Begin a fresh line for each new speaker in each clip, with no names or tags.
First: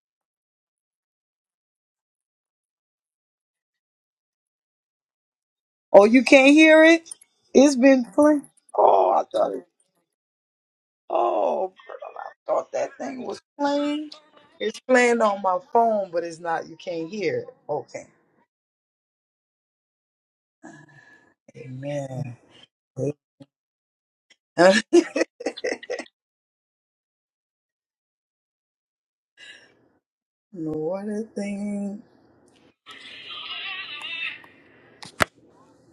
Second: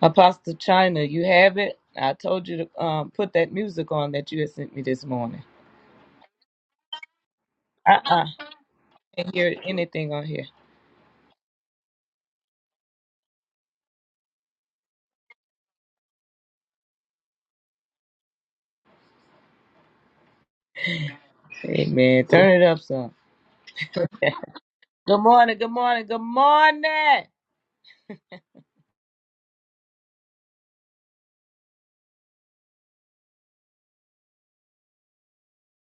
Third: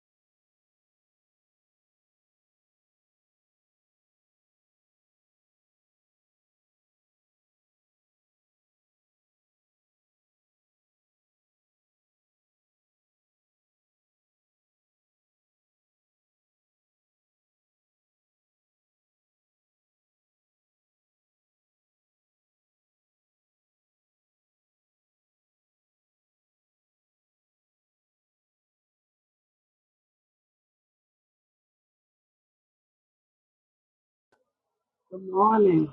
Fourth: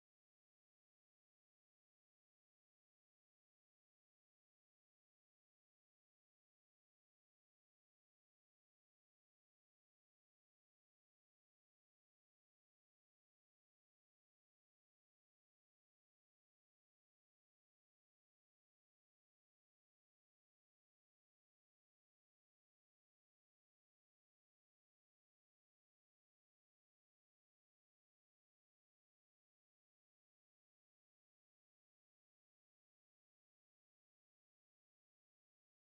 Apostle China, you have it. I told you to um, put that music on that you had sent me this morning.
Oh, you can't hear it? It's
Uh
been
uh
playing. Oh, I
Can't
thought
hear
it.
anything on here.
Oh, I thought that thing was playing. It's playing on my phone, but it's not. You can't hear it. Okay.
Amen.
Amen.
Turn it up some. Good morning, good morning, good morning.
what a thing.
Good morning.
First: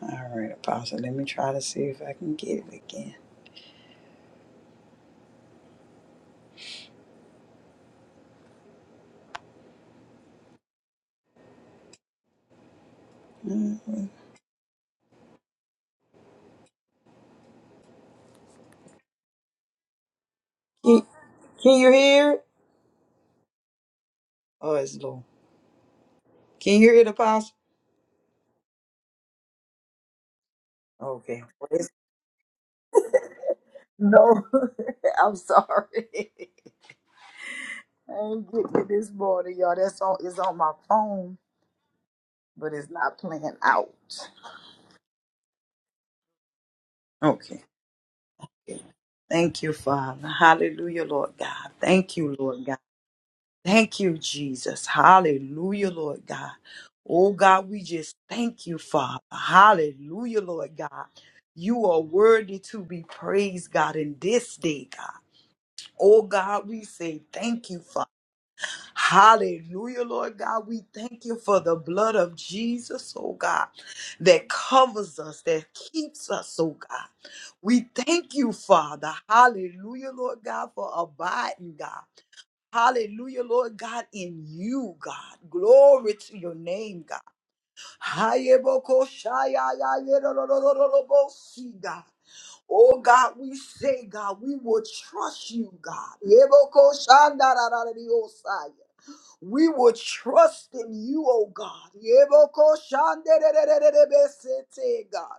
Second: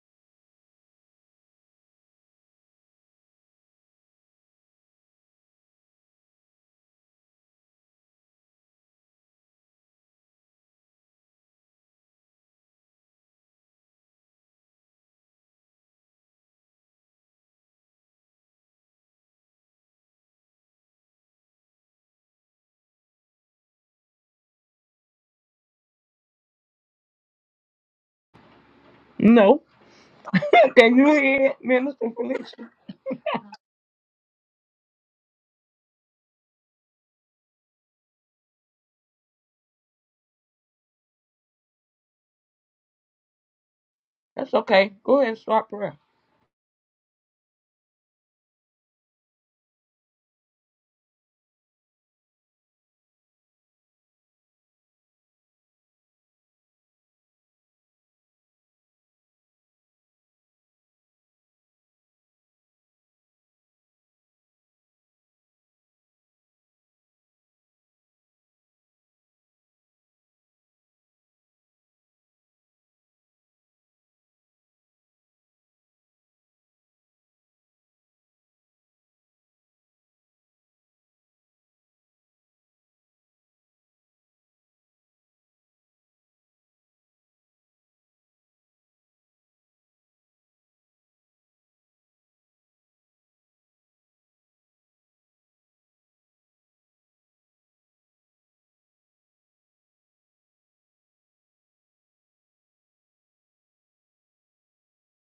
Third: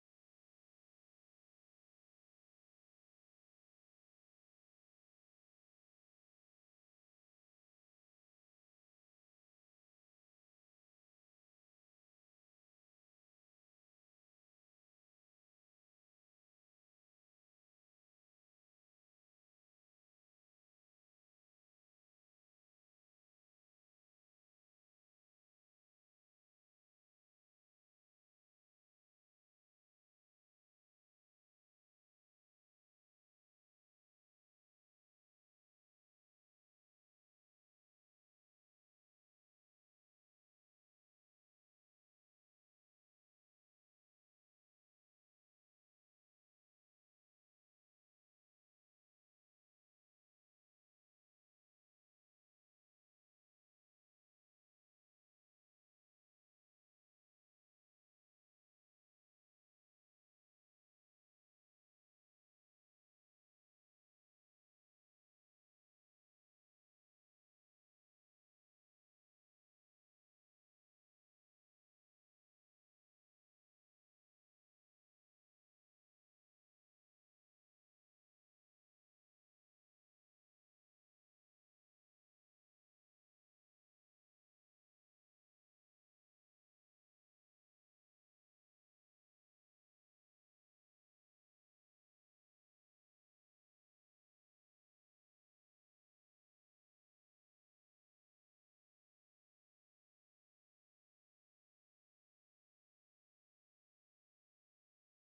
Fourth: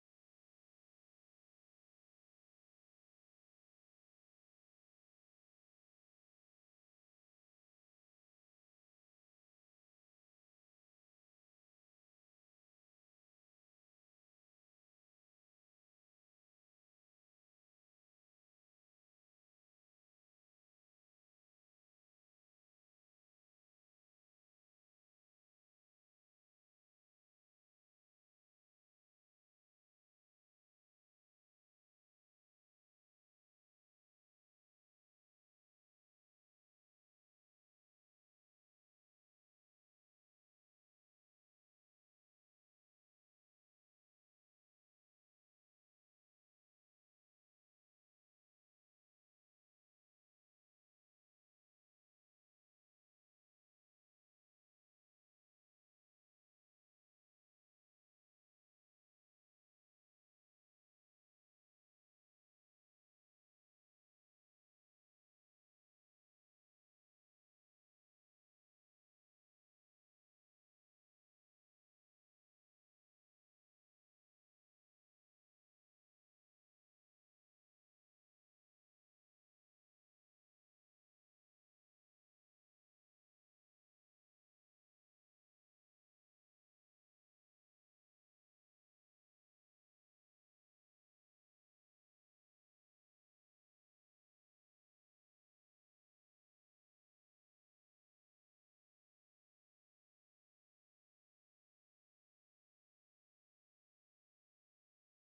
All right, Apostle. Let me try to see if I can get it again. Mhm. Can, can you hear it? Oh, it's low. Can you hear it, Apostle?
No. Can you
Okay.
hear it,
Well, it's-
Minister Felicia?
No, I'm sorry. I ain't getting it this morning, y'all. That's on it's on my phone, but it's not playing out.
That's okay. Go ahead and start prayer.
Okay. Thank you, Father. Hallelujah, Lord God. Thank you, Lord God. Thank you, Jesus. Hallelujah, Lord God. Oh God, we just thank you, Father. Hallelujah, Lord God. You are worthy to be praised, God, in this day, God. Oh God, we say thank you, Father. Hallelujah, Lord God. We thank you for the blood of Jesus, oh God, that covers us, that keeps us, oh God. We thank you, Father. Hallelujah, Lord God, for abiding, God. Hallelujah, Lord God, in you, God. Glory to your name, God. Hayebokoshayayayerododododobosi, God. Oh God, we say, God, we will trust you, God. Yebokoshandarararariosai. We will trust in you, oh God. Yebokoshandererererebesete, God.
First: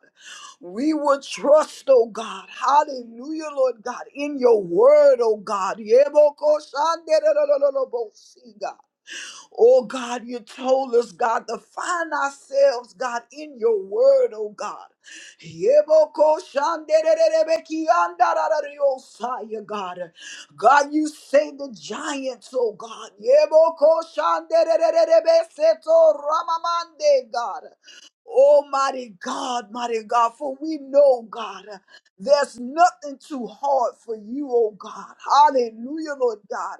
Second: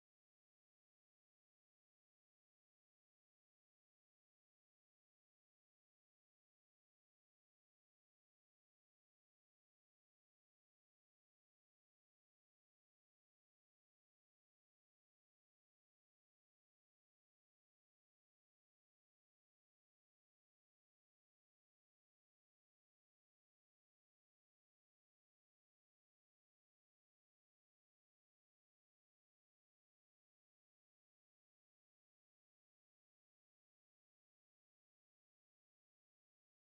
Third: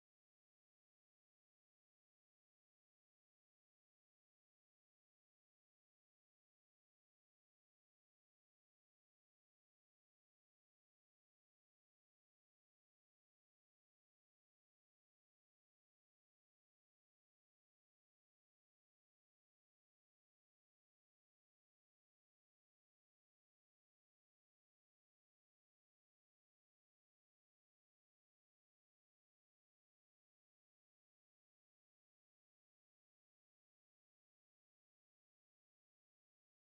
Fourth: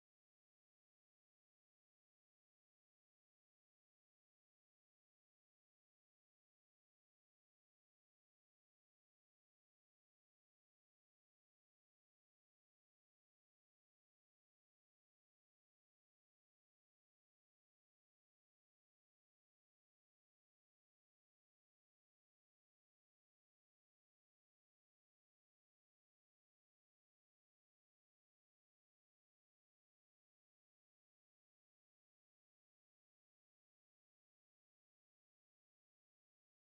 We will trust, oh God. Hallelujah, Lord God, in your word, oh God. Yebokoshandererererebosi, God. Oh God, you told us, God, to find ourselves, God, in your word, oh God. Yeboko shandererebekiandararariosaya, God. God, you say the giants, oh God. Yeboko shanderererebeseto ramamande, God. Almighty God, mighty God, for we know God, there's nothing too hard for you, O God. Hallelujah, Lord God,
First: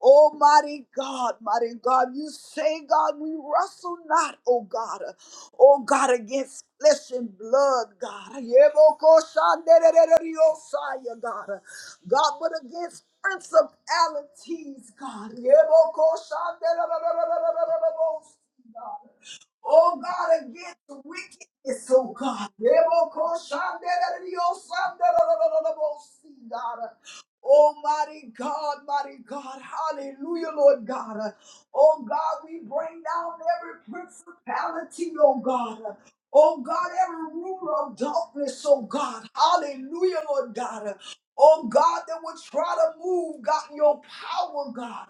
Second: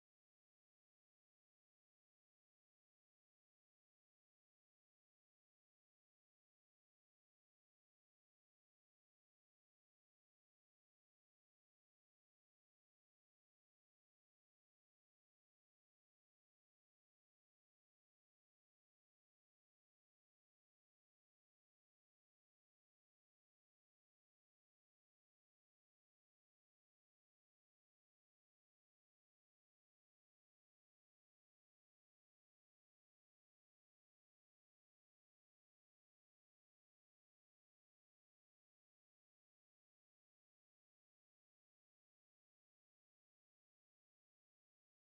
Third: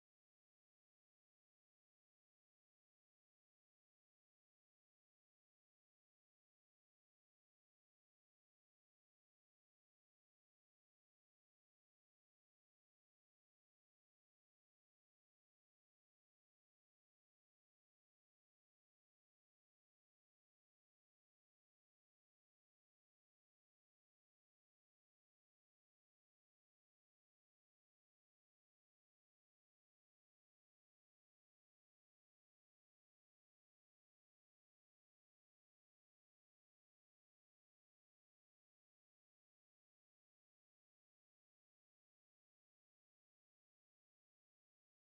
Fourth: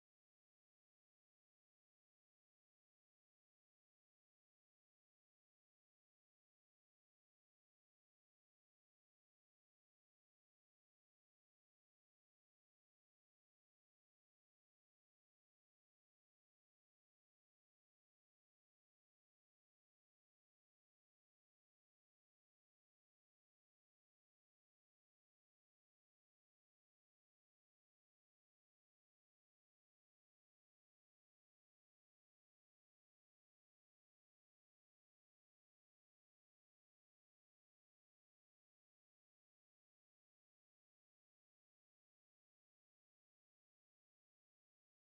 Almighty God, mighty God. You say, God, we wrestle not, O God, O God, against flesh and blood, God. God, but against principalities, God. Oh God, against wickedness, oh God. Rebokoshandereriosandererererebosi, God. Almighty God, mighty God, hallelujah, Lord God. Oh God, we bring down every principality, oh God. Oh God, every ruler of darkness, oh God. Hallelujah, Lord God. Oh God, that will try to move, God, your power, God.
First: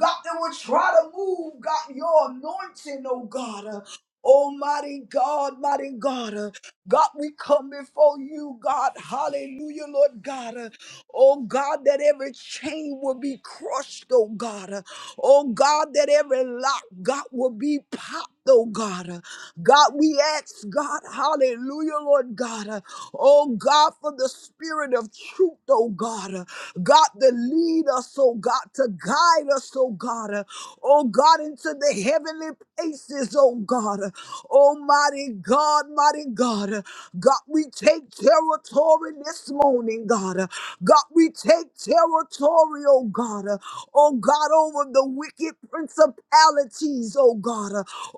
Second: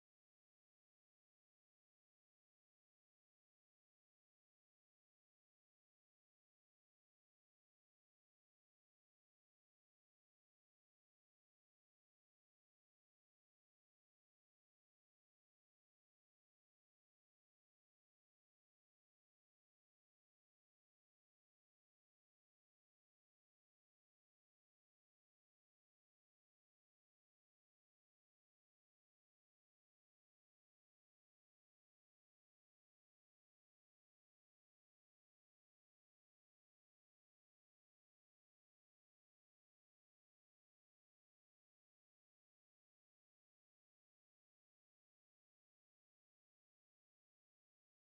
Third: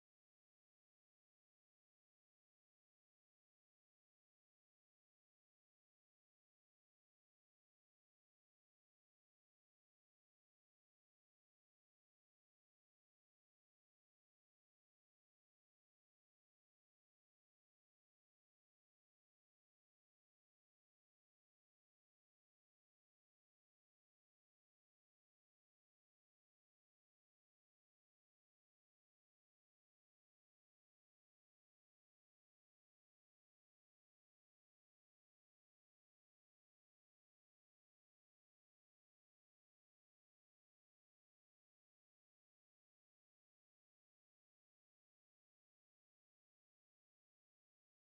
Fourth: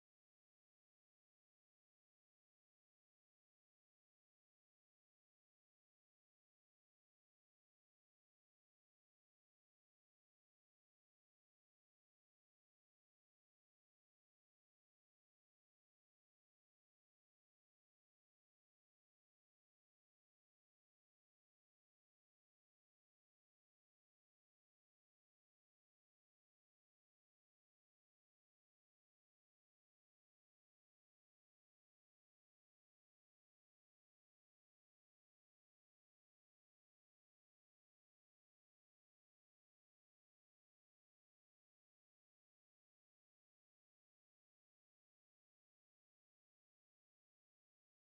God, that will try to move, God, your anointing, oh God. Oh, mighty God, mighty God. uh, God, we come before you, God. Hallelujah, Lord God. uh, Oh, God, that every chain will be crushed, oh, God. uh, Oh, God, that every lock, God, will be popped, oh, God. uh, God, we ask, God, hallelujah, Lord God. uh, Oh, God, for the spirit of truth, oh, God. uh, God, to lead us, oh, God, to guide us, oh, God. uh, oh God, into the heavenly places, oh God. Almighty God, mighty God. God, we take territory this morning, God. God, we take territory, oh God. Oh God, over the wicked principalities, oh God.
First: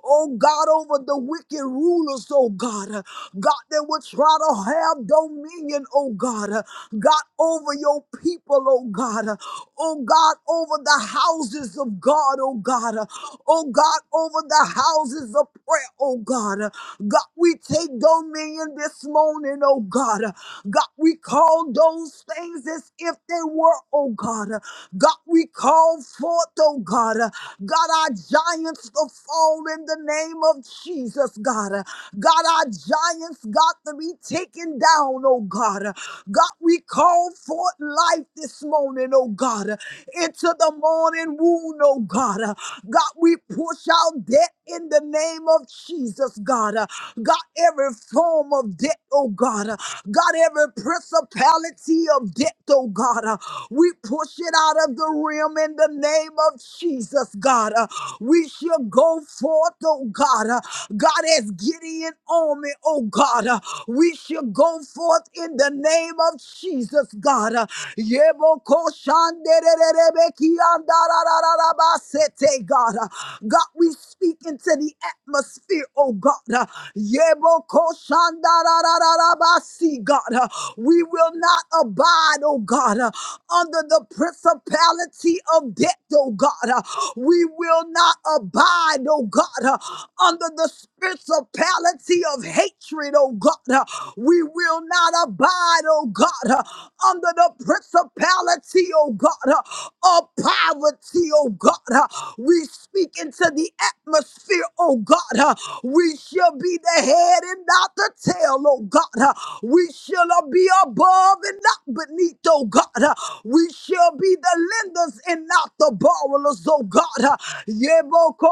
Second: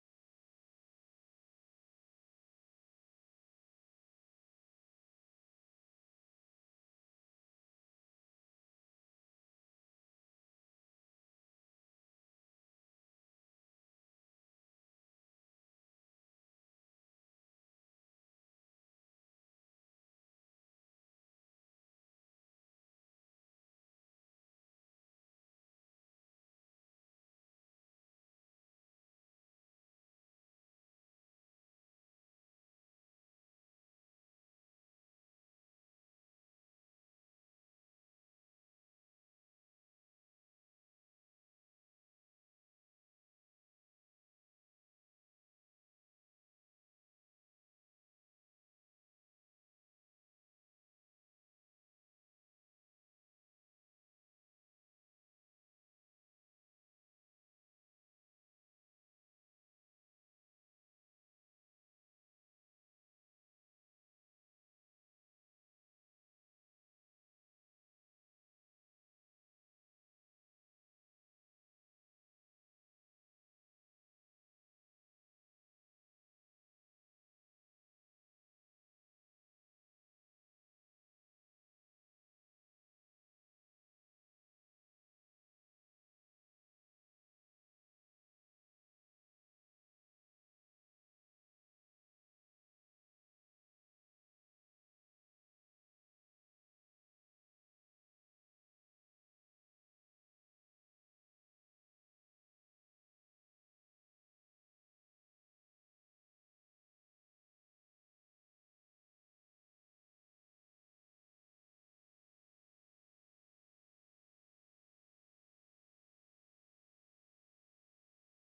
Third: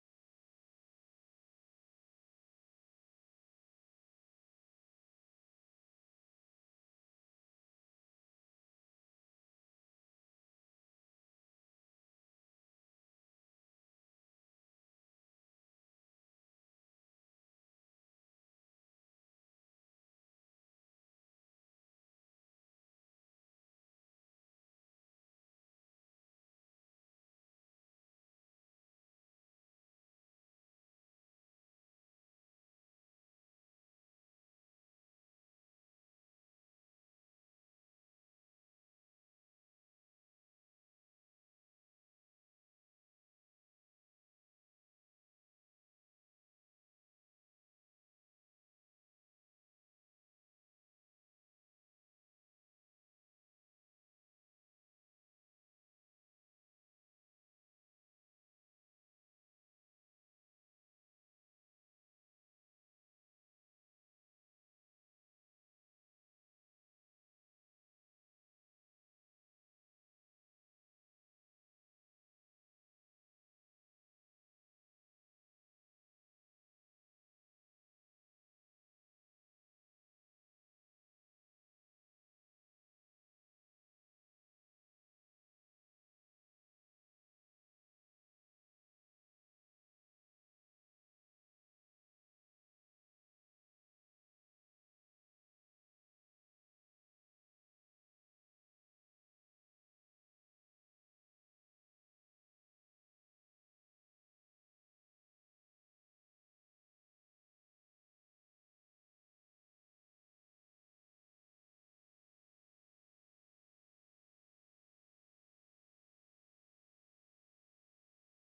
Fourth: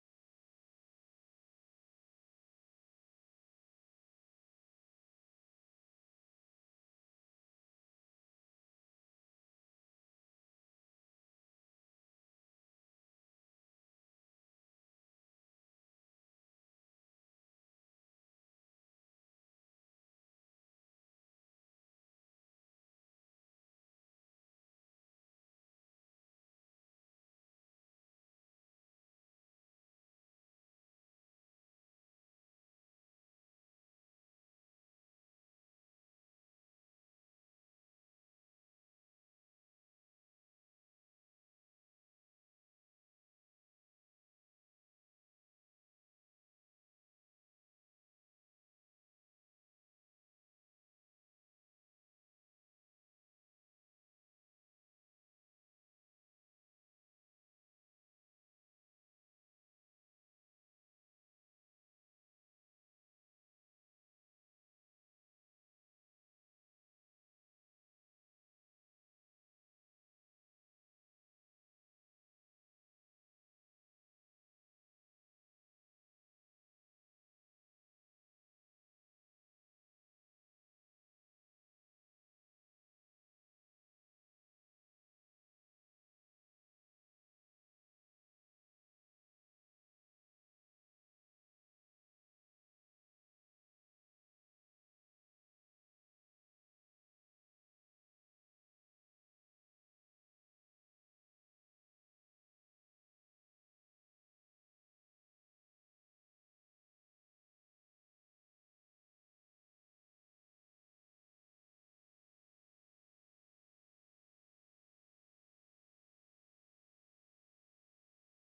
Oh God, over the wicked rulers, oh God. God, they will try to have dominion, oh God. God, over your people, oh God oh God, over the houses of God, oh God, uh, oh God, over the houses of prayer, oh God. Uh, God, we take dominion this morning, oh God. Uh, God, we call those things as if they were, oh God. Uh, God, we call forth, oh God. Uh, God, our giants to fall in the name of Jesus, God. Uh, God, our giants got to be taken down, oh God. God, we call forth life this morning, oh God, into the morning wound, oh God. God, we push out debt in the name of Jesus, God. God, every form of debt, oh God. God, every principality of debt, oh God. We push it out of the realm in the name of Jesus, God. We shall go forth, oh God. God, as Gideon army, oh God, uh, we shall go forth in the name of Jesus, God. Uh, Yebokoshandererebekiandarararabasete, God, Uh, God, we speak into the atmosphere, oh God. Uh, Yebokoshandarararabasi, God, Uh, we will not abide, oh God, uh, under the principality of death, oh God. Uh, we will not abide, oh God, uh, under the principality of hatred, oh God. Uh, we will not abide, oh God, uh, under the principality, oh God, uh, of poverty, oh God. uh. We speak into the atmosphere, oh God. uh. We shall be the head and not the tail, oh God. uh. We shall be above and not beneath, oh God. uh. We shall be the lenders and not the borrowers, oh God. uh. Yeboko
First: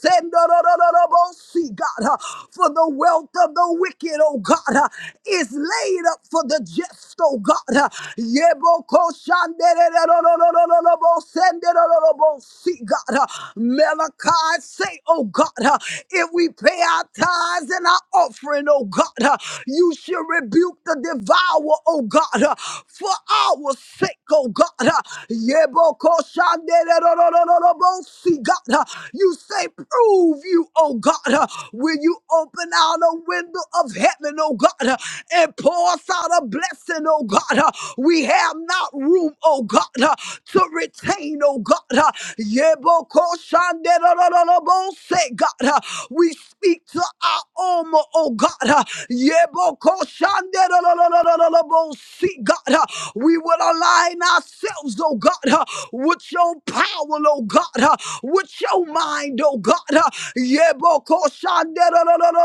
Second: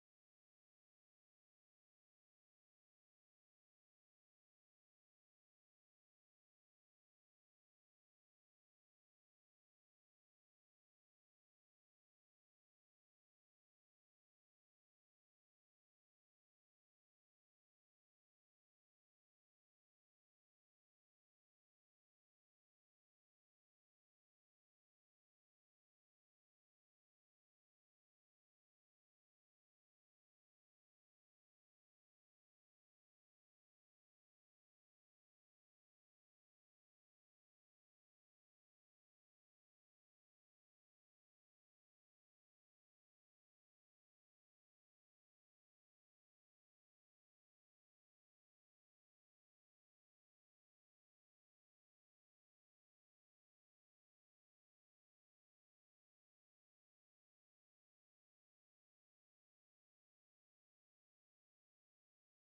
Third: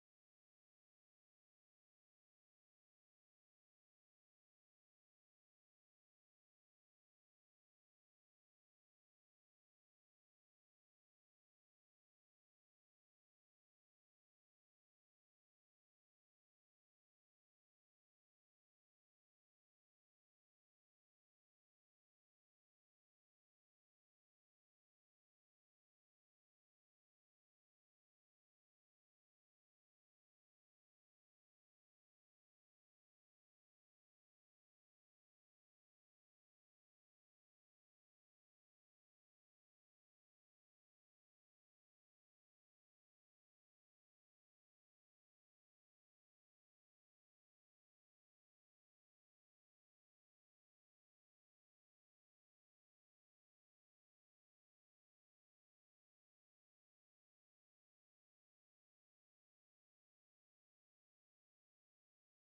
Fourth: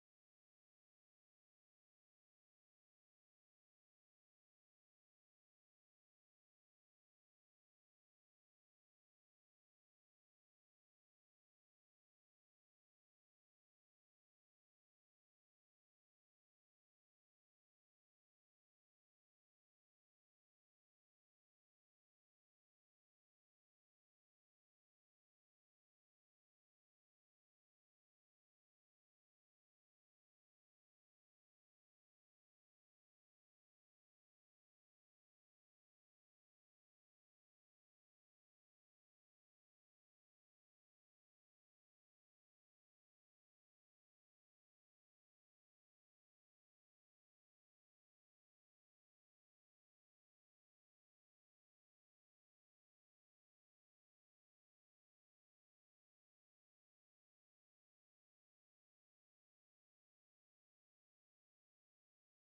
shandererererobosendorororobosi, God, uh, For the wealth wealth of the wicked, oh God, uh, is laid up for the just, oh God. uh. Yeboko shanderererororororobo sendererorobo see God. uh. Malachi say, oh God, uh, if we pay our tithes and our offering, oh God, uh, you should rebuke the devourer, oh God, uh, for our sake, oh God. uh. Yeboko shanderererorororobo see God, uh. You say, prove you, oh God, uh, when you open out a window of heaven, oh God, uh, and pour us out a blessing, oh God. uh, We have not room, oh God, uh, to retain, oh God. uh, Yebokoshanderororobose, God, uh, we speak to our armor, oh God. uh, Yebokoshanderorororobose, God, uh, we will align ourselves, oh God, uh, with your power, oh God, uh, with your mind, oh God. uh, Yebokoshanderorororobose,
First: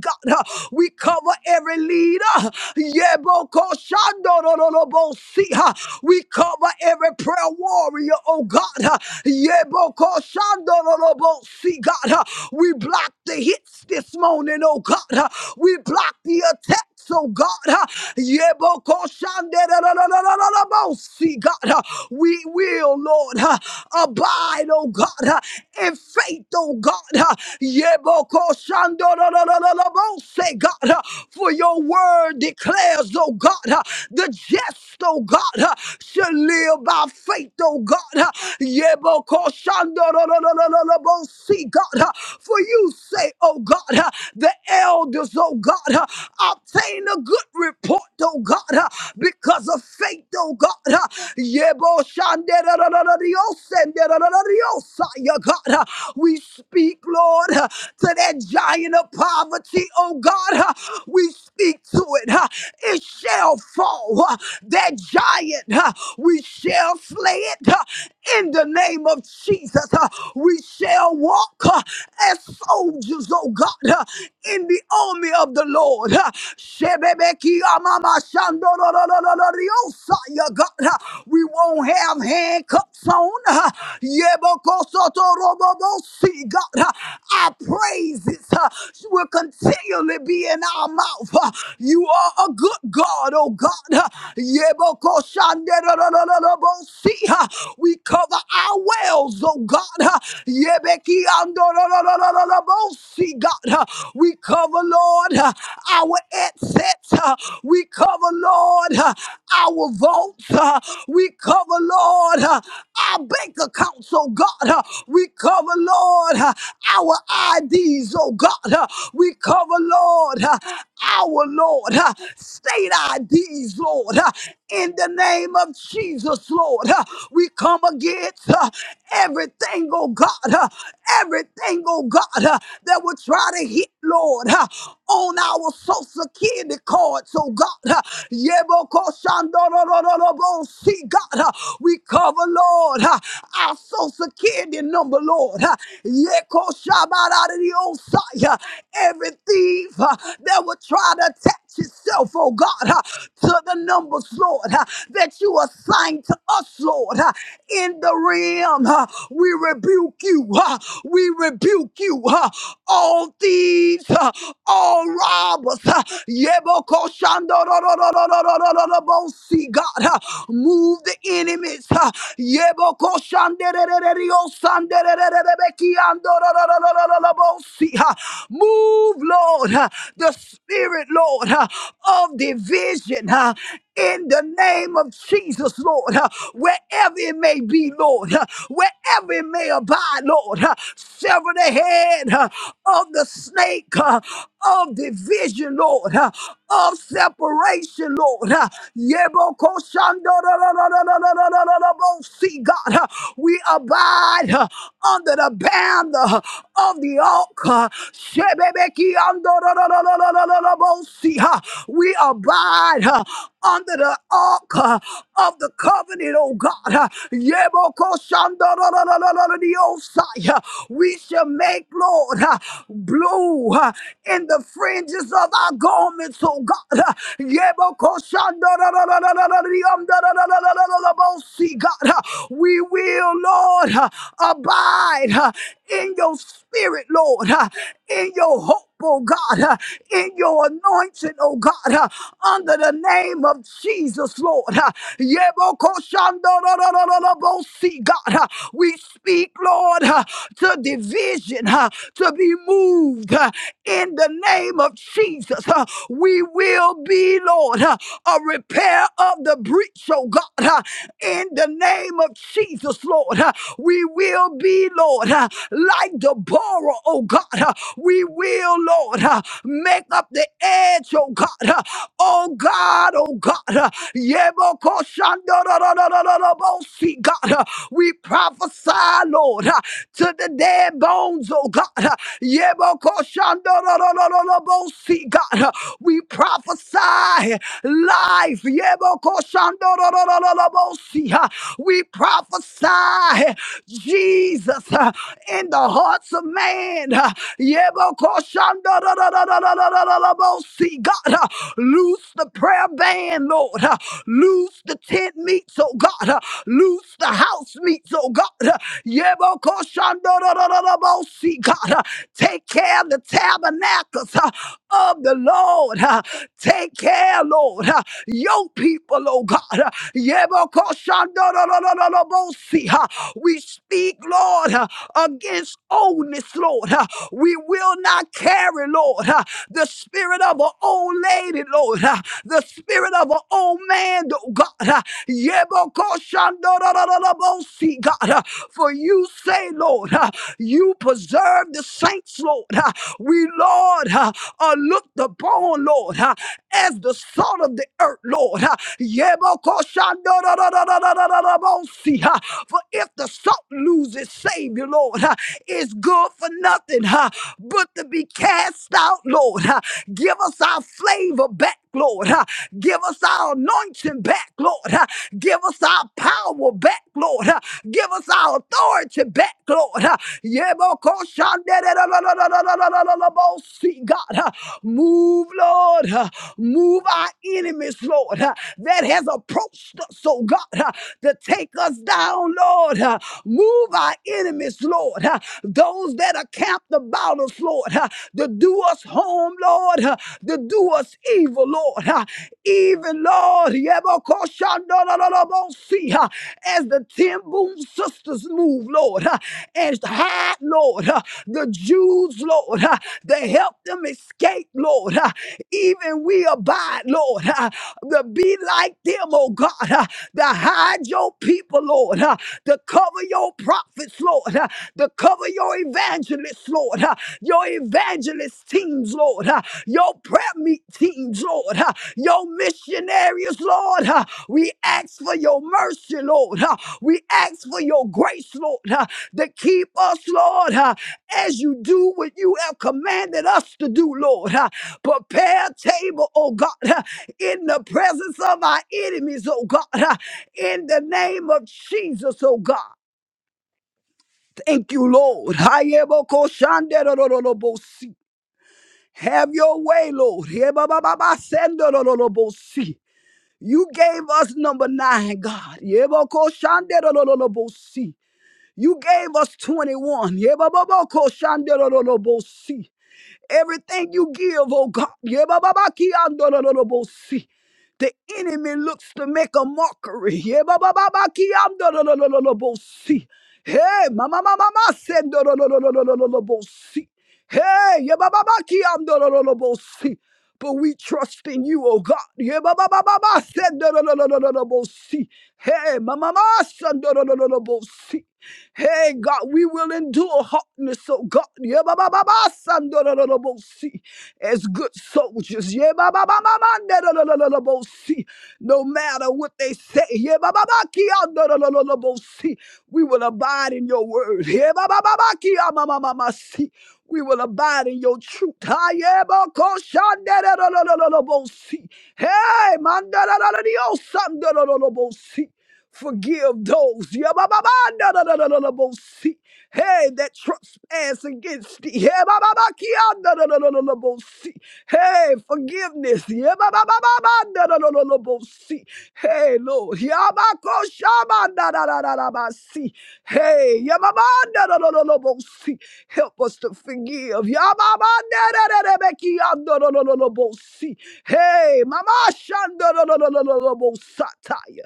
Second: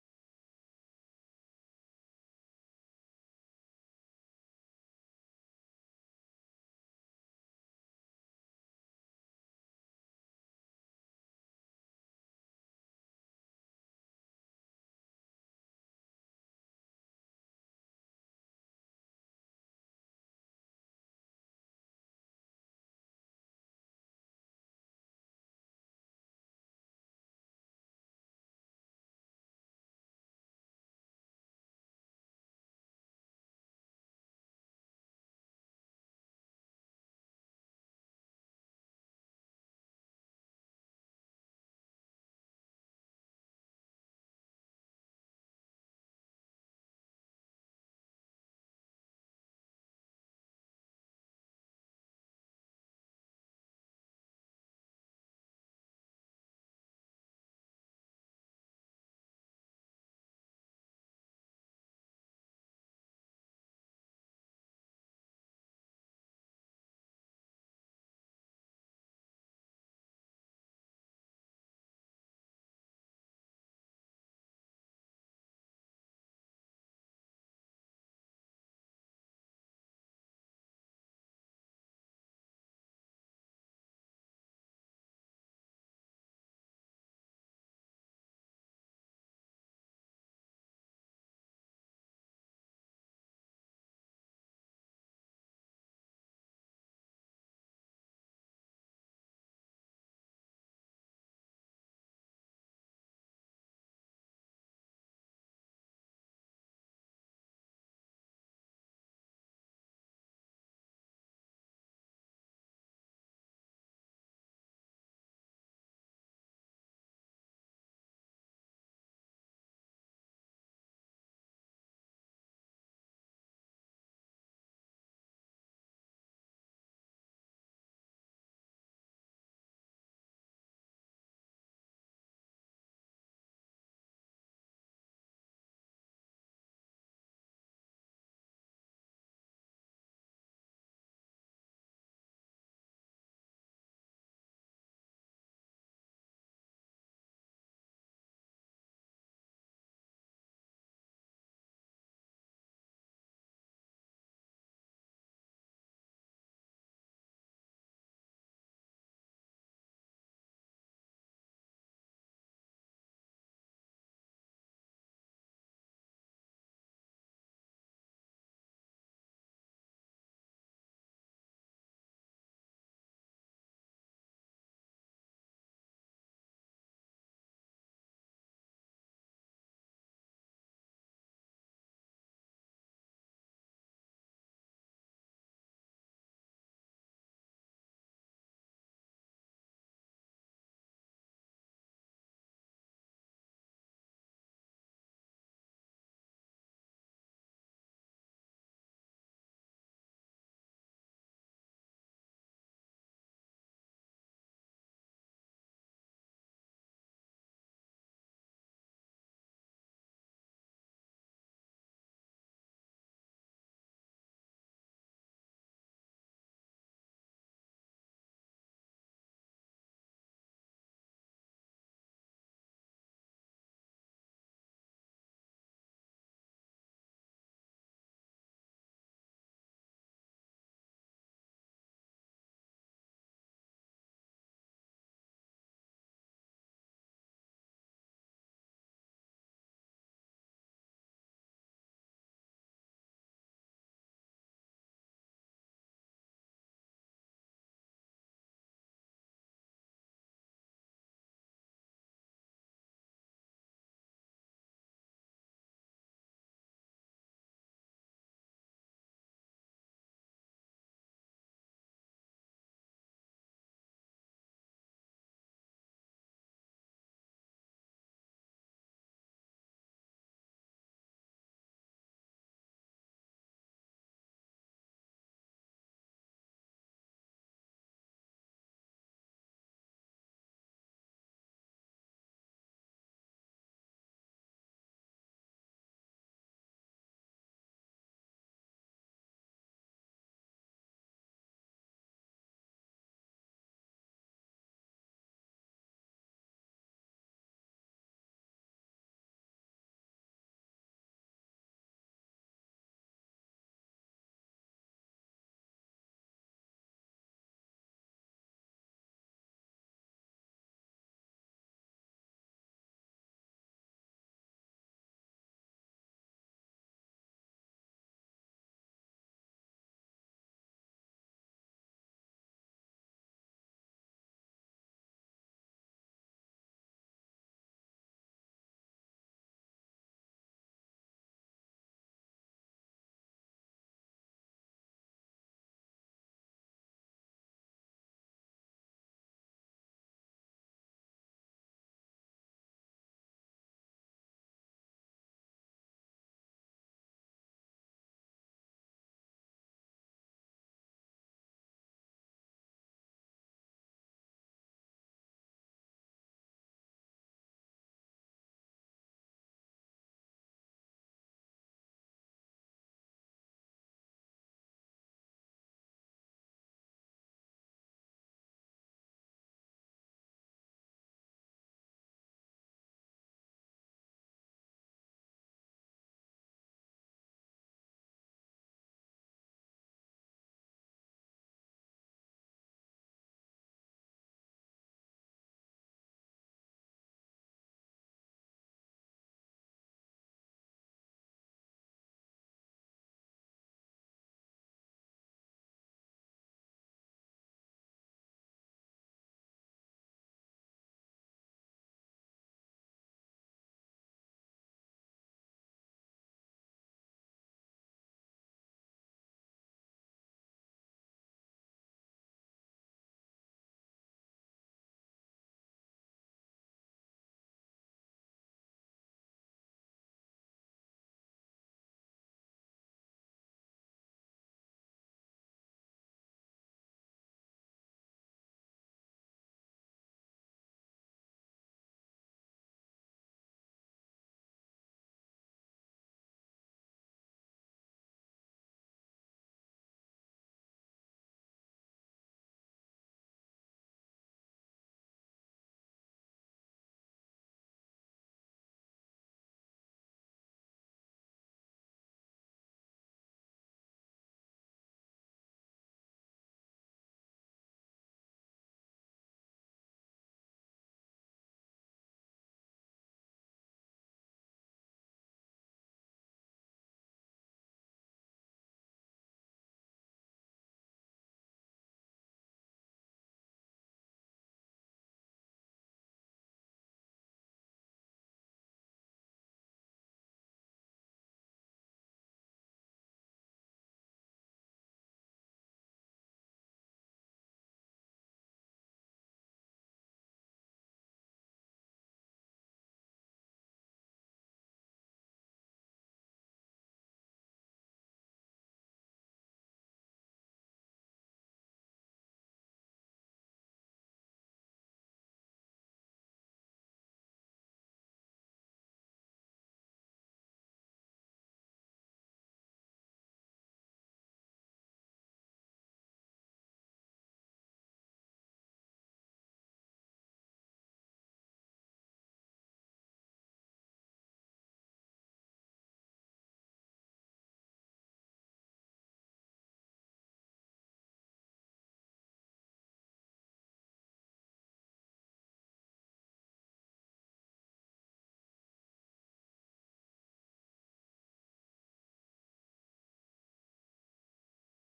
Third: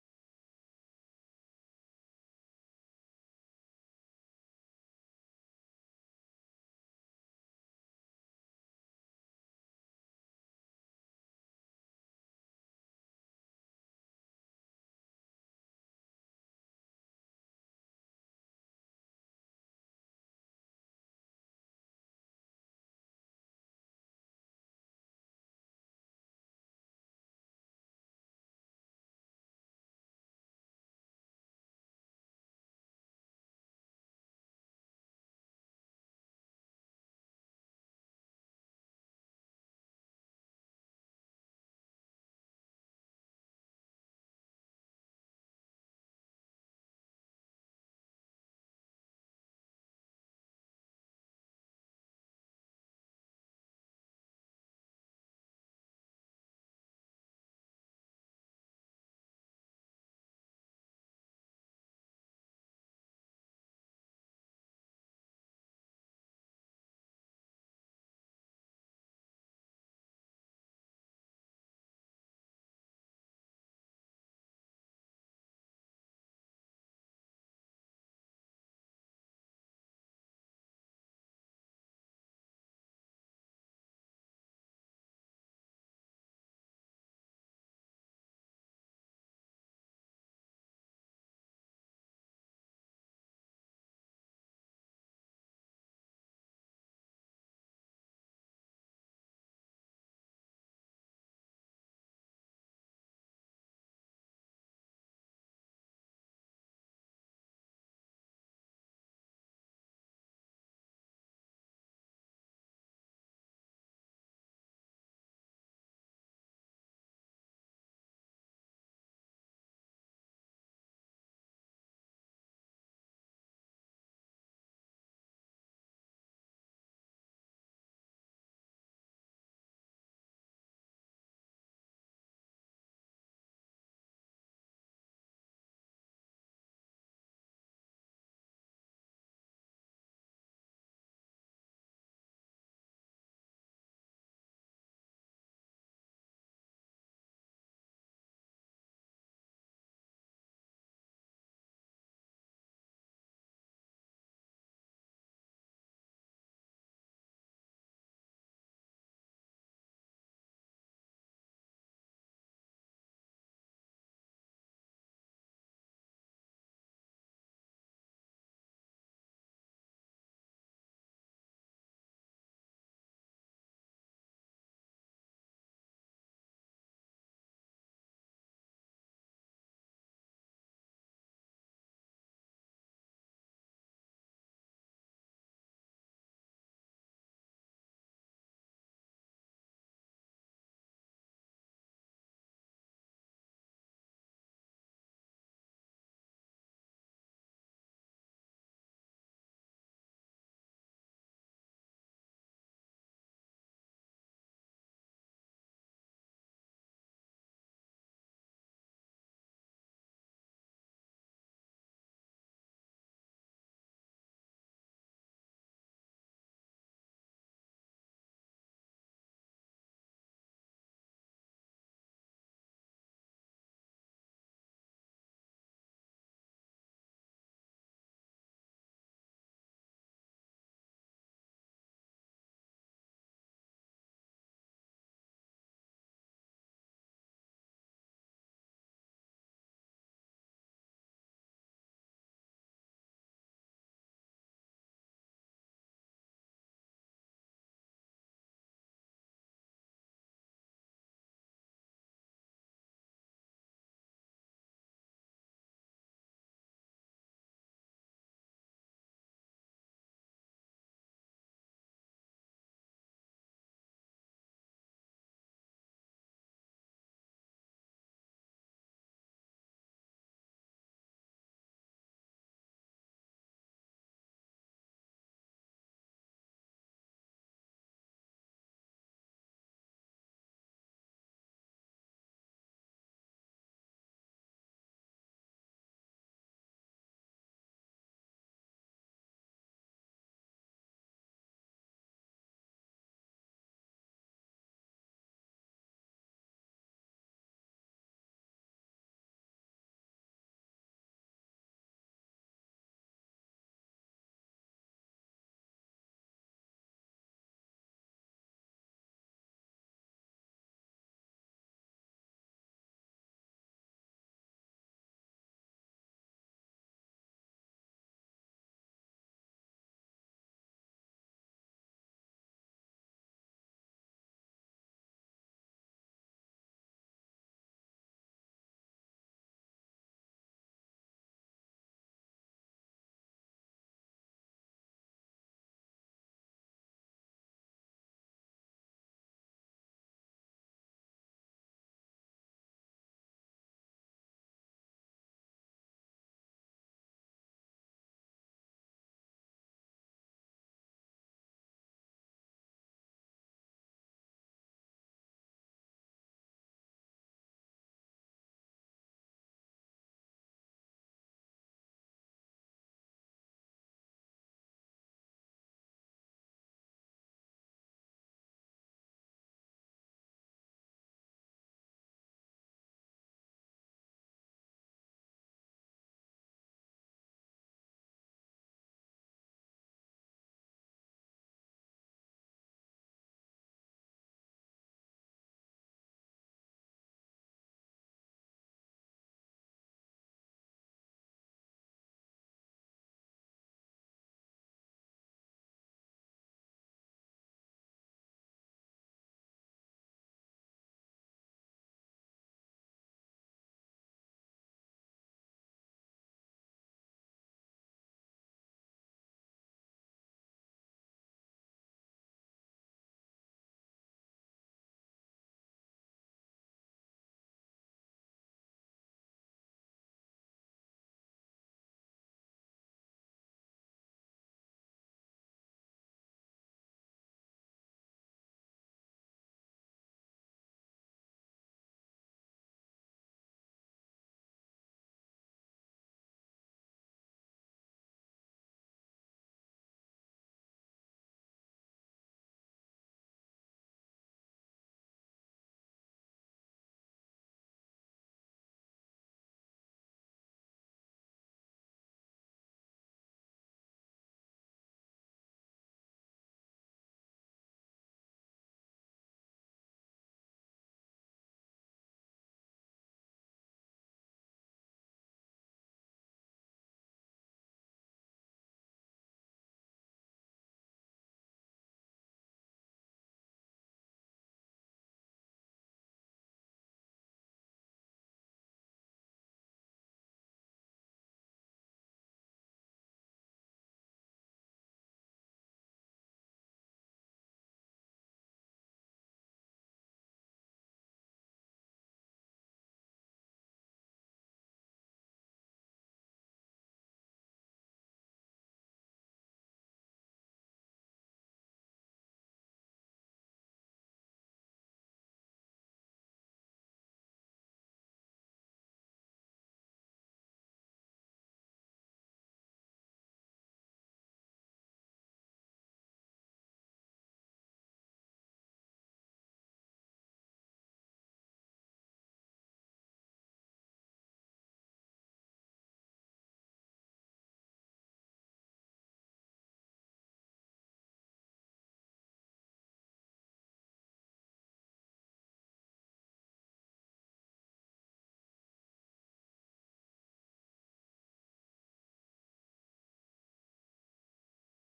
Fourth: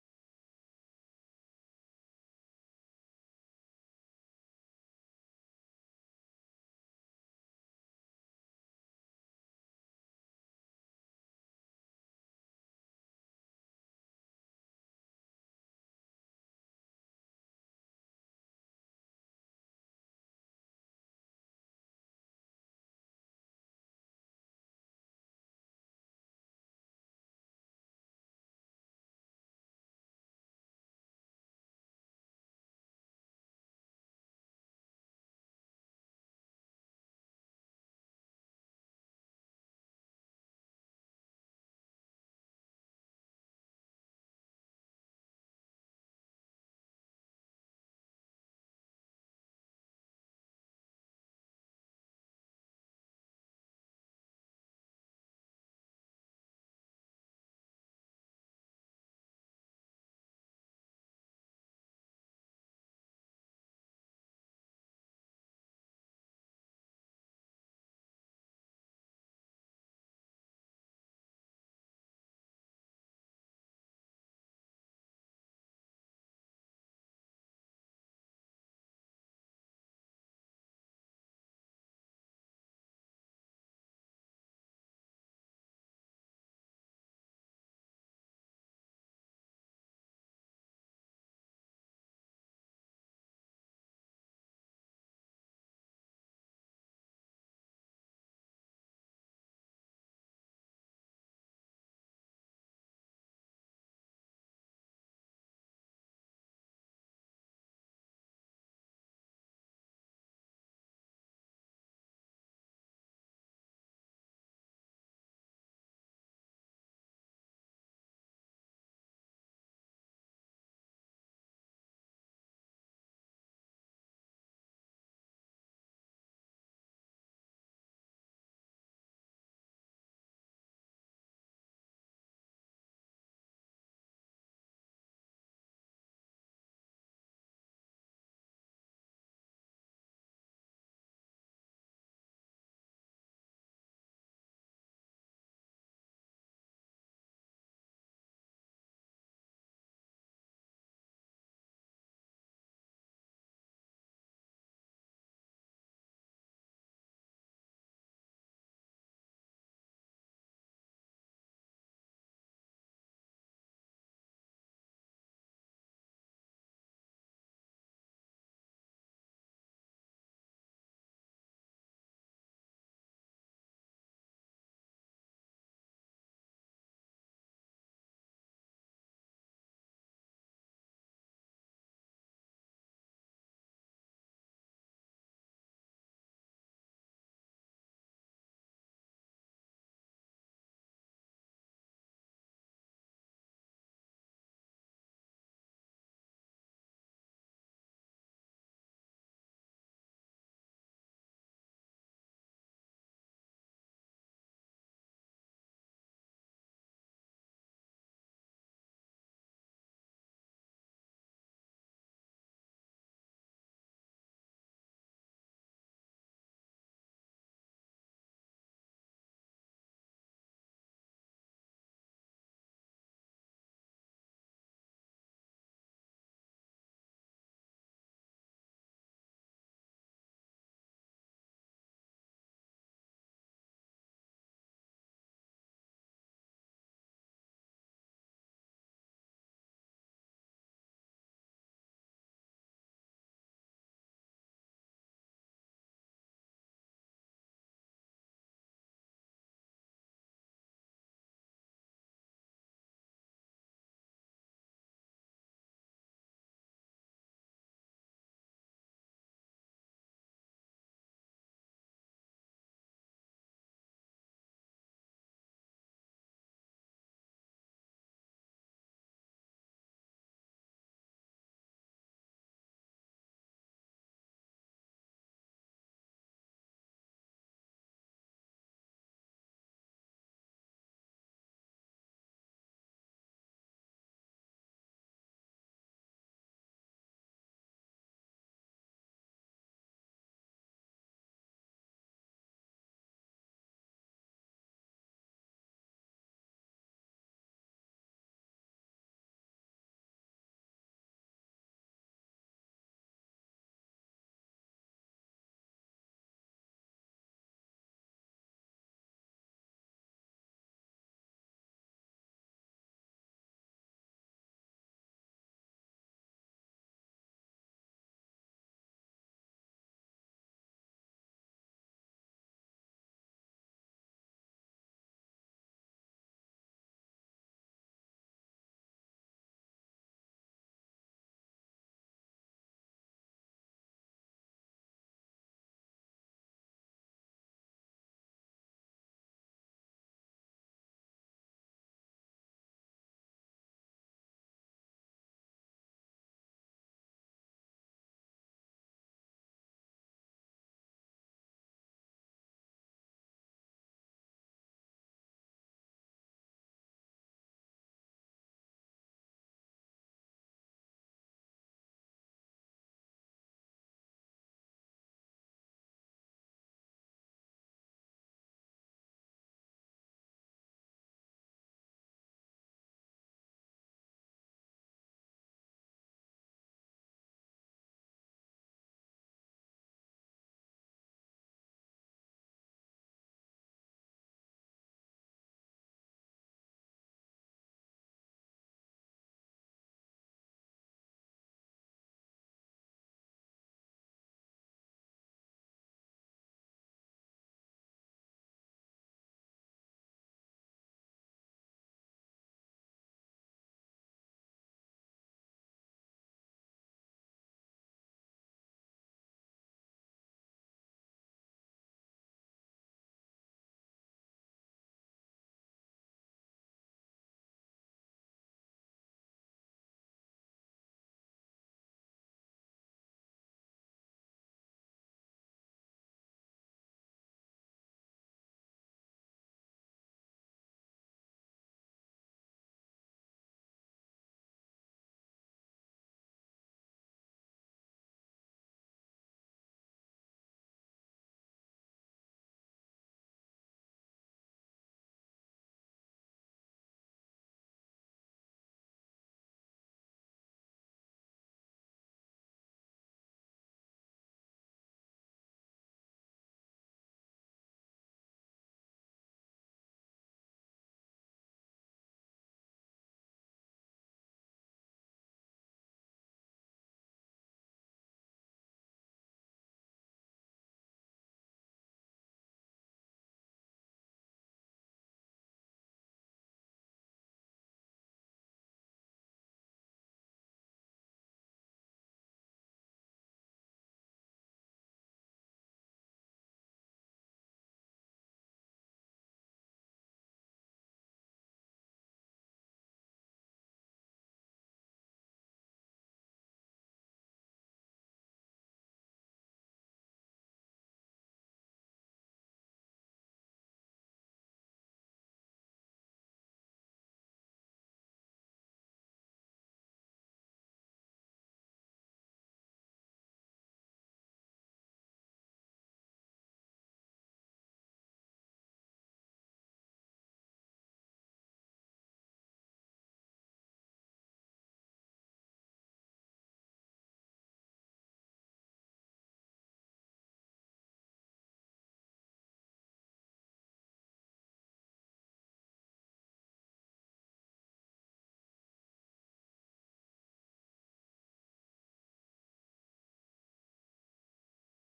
God, uh, we cover every leader. Yeboko Shandorolobo uh, we cover every prayer warrior, oh God. uh, Yeboko Shandorolobo See, God, uh, we block the hits this morning, oh God. uh, we block the attack. So God, uh, yebokoshandererererererebosi, God, uh, we will, Lord, uh, abide, oh God, uh, in faith, oh God, uh, yebokoshanderererererebosi, God, uh, for your word declares, oh God, uh, the just, oh God, uh, shall live by faith, oh God, uh, yebokoshanderererererebosi, God, uh, for you say, oh God, uh, the elders, oh God, uh, obtain a good report, oh God, uh, because of faith, oh God. uh, Yebo shanderarararios, senderarararios, uh, yeah, God, uh, we speak, Lord, uh, to that giant of poverty, oh God. uh, We speak to it. uh, It shall fall. uh, That giant, uh, we shall slay it uh, in the name of Jesus. uh, We shall walk uh, as soldiers, those, oh God, uh, in the army of the Lord. uh, Shebebeki amama shandorororororiosa, yeah, God, uh, We won't have handcuffs on. uh, yebokosotorobobosi, God, uh, our praises uh, will continually be in our mouth. uh, You are a good God, oh God. uh, yebokoshanderorororobosi, uh, We cover our wells, oh God. uh, yebeki See, God. We cover, Lord, our headsets. We cover, Lord, our votes. We cover, Lord, our bank accounts, oh God. We cover, Lord, our IDs, oh God. We cover, Lord, our Lord, state IDs, Lord. In the name of Jesus, Lord, we come against everything, oh God, uh, everything, oh God, uh, that will try to hit, Lord, uh, on our social security cards, oh God. uh, Yebokoshandorororobo. See, God, uh, we cover, Lord, uh, our social security number, Lord. uh, Yekoshabaradiosai, uh, Every thief uh, that will try to attack yourself, oh God, uh, to the numbers, Lord, uh, that you assigned to us, Lord, uh, in the realm. uh, We rebuke you. uh, We rebuke you. uh, All thieves, uh, all robbers. uh, Yebokoshandorororororororobosi, God, uh, move the enemies. uh, Yebokoshandererereriosanderererebekiandorororororobosi, uh, Move, Lord, uh, the spirit spirit, Lord, uh, of division uh, in the name of Jesus, Lord, uh, wherever it may be, Lord, uh, wherever it may abide, Lord, uh, sever the head uh, of the snake uh, of division, Lord, uh, of separation, Lord. uh, See, God, uh, we abide uh, under the banner huh, of the altar. We abide uh, under the ark uh, of the covenant, oh God. uh, Yebokoshandororororororororosai, uh, We shall make, Lord, uh, blue uh, in the fringes of our garments, oh God. uh, Yebokoshandorororororororororororosai, God. uh, We will, Lord, uh, abide uh, in your spirit, Lord, uh, in your hope oh God, uh, in your anointing, oh God, uh, under the name of Jesus, Lord. uh, Yebokoshandorororobosi, God, uh, we speak, Lord, uh, to division, uh, to be moved uh, in the name of Jesus. uh, We will be, Lord, uh, a repair of the breach, oh God, uh, in the name of Jesus, Lord. uh, We will be, Lord, uh, like Deborah, oh God. uh, We we will, Lord, uh, make up the edge, oh God. uh, Oh God, oh God. uh, Yebokoshandororororobosi, God, uh, we prophesy, Lord, uh, to the dead bones, oh God. uh, Yebokoshandororororobosi, God, uh, we prophesy life. Yebokoshandororororobosi, uh, We prophesy crucify Jesus uh, in the hearts of man. uh, Yebokoshandadadadadadadadadabosi. God, uh, loose the prayer band, Lord. uh, Loose the tent meets, oh God. uh, Loose the house meets, oh God. uh, Yebokoshandadadadadabosi. God, uh, take care of the tabernacles uh, of the Lord. uh, Take care, Lord. uh, Your people, oh God. uh, Yebokoshandadadadadadabosi. We speak, Lord, uh, against oldness, Lord. Uh, We will not carry, Lord, uh, the spirit of an old lady, Lord, uh, the spirit of an old man, oh God. Uh, Yebokoshandorororobosi, God, uh, for you say, Lord, uh, you preserve the saints, Lord. Uh, We, Lord, uh, are looked upon, Lord, uh, as the salt of the earth, Lord. Uh, Yebokoshandorororobosi, uh, For if if the salt loses its Savior, Lord, uh, it's good for nothing uh, but to be cast out, Lord. uh, Give us our flavor back, Lord. uh, Give us our anointing back, Lord. uh, Give us our power back, Lord. uh, Give us our authority back, Lord. uh, See, God, uh, move, Lord. uh, Move our enemies, Lord, uh, that has approached us, oh God, uh, to take us down, Lord. huh uh, move our enemies, Lord, uh, those that are camped about us, Lord, uh, to do us harm, Lord, uh, to do us evil, Lord, uh, even, Lord, yebokoshandololobosi, uh, as the ten boom sisters move, Lord, uh, and hide, Lord, uh, the Jews, Lord, uh, to help them escape, Lord, uh, even we abide, Lord, uh, to be like them, oh God, uh, to hide your people, Lord, uh, to cover your prophets, Lord, uh, to cover your evangelists, Lord, uh, your evangelist teams, Lord, uh, your prayer meet teams, Lord, uh, your missionaries, Lord. uh, We ask for your mercy, Lord. uh, We ask for your grace, Lord, uh, to keep us, Lord, uh, as you do what you have commanded us to do, Lord. uh, Prepare a table, oh God, uh, in the presence of our enemies, oh God, uh, in the name of Jesus, oh God. Thank you, Lord. Hayebokoshanderorolobosi. Have your way, Lord. Hebabababasenderorolobosi. You gave us number nine, God. Yebokoshanderorolobosi. You gave us 21. Yebababokoshanderorolobosi. Everything you give, oh God, yebababakiyandololobosi. the enemy looks to make a mockery. Yebababakiyandolololobosi. Hey, mama, mama, mama, send Hey, yebababakiyandololobosi. But we trust in you, oh God. Yeah, ba ba ba ba ba. Send no no no no no no no. see. Hey, ma ma ma. Send no no no no no. bo- see. Hey, God, we will endure hardness, oh God. Yeah, ba ba ba ba. Send no no no no. bo- see. As good soldiers. Yeah, ba ba ba ba ba. No no no no no. bo- see. No matter what they say. Yeah, ba ba ba. Kia no no no no no. bo- see. We will abide in your word. Yeah, ba ba ba ba. Kia ma ma ma ma. See. We will abide in your truth. Hey, man, Forgive those yabababandararororobosi. hey, that trespass against thee. Hey, Hey, forgive forgiveness. Yebababababandadadadadabosi. Hey, Lord. Yabakoshabandadadadadabasi. Hey, yababandadadadadabosi. help us to forgive. Yababandadadadabekiyandadadadadabosi. Hey, Mama Shandorololololobosataya.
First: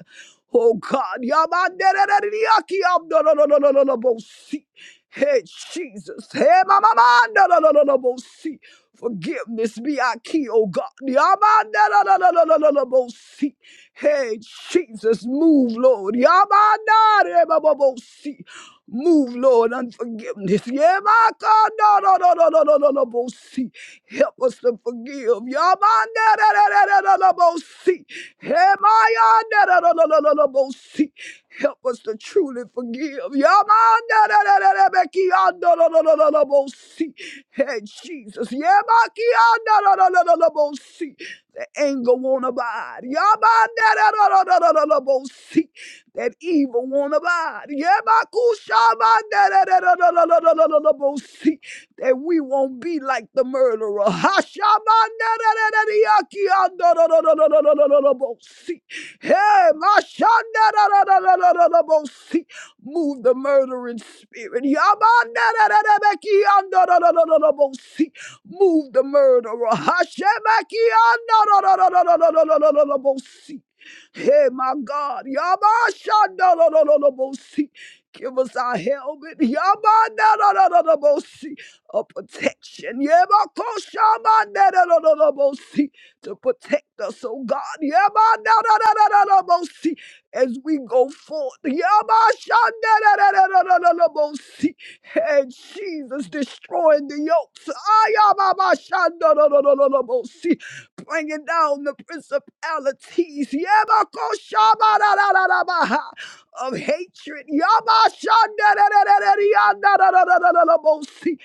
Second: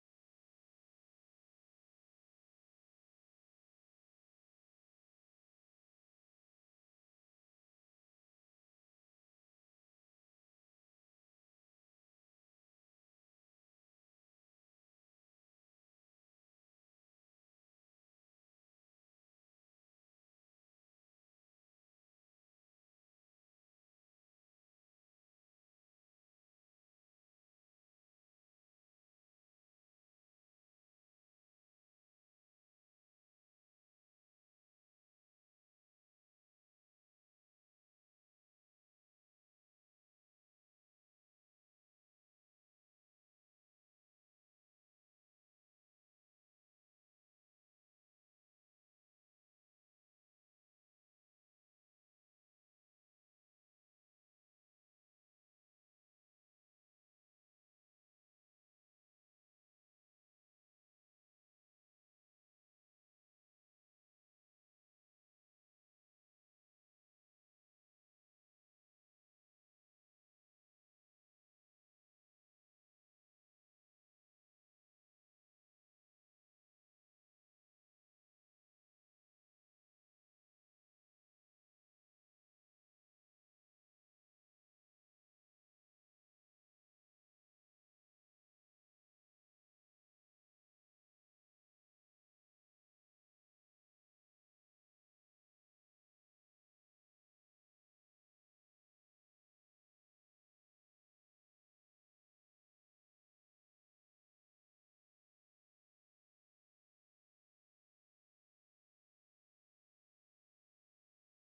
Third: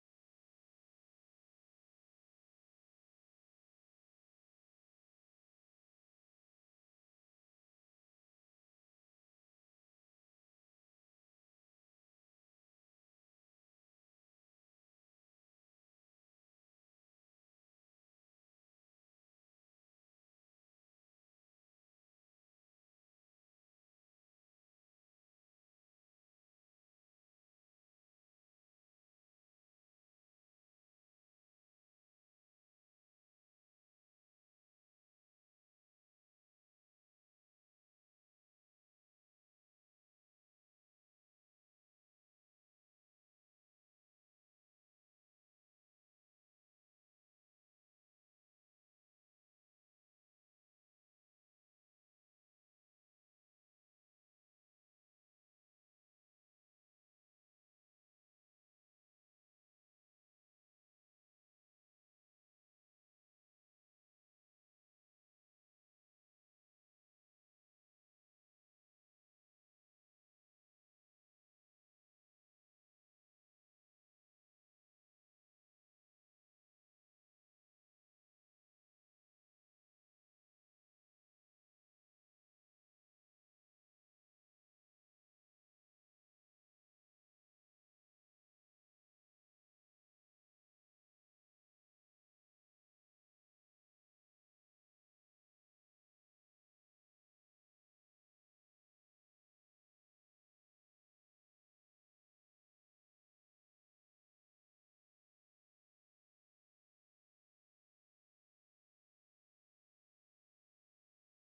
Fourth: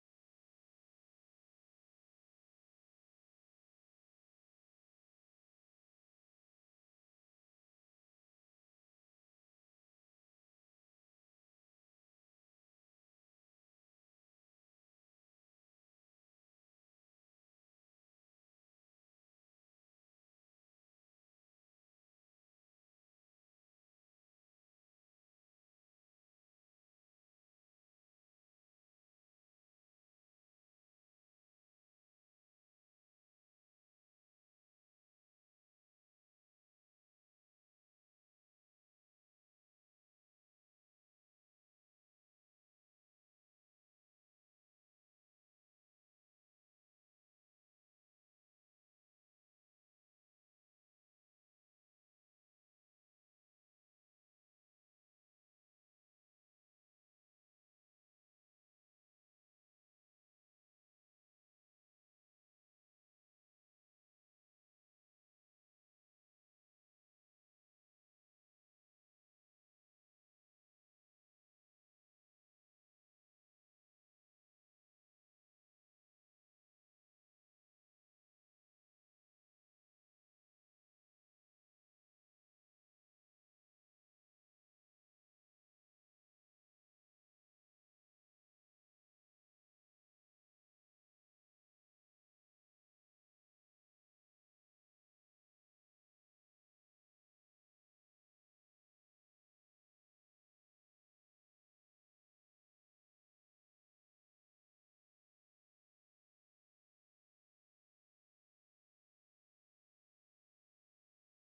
Oh God, Yamanderereriaki amdororororobosi. Hey Jesus, hey mama mandororororobosi. Forgiveness be our key, oh God. Yamanderererererererererebosi. Hey Jesus, move, Lord. Yamandererererererebosi. Move, Lord, unforgiveness. Yeah, my God, no, no, no, no, no, no, no, no, bo- see. Help us to forgive. Yeah, my da, da, da, da, da, da, da, bo- see. Yeah, my ah, da, da, da, da, da, da, da, see. Help us to truly forgive. Yeah, my da, da, da, da, da, da, ki, ah, da, da, da, da, da, da, bo- see. Hey, Jesus. Yeah, my ki, ah, da, da, da, da, da, da, see. The anger won't abide. Yeah, my da, da, da, da, da, da, da, da, see that evil won't abide. Yebakushabandararararararararabosi, That we won't be like the murderer. Hashabandararararararararararabosi. Hey, mashandarararararararabosi. Move the murdering spirit. Yabandararararekiandarararararabosi. Move the murderer. Hashebakiandarararararararabosi. Hey, my God. Yamashandalololobosi. Give us our helmet. Yamandalalololobosi. A protection. Yamakoshamandalalololobosi. To protect us, oh God. Yamandalalololobosi. As we go forth. Yamashandalololobosi. And Jesus destroying the yokes. Ayabamashandalololobosi bringing down the principalities Yabakoshabadadadabaha, of hatred, Yabashandadadadadadadadadadadabosi,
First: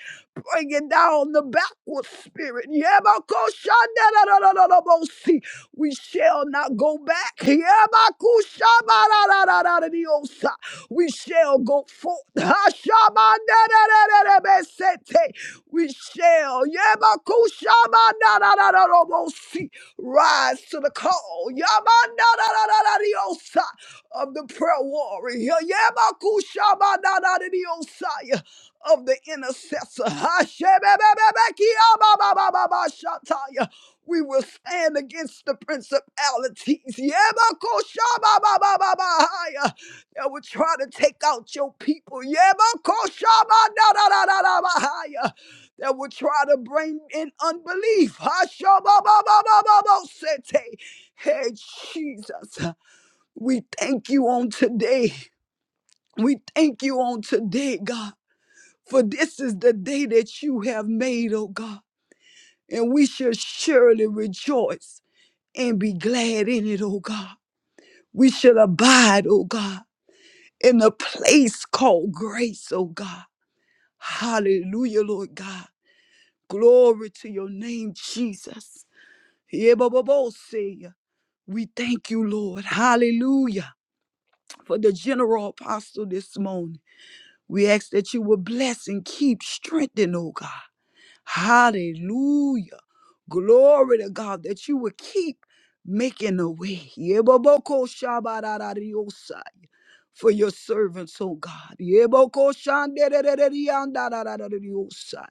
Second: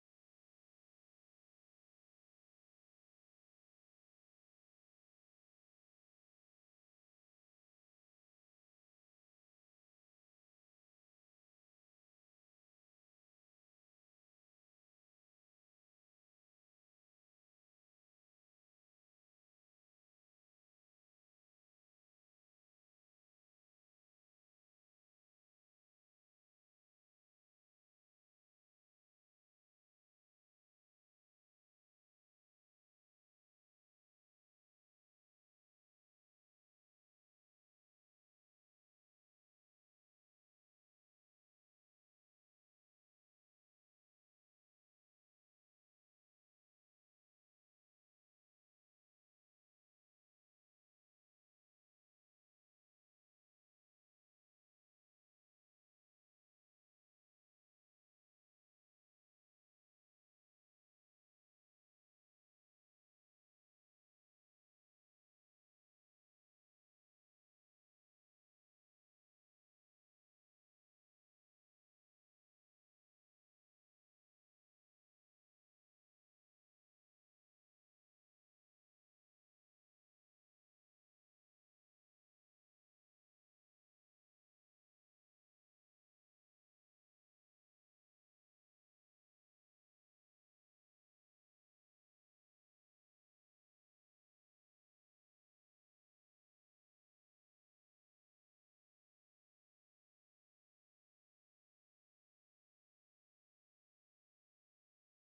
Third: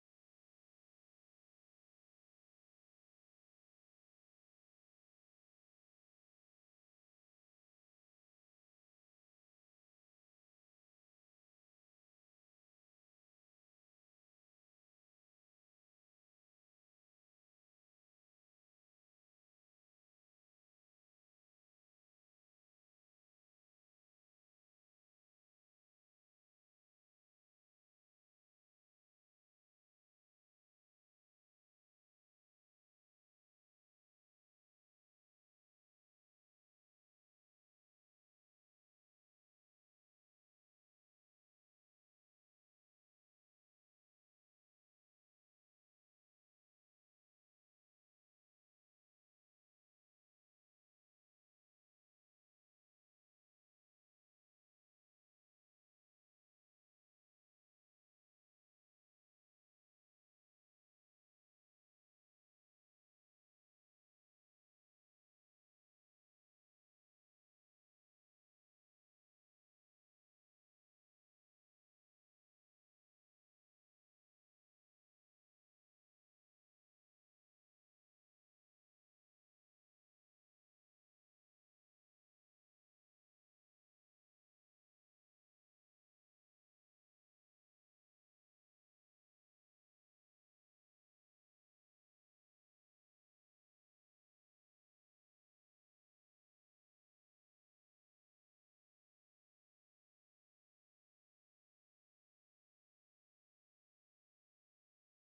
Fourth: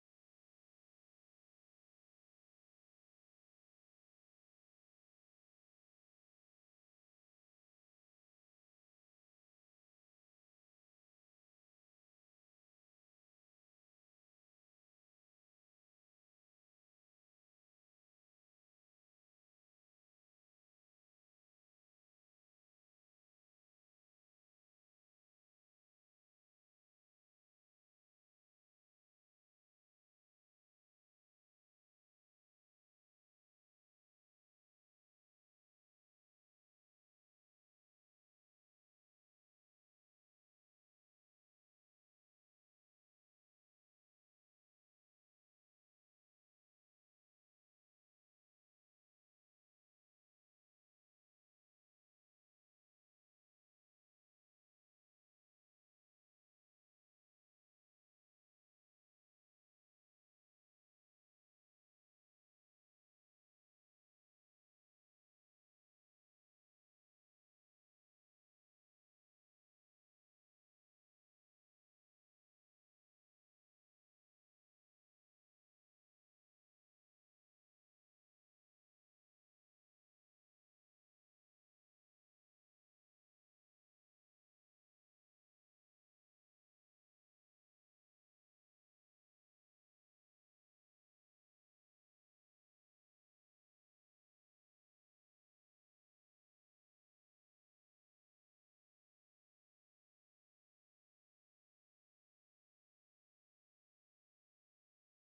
bringing down the backward spirit. Yabakoshandadadadadadabosi. We shall not go back. Yabakushabadadadadadadiosa. We shall go forth. Hashabandadadadadabesete we shall Yabakushabanadadadadobosi, rise to the call Yabanadadadadadiosa, of the prayer warrior Yabakushabanadadadiosa, of the intercessor. Hashebebebebekiababababashataya. We will stand against the principalities Yabakoshababababahaya, that will try to take out your people. Yabakoshabadadadadabahaya that will try to bring in unbelief. Hashababababababosete. Hey, hey, Jesus, we thank you on today. We thank you on today, God, for this is the day that you have made, oh God, and we shall surely rejoice and be glad in it, oh God. We shall abide, oh God, in a place called grace, oh God. Hallelujah, Lord God. Glory to your name, Jesus. Yebobobose. We thank you, Lord. Hallelujah. For the general apostle this morning. We ask that you will bless and keep strengthening, oh God. Hallelujah. Glory to God that you will keep making a way. Yeboboko shabararariosai. For your servants, oh God. Yeboko shandererereriandararariosai.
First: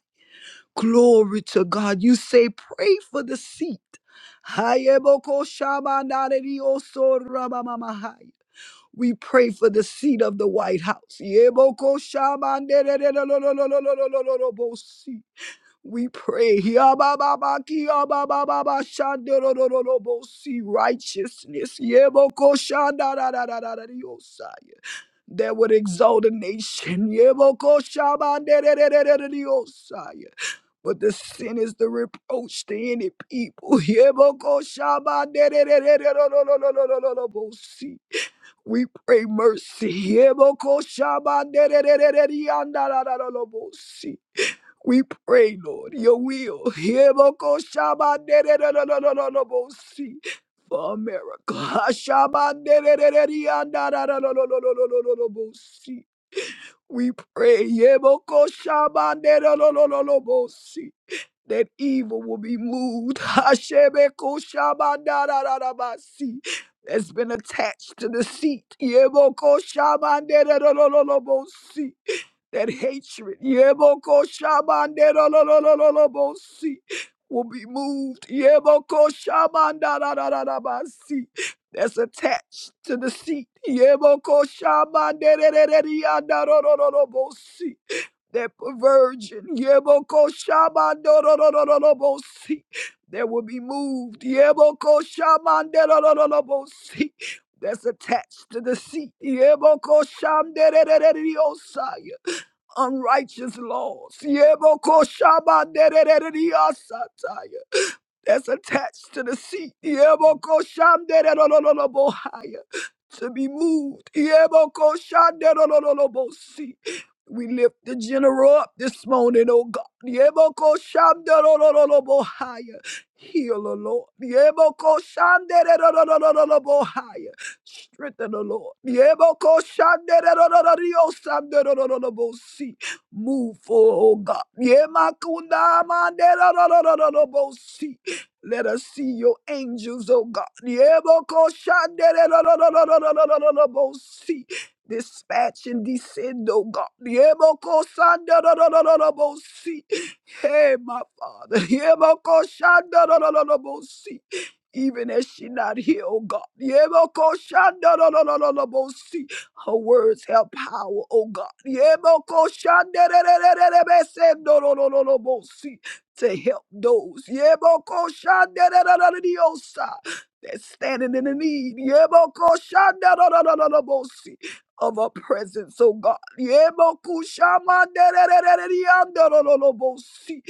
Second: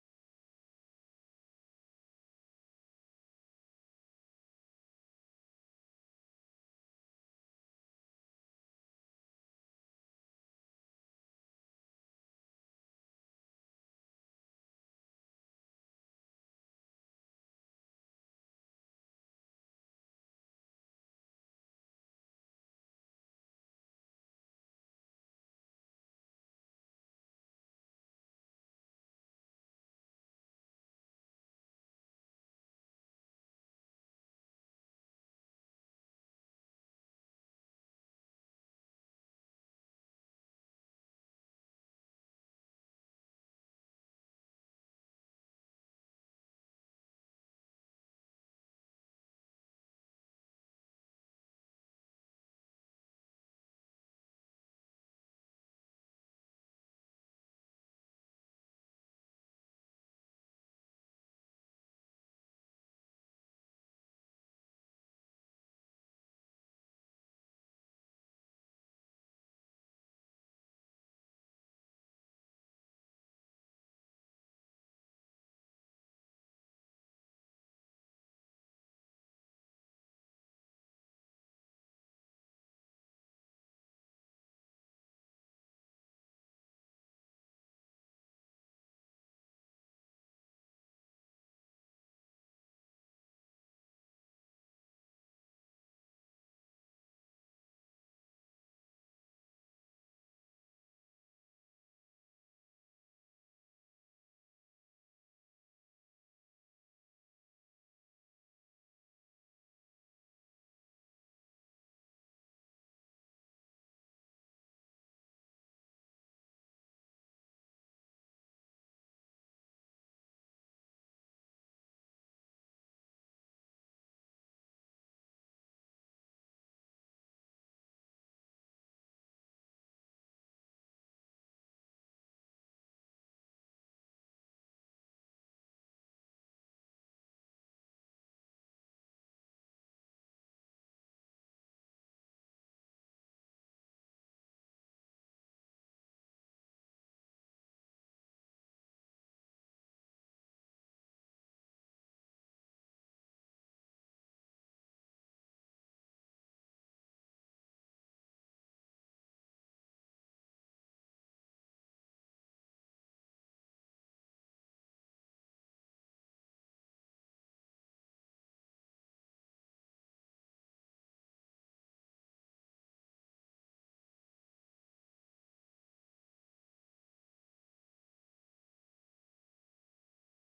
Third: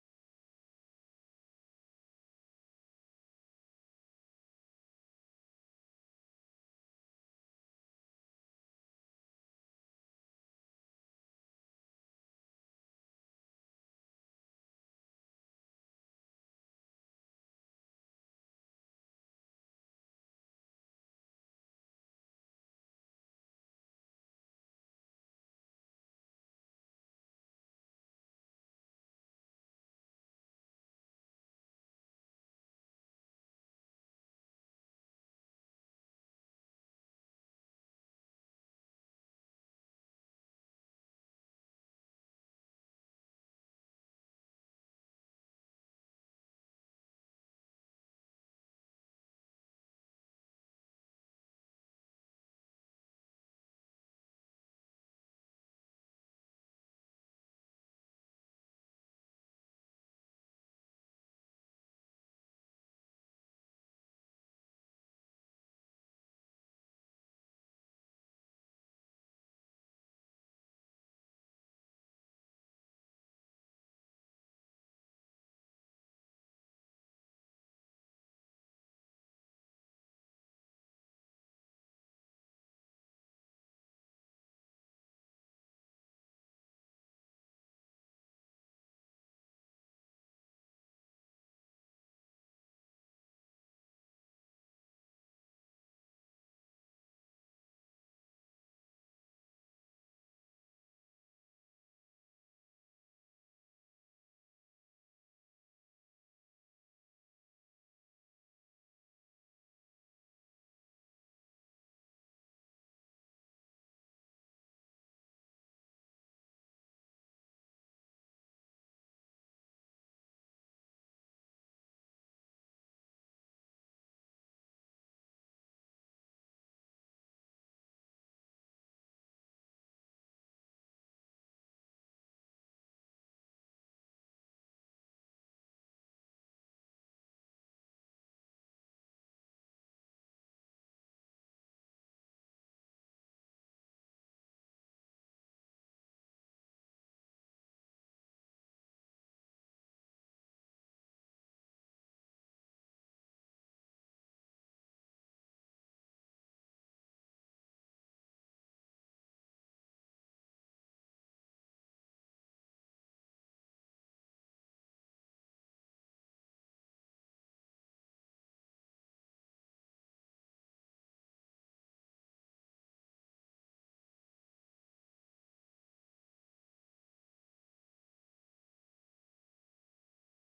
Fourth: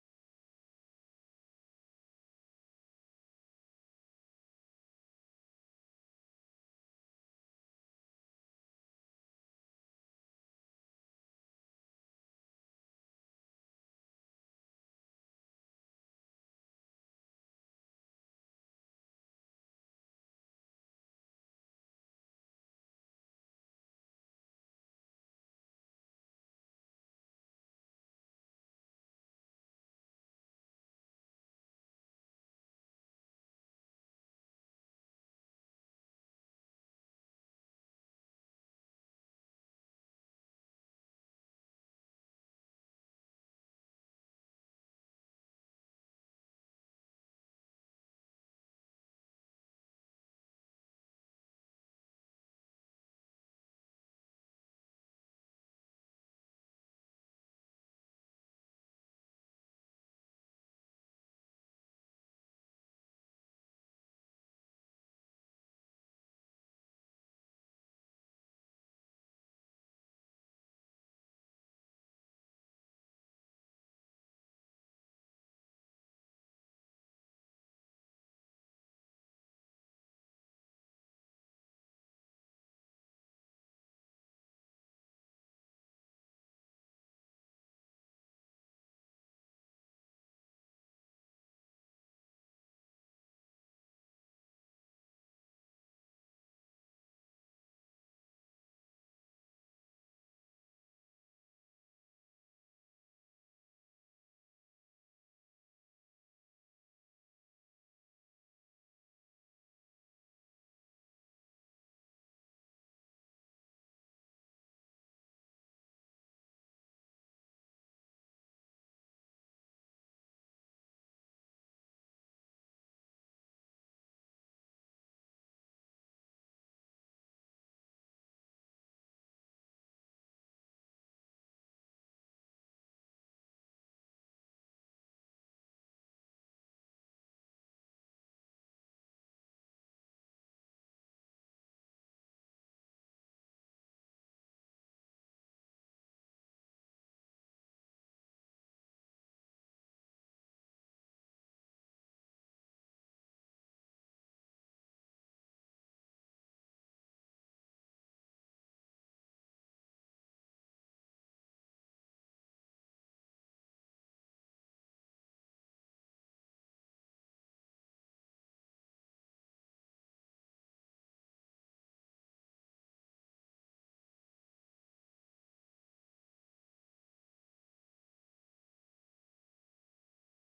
Glory to God. You say, pray for the seat. Hayeboko shabanarerioso rabamamahai. We pray for the seat of the White House. Yeboko shabanderererololololololololobosi. We pray Hiabababaki, ababababa, shandorolololobosi. righteousness Yeboko shandararararariosai. that would exalt a nation. Yeboko shabanderererereriosai. But the sin is the reproach to any people. Yebokoshabaderererererorororororororobosi. We pray mercy. Yebokoshabaderererererororororobosi. We pray, Lord, Your will. Yebokoshabadererererororororobosi. For America. Hashabaderererererorororororobosi. We pray. Yebokoshabadererererorororobosi that evil will be moved. Hashemekushamandarararabasi. That's been attached to the seat. Yemokoshamanderararararabosi. That hatred Yemokoshamanderararararabosi, will be moved. Yemokoshamandararararabasi. That's attached to the seat. Yemokoshamanderararararabosi that virgin, Yebokoshamandorororobosi, that will be moved, Yebokoshamandorororobosi, that's attached to the seat, Yebokoshamdererereriosai, unrighteous laws, Yebokoshamandororororiosatai, that's attached to the seat. Yebokoshandererororobohaya, To be moved. Yebokoshandererororobosi. We lift the general up this morning, oh God. Yebokoshandererororobohaya. Heal, O Lord. Yebokoshandererororobohaya. Strengthen, O Lord. Yebokoshandererorororiosandererororobosi. Move for, oh God. Yemakundamandererorororobosi. Let us see your angels, oh God. Yebokoshandererorororororororobosi. Dispatch and descend, oh God. Yebokoshandererororororobosi. Hey, my Father. Yebokoshandererorororobosi. Even as she not here, oh God. Yebokoshandererorororobosi. Her words have power, oh God. Yebokoshandererorororobosi to help those Yebokoshanderererereriosa, that's standing in the need Yebokoshanderererererebosi, of a presence, oh God. Yebokushamanderererererererererererererererererebosi.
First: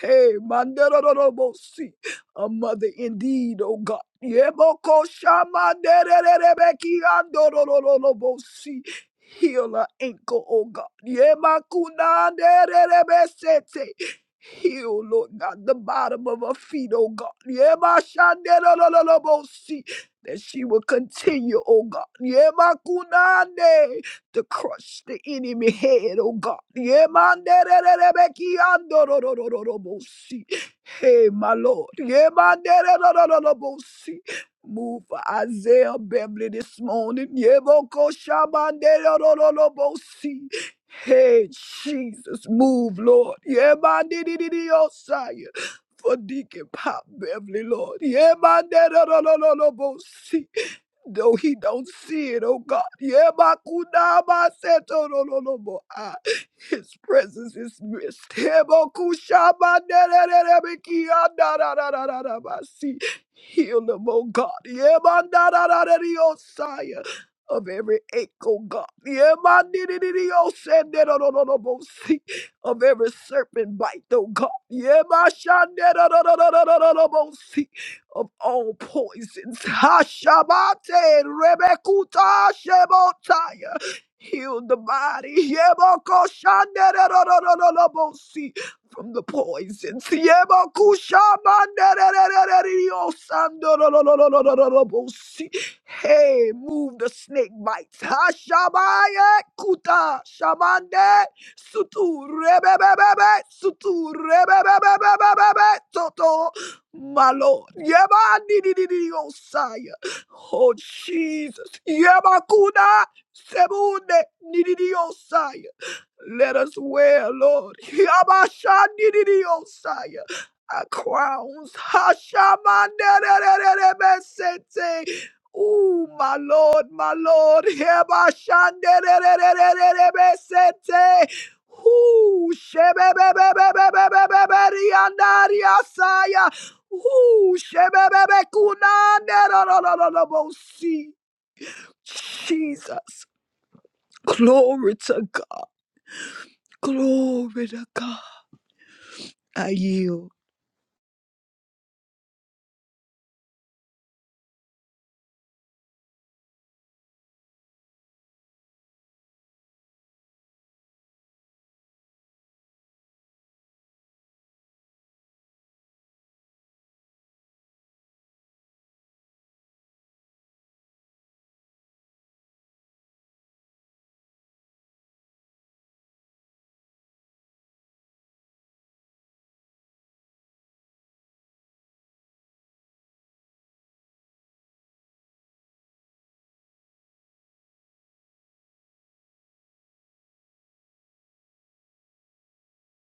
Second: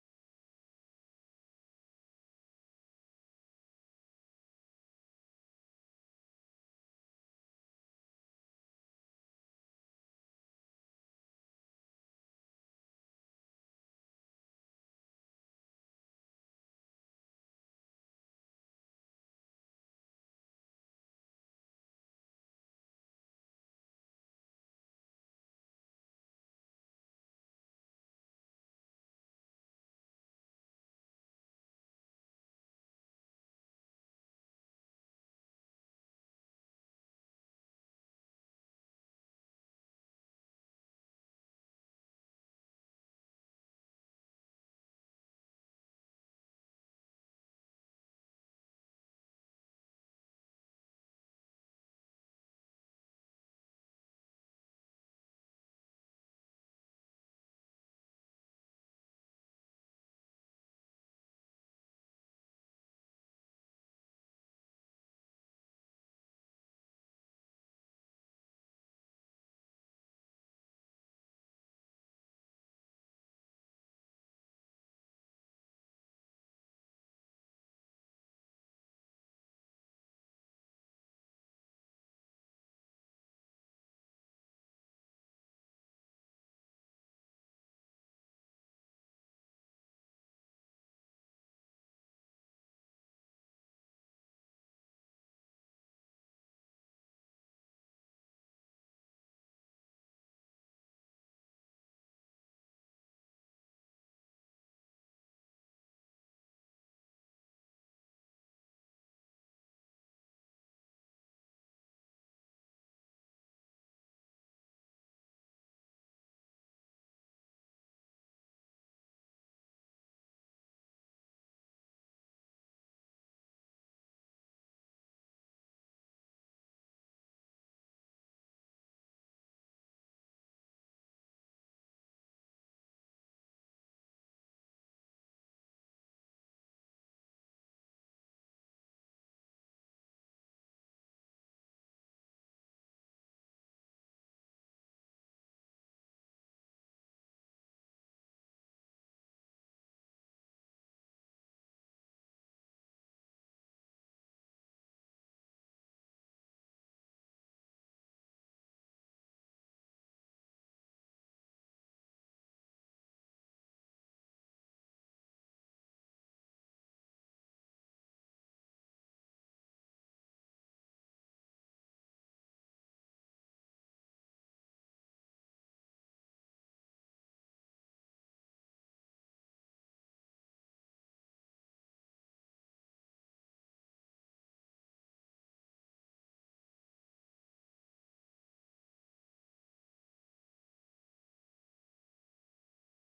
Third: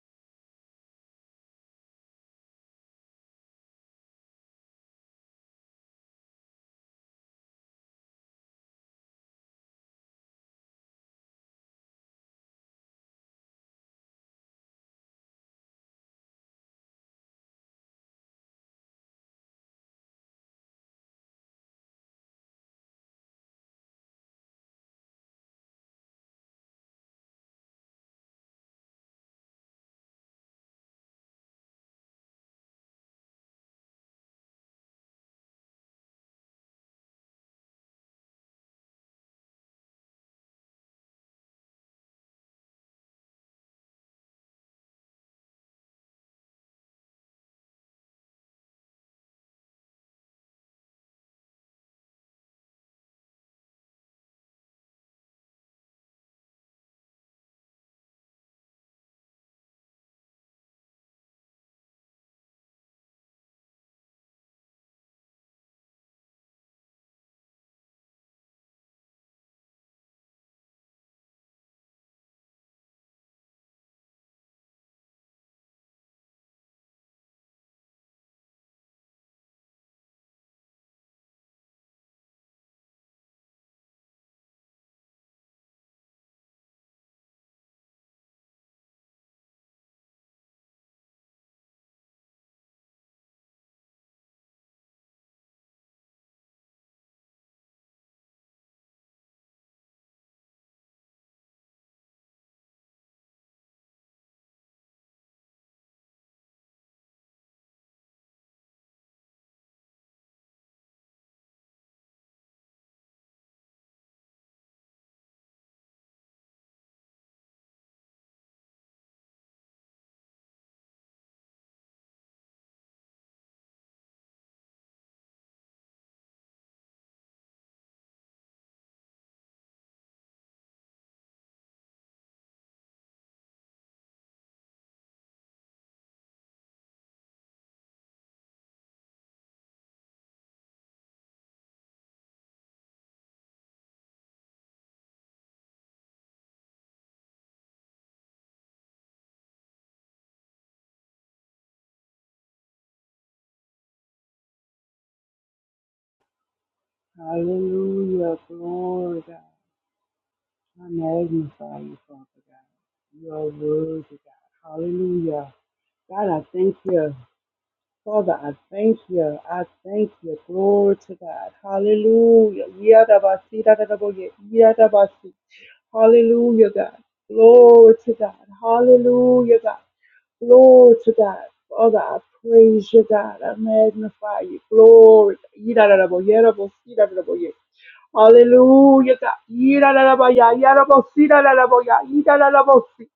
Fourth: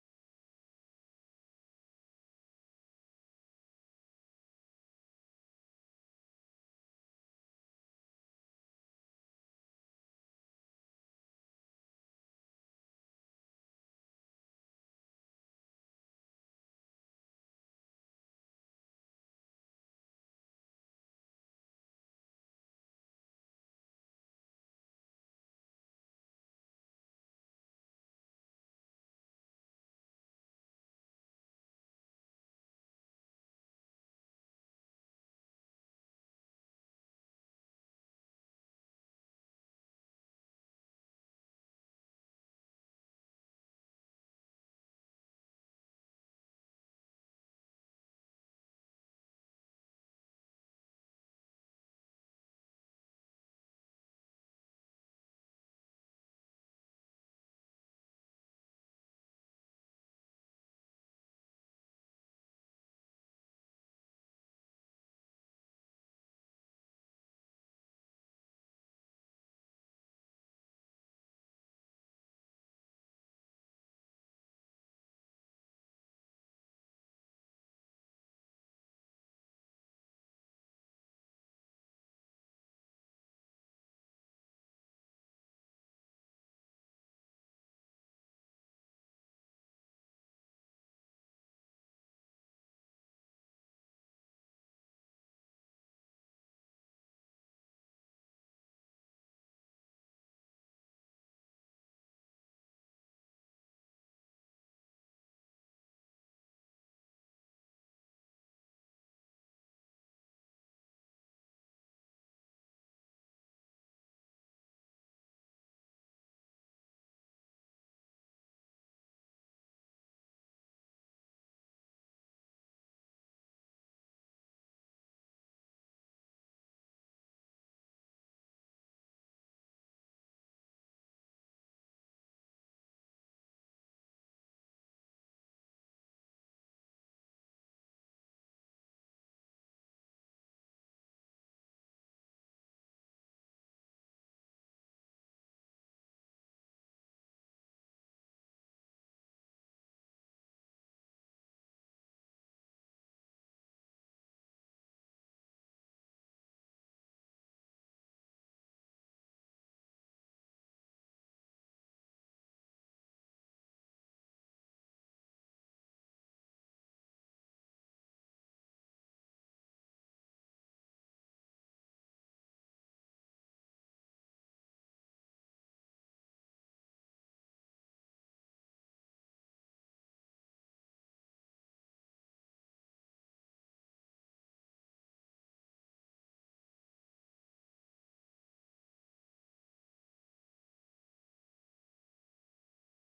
Hey, manderererererebosi, a mother indeed, oh God. Yebokoshamandererererererererererererererererebosi. Heal her ankle, oh God. Yemakunandererebesete. Heal, Lord God, the bottom of her feet, oh God. Yemashandelololobosi, That she will continue, oh God. Yema kunande To crush the enemy head, oh God. Yemandererebekiandororororobosi. Hey, my Lord. Yemandererorororobosi. Move for Isaiah Beverly this morning. Yebokoshabandererororobosi. Hey, Jesus, move, Lord. Yeah, man, did it in your side. For Deacon Pop Beverly, Lord. Yeah, man, da- da- da- da- da- da- bo- see though he don't see it, oh God. Yebakudabasetololobo. Ah, His presence is missed. Yebokushabanerererebekiandadadadadadabasi. Heal them, oh God. Yebandadadadadiosaya. Of every ache, oh God. Yemandidididiosendedololobosi. Of every serpent bite, oh God. Yemashandedololobosi of all poisons. Hashabate Rebekuta Shebotaya. Heal the body. Yeboko shandererorororobosi, From the poisons. Yeboku shamanderererererosandorororororobosi. Hey, move the snake bites. Hashabaya kuta shamande sutu rebebebebe sutu rebebebebebebe toto my Lord, Yeha ni ni ni ni Osaya. Oh Jesus, Yeha kuna sebunde ni ni ni Osaya. Let us wear, Lord, Yabasha ni ni ni Osaya. Our crowns, Hashem, dererererebe sente. Ooh, my Lord, my Lord, Yabasha dererererebe sente. Ooh, shebebebebebebebebebe riandariasaya. Ooh, shebebebekuna-na-na-na-na-na-na-bosi. Jesus. Glory to God. Glory to God. I yield.
Hallelujah. Glory, God. I magnify you, Father God. You are worthy, God. Hallelujah. God, I thank you. Father, I thank you. I thank you. Glory to God. Hallelujah. Yadabasi, dadadaboye, yadabasi. Hallelujah, God. Glory to God. Hallelujah, God. Glory to God. Father, I praise you, God. I magnify you. Glory. Yidadadabo, yadabo, yidadadabo, Hallelujah, God. Yidadadabaya, yadabosi, dadadaboya, yidadadabosi.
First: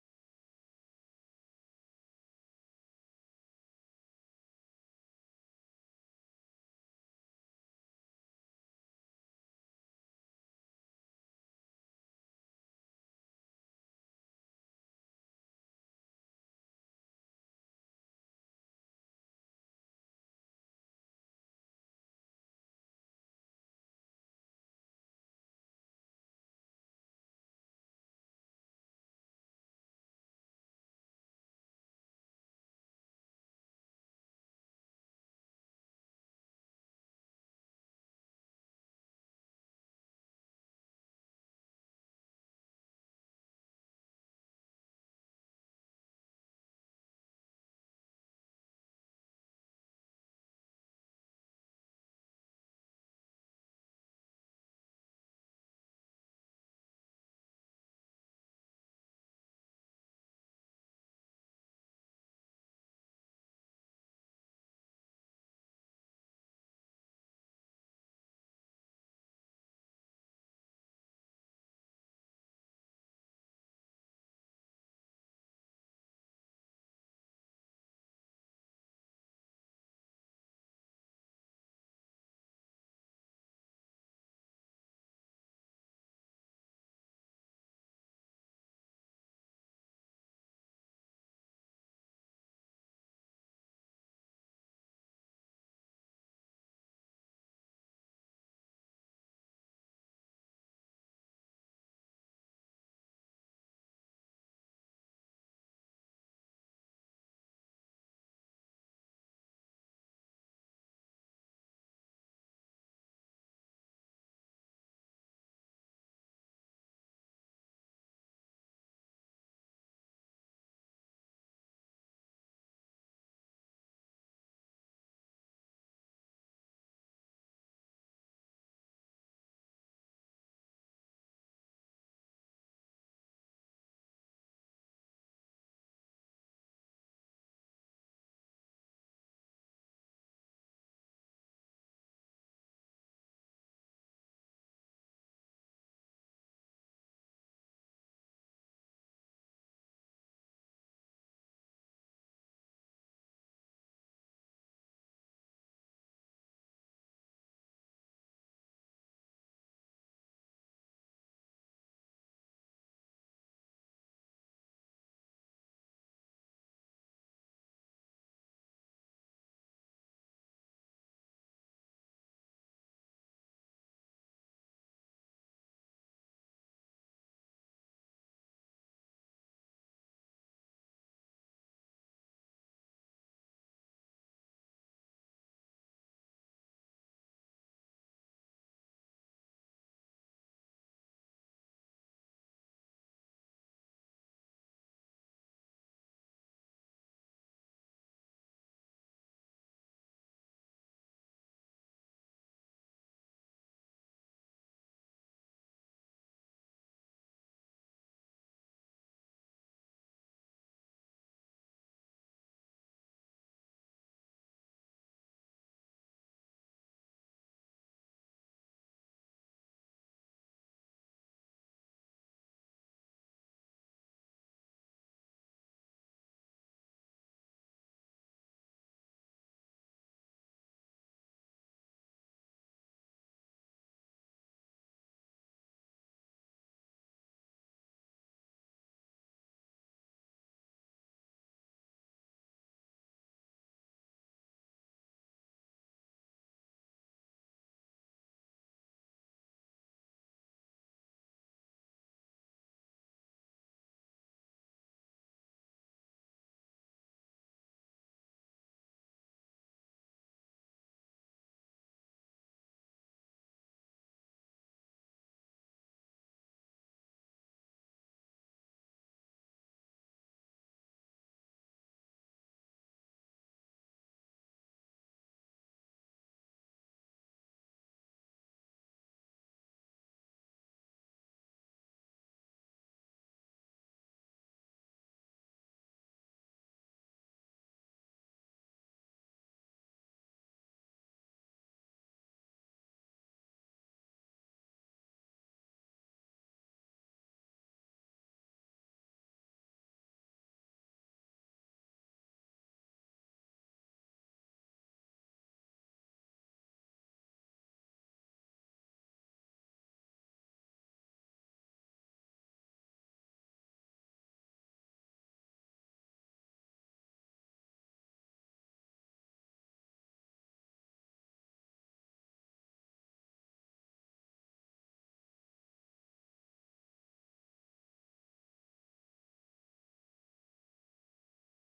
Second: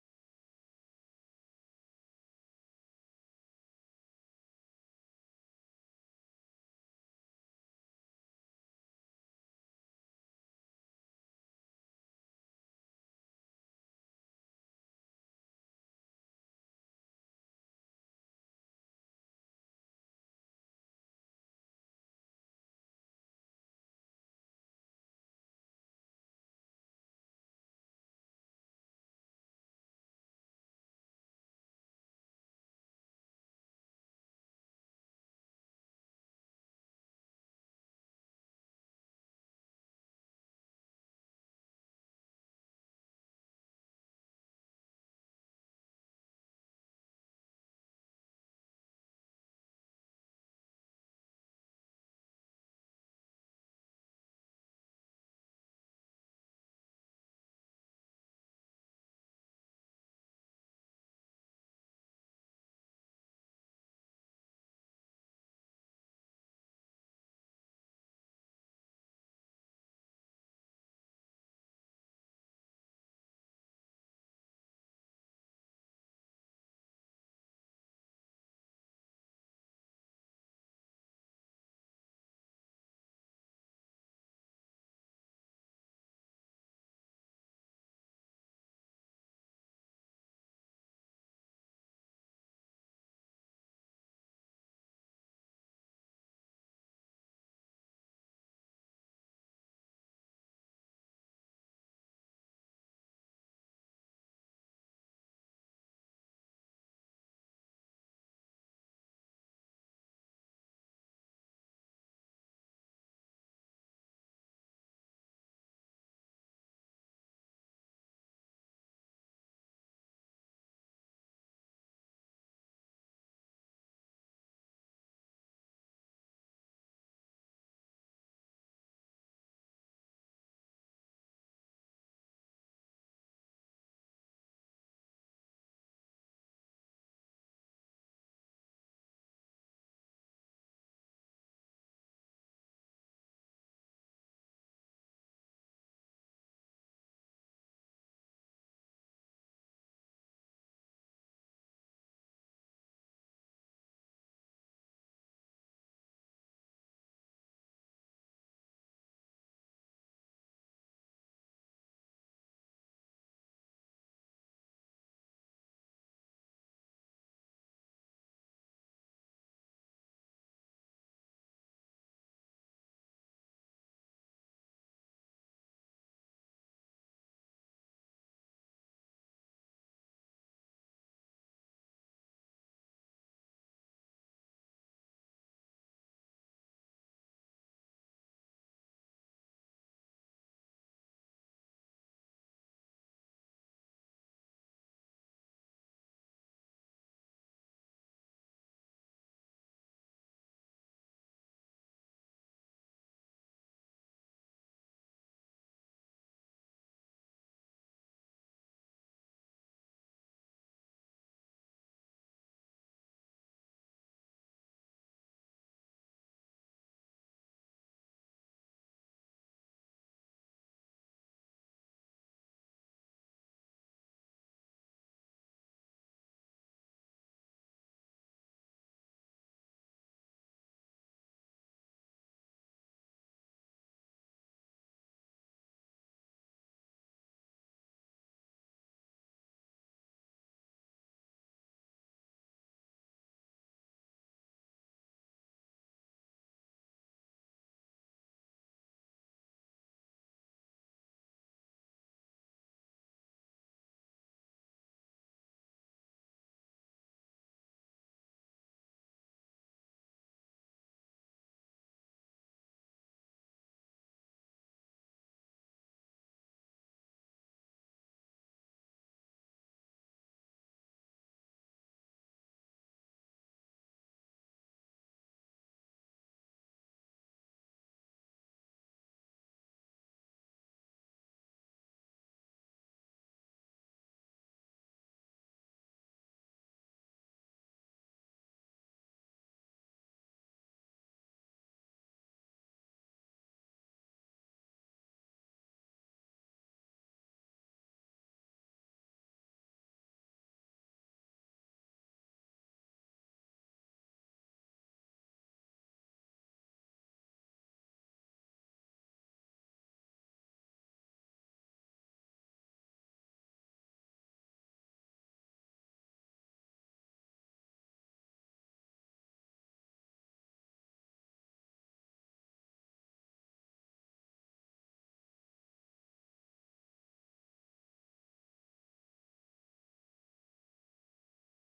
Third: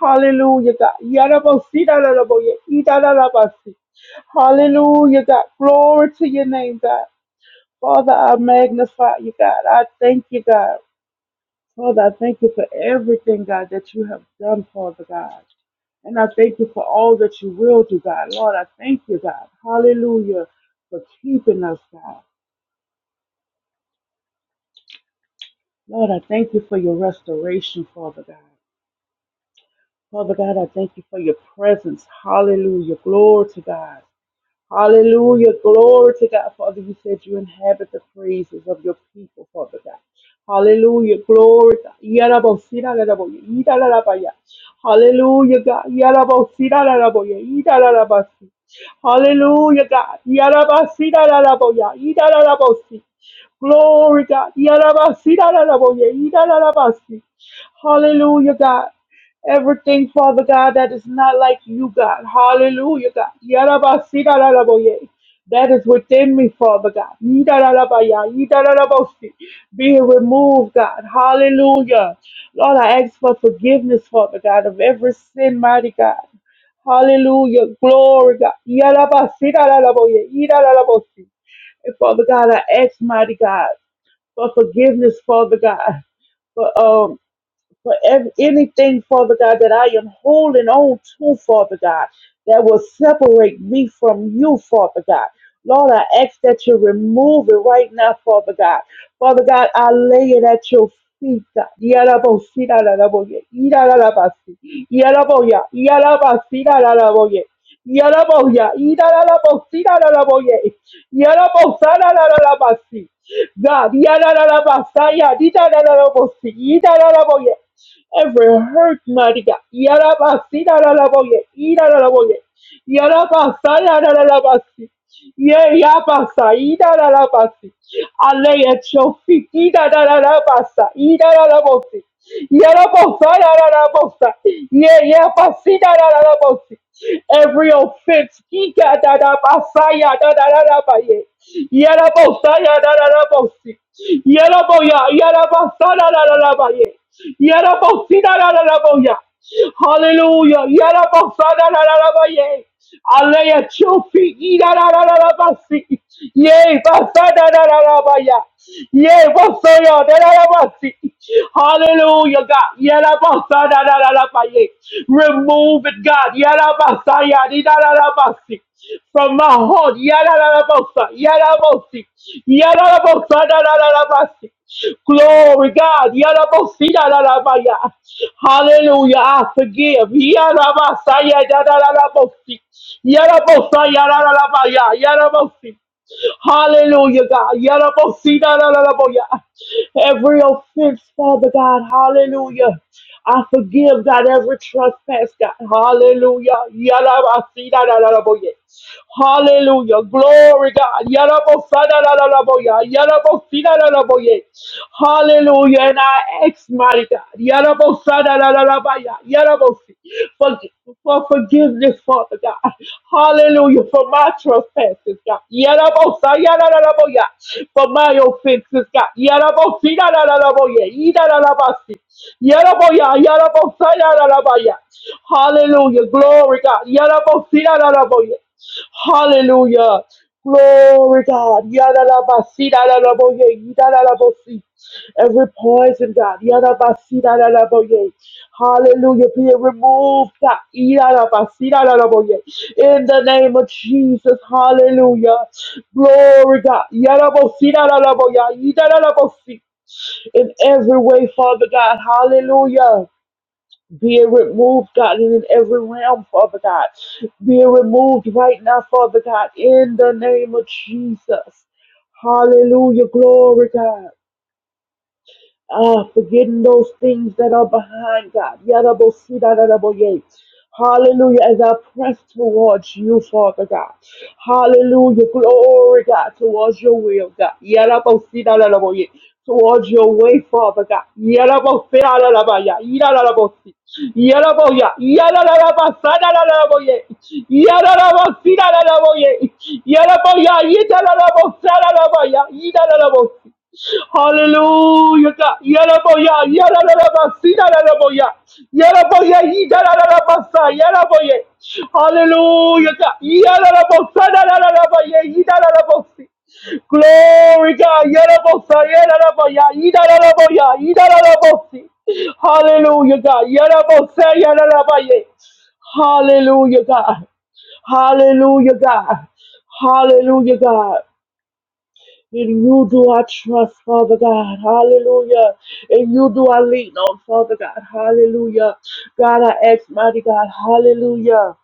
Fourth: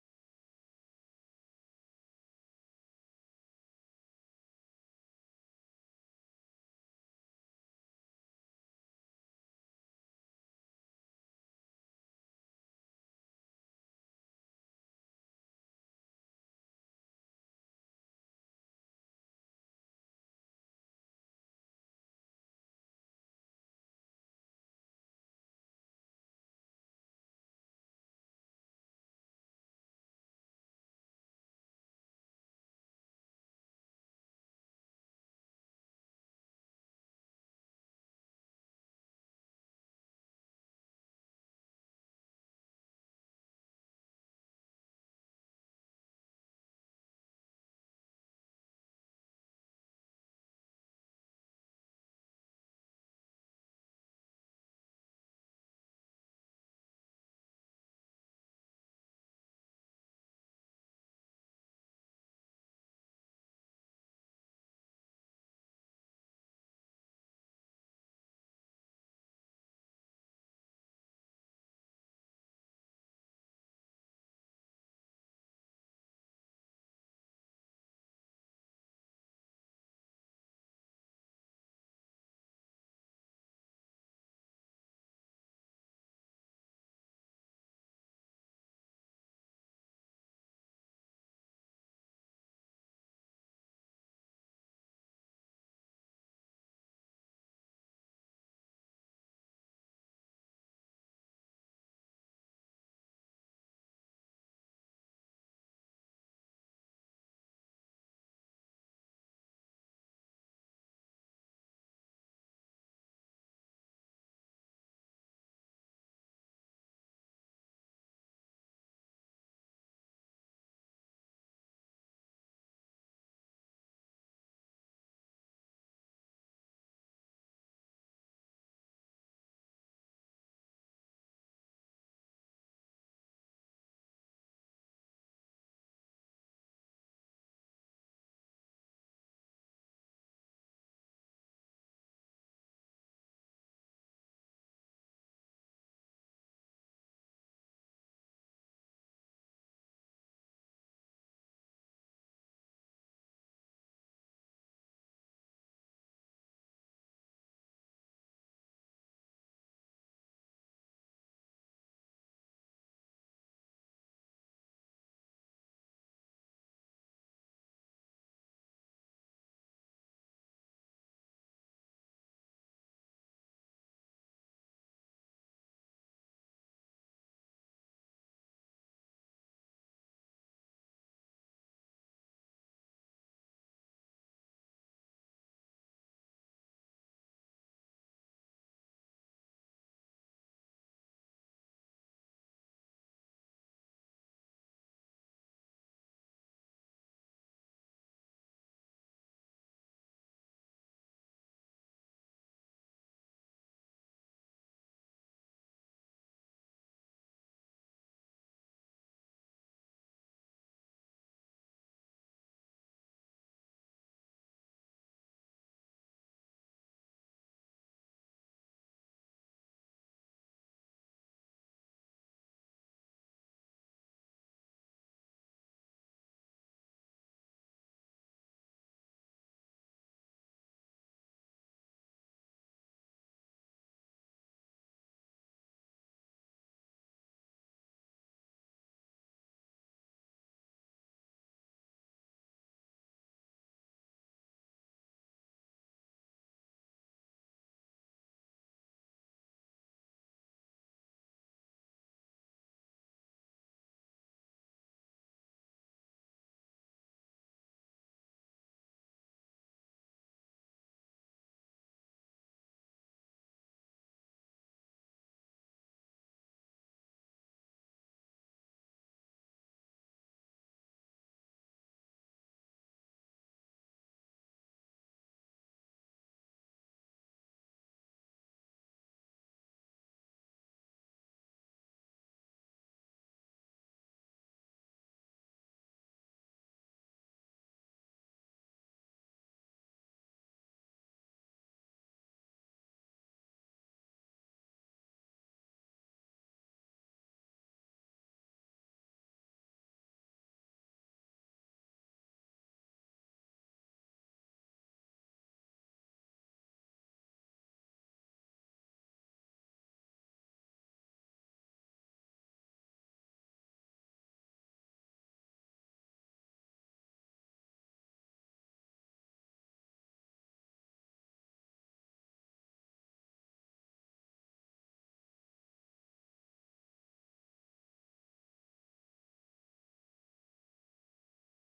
Hallelujah, God. Yadabosi, dadadaboya, yidadadabasi. Hallelujah, God. Glory to your name, God. Father, I magnify you, God. I thank you, God. Father, I thank you for everything, God, that you have done, Father God. And I thank you for all that you will do, God. Lord, I thank you, God. Hallelujah. For keeping us, God. Lord, I thank you for your restoration, Father God. Father God, I thank you for your presence. Hallelujah. Glory to God. Hallelujah. Glory to God, Father. You said you inhabit the praises of your people, Father God. Hallelujah. Glory. to God. Yarabosira laraboye, idalarabaya. Hallelujah, God. Yarabosira laraboye, idalarabasi. Hallelujah, God. Yarabasira laraboya, idalarabosi. Glory, God. Yarabasira laraboye, idalarabasi. Hallelujah, God. Everything, Father God, that is not like you, God. Hallelujah, God. Yarabasidararaboye. That is within me, Father God. Yidararabaya, yidararabosi. Be removed, God. Hallelujah. Lord, I ask for forgiveness, Father God, of every sin, mighty God. Hallelujah. Glory, God. Yarabasidararaboye, yidararabosi. And Father God, I ask, mighty God, for forgiveness, Father God. for um for every, anything, Father God, that I am holding on to, Father God, that will separate me from you, Father God. Lord, I ask that you remove it right now, Father God. Father God, I lay it at your feet, God. Yarabosi, yararaboye, yaraboya, yarabasi, Yaraboya, Irarabossi, Raraboye, Yarabosana, Rarabasi, God, Yarabasaya, Didarabossi, Idaraboye, every hurt, mighty God, Yarabasi, Raraboye, Iraraboye, Yarabasaya, Rarabasi. Yeyabasa, idarabasi. I lay at your feet. Idarabasa, idarabosi. Yerabosa, idarabosa. Yeyabasi, idarabosi. Every offense, idarabasa, yadarabaye. Yerabosa, yadarabosi. Yeraboya, yarabasa, yadarabaye. Yerabosi, yadaraboya. Hallelujah. Yarabasadadadadabaye. I lay at your feet. Yidadadadadabasi. Yea, basadadadadabaya. Yea, basayadadadabasi. Hallelujah, God. Yarabasadadadadabaye. Remove it, God. Yarabasayadidadadabasi. From my heart. Yadadadabasa. Yadabosi. Yadadabosadadadabasi. Glory, God. Yarabosina la la maya. Hallelujah. I forgive. Yarabasaya da da la la bosi. Yarabosaya la la la maya. Yarabosi. Hallelujah, God. Yarabosina la la la boya. Every offense, Father God. Hallelujah. I forgive, God, every trespass, God. Hallelujah. Yalabasi-da-da-da-da-bo-ye. Hallelujah. Glory, God. Yalabosa-da-da-da-da-bo-ya. Yalabosi-da-da-da-bo-ye. Hallelujah. And I ask, mighty God, Yalabosa-da-da-da-da-ba-ya. Yalabosi. for, for forgiveness, Father God. Hallelujah. For my trespasses, God. Yarabosa, yararaboya. For my offenses, God. Yarabosi, yararaboya. Yararabasi. Yaraboya, yarabosa, yararabaya. Hallelujah. Glory, God. Yarabosi, yararaboya. Hallelujah. Glory God. Yadalabasi, dadalaboye, yidalalabosi. Every poison, God. Yadabasi, dadalaboye. Hallelujah. Be it removed, God. Yadabasi, dadalaboye. In the name of Jesus. Hallelujah. Glory God. Yadabosi, dadalaboya, yidalalabosi. In every way, Father God. Hallelujah. Be it removed, God, in every realm, Father God. Be it removed right now, Father God, in the name of Jesus. Hallelujah. Glory, God. Ah, forgetting those things that are behind God. Yadabosidadadaboye. Hallelujah, as I press towards you, Father God. Hallelujah, glory God, towards your will, God. Yadabosidadadaboye. Towards your way, Father God. Yadabosidadadabaya. Yadadabosi. Yadaboya. Yadadabasadadadaboye. Yadadabosidadadaboye. Yadaboya. Yadadabosadadaboya. Yadadabosi. Hallelujah. God. Yaraboya, yarararabasi, yararaboya. Yaraboya, yidarararabasa, yaraboya. Yarabasa, Yaraboye. Hallelujah. God. Yararabosa, yarararaboya, yidararabosi. Glory God. Yarabosa, yararaboya, yidararaboya, yidararabosi. Hallelujah, God. Yarabosa, yararaboya. Hallelujah, God. Hallelujah, God. Hallelujah, God. In you do I trust, Father God. Hallelujah. In you do I lean on, Father God. Hallelujah. God, I ask, mighty God. Hallelujah.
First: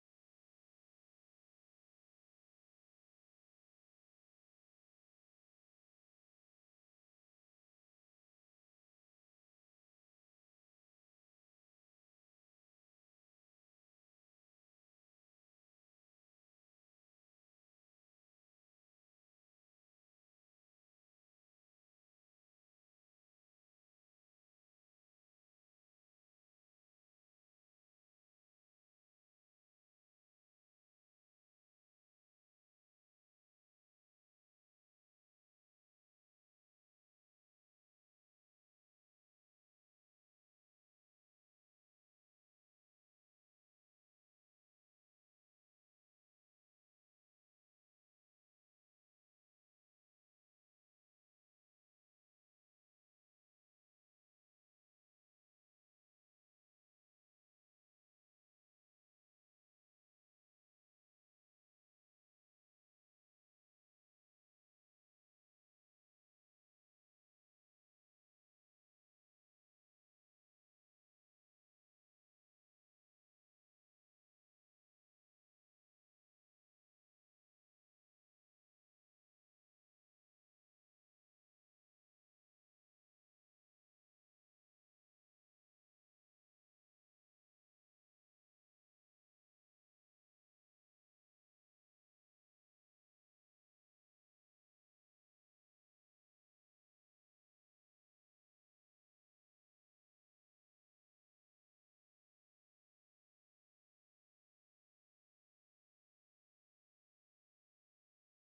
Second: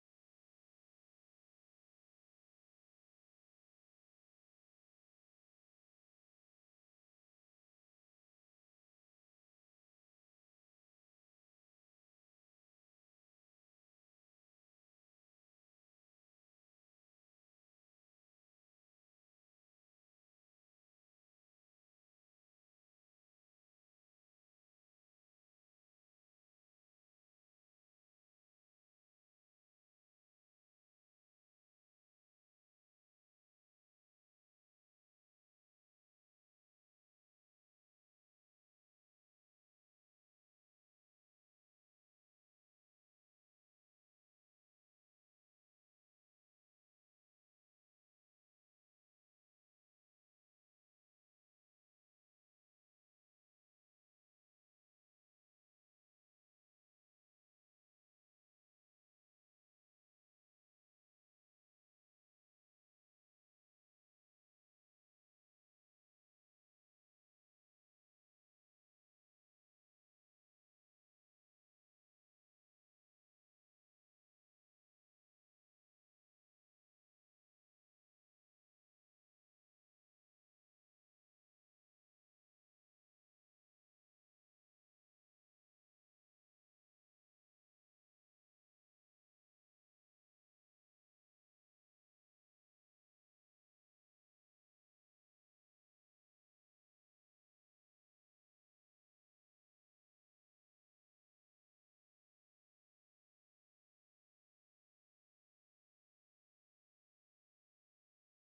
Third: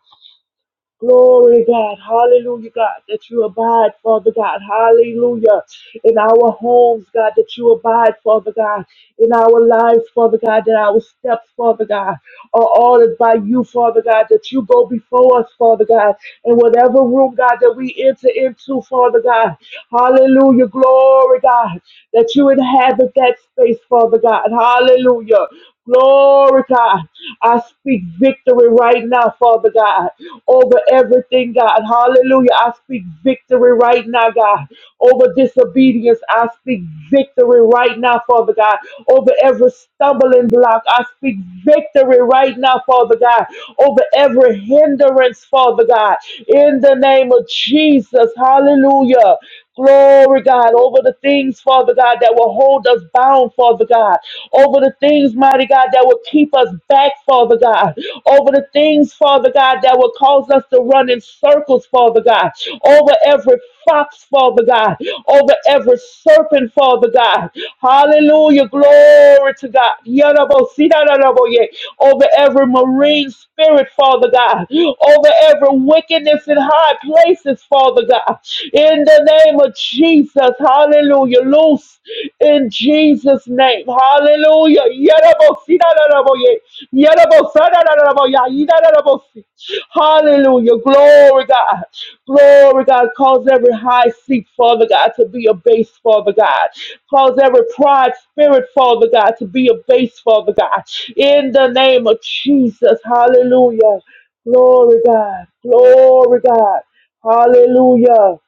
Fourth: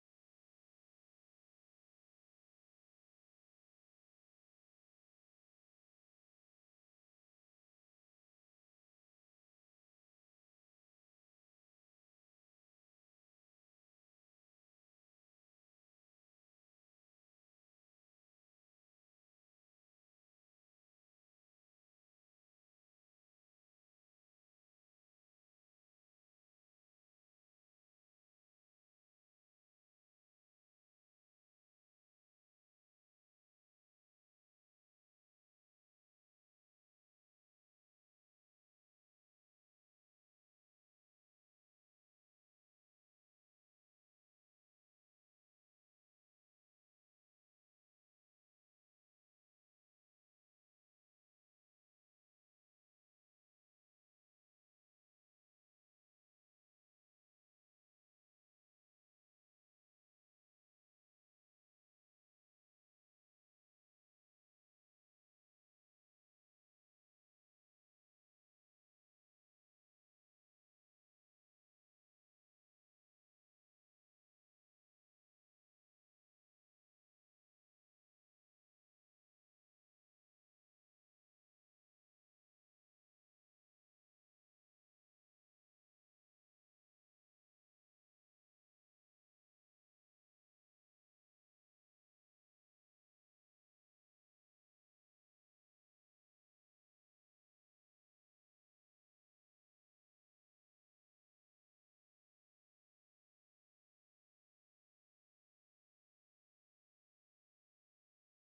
Glory, God. Hallelujah, God, that you abide, Father God. Hallelujah. In our homes, God, that you abide, Father God. In our lives, Father God, that our steps, Father God, are ordered by you, Father God, that you go before us, Father God. In whatever room, God, that we enter into, Father God. Hallelujah. Glory, God, that you inhabit that space, Father God. Hallelujah. Glory, God. I speak victory right now, Father God, over everything, God. Hallelujah. I speak victory right now, God, over disobedience. I speak victory right now, Father God, over every stumbling block. I speak victory right now, Father God, over every hindrance, Father God, in the name of Jesus. Hallelujah. Glory, God, over the things, Father God, that will hold us bound, Father God, over the things, mighty God, that will keep us back, Father God, over the things, Father God, that will cause us to run in circles, Father God, over every fox, Father God, over every serpent, Father God. hallelujah. Hallelujah. Glory to God. Yadabositadadaboye. Over every marine spirit, Father God. Over every wickedness in high places, Father God. In the name of Jesus. Hallelujah. Loose in Jesus' name. Hallelujah. Yadabositadadaboye. Yadabosadadadaboye. Yadadabosi. Hallelujah. Glory, God. Glory, God, cause every high seat, Father God, to be a base, Father God. Cause every pride spirit, Father God, to be a base, Father God. In the name of Jesus, hallelujah. Glory, God. Glory, God. Hallelujah.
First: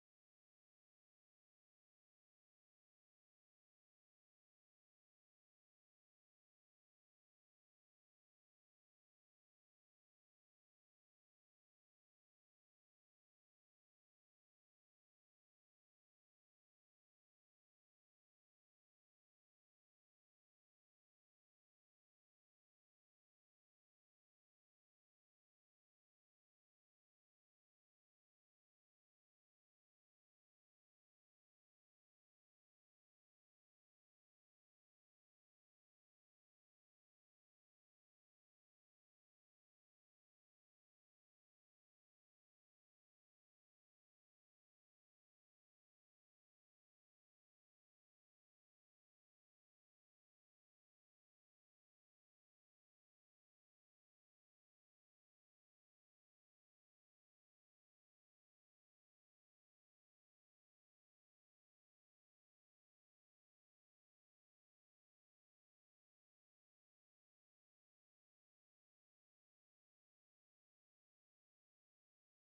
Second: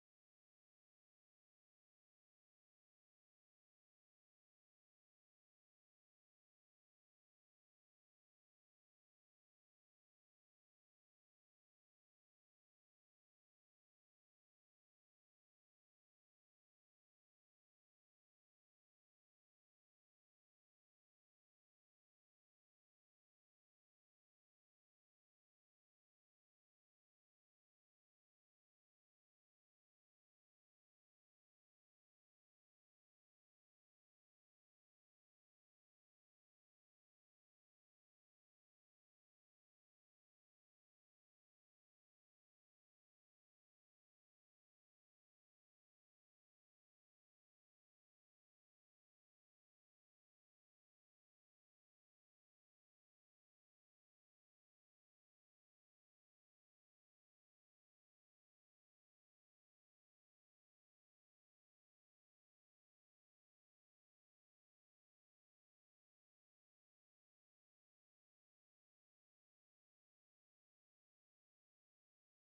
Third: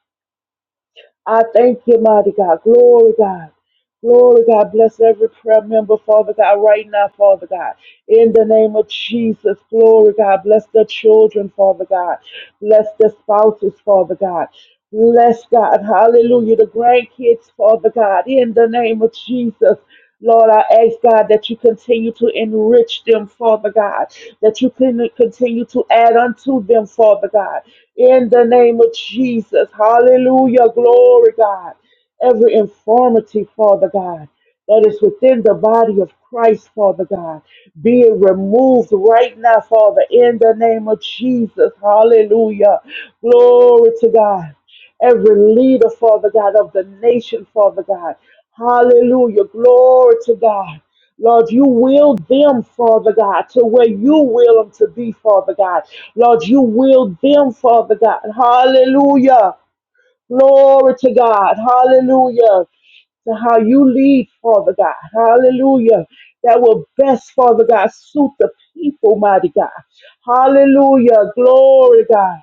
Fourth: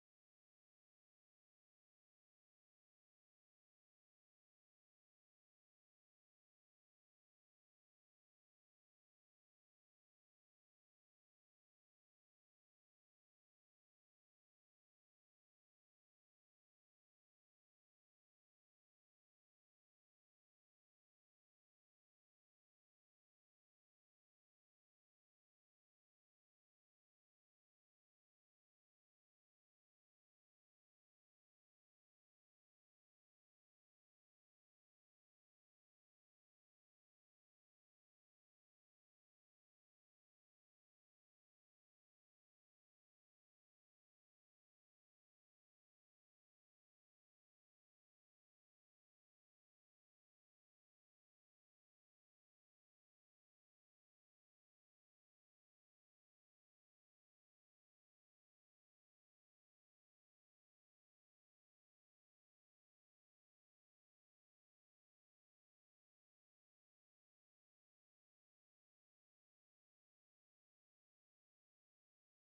I thank you, mighty God. Glory, God. Glory, God, bless every prayer member, Father God, right now, Father God. In the name of Jesus, glory, God, bless the children, Father God. Bless the spouses, Father God. Bless God, hallelujah, the grandkids, Father God. In the name of Jesus, Lord, I ask God that you continue to enrich them, Father God, that you can continue to add unto them, Father God. In the name of Jesus, hallelujah, glory, God every infirmity, Father God, that is within the body of Christ, Father God, be it removed right now, Father, in the name of Jesus. Hallelujah. Glory to God. Every leader, Father God, of the nation, Father God. Hallelujah. Glory to God. Lord, you will them, Father God, to where you will them to be, Father God. Lord, you will them, Father God. Hallelujah. Glory to God. Hallelujah to how you lead, Father God. Hallelujah. That will best, Father God, suit the people, mighty God. Hallelujah. Glory, God.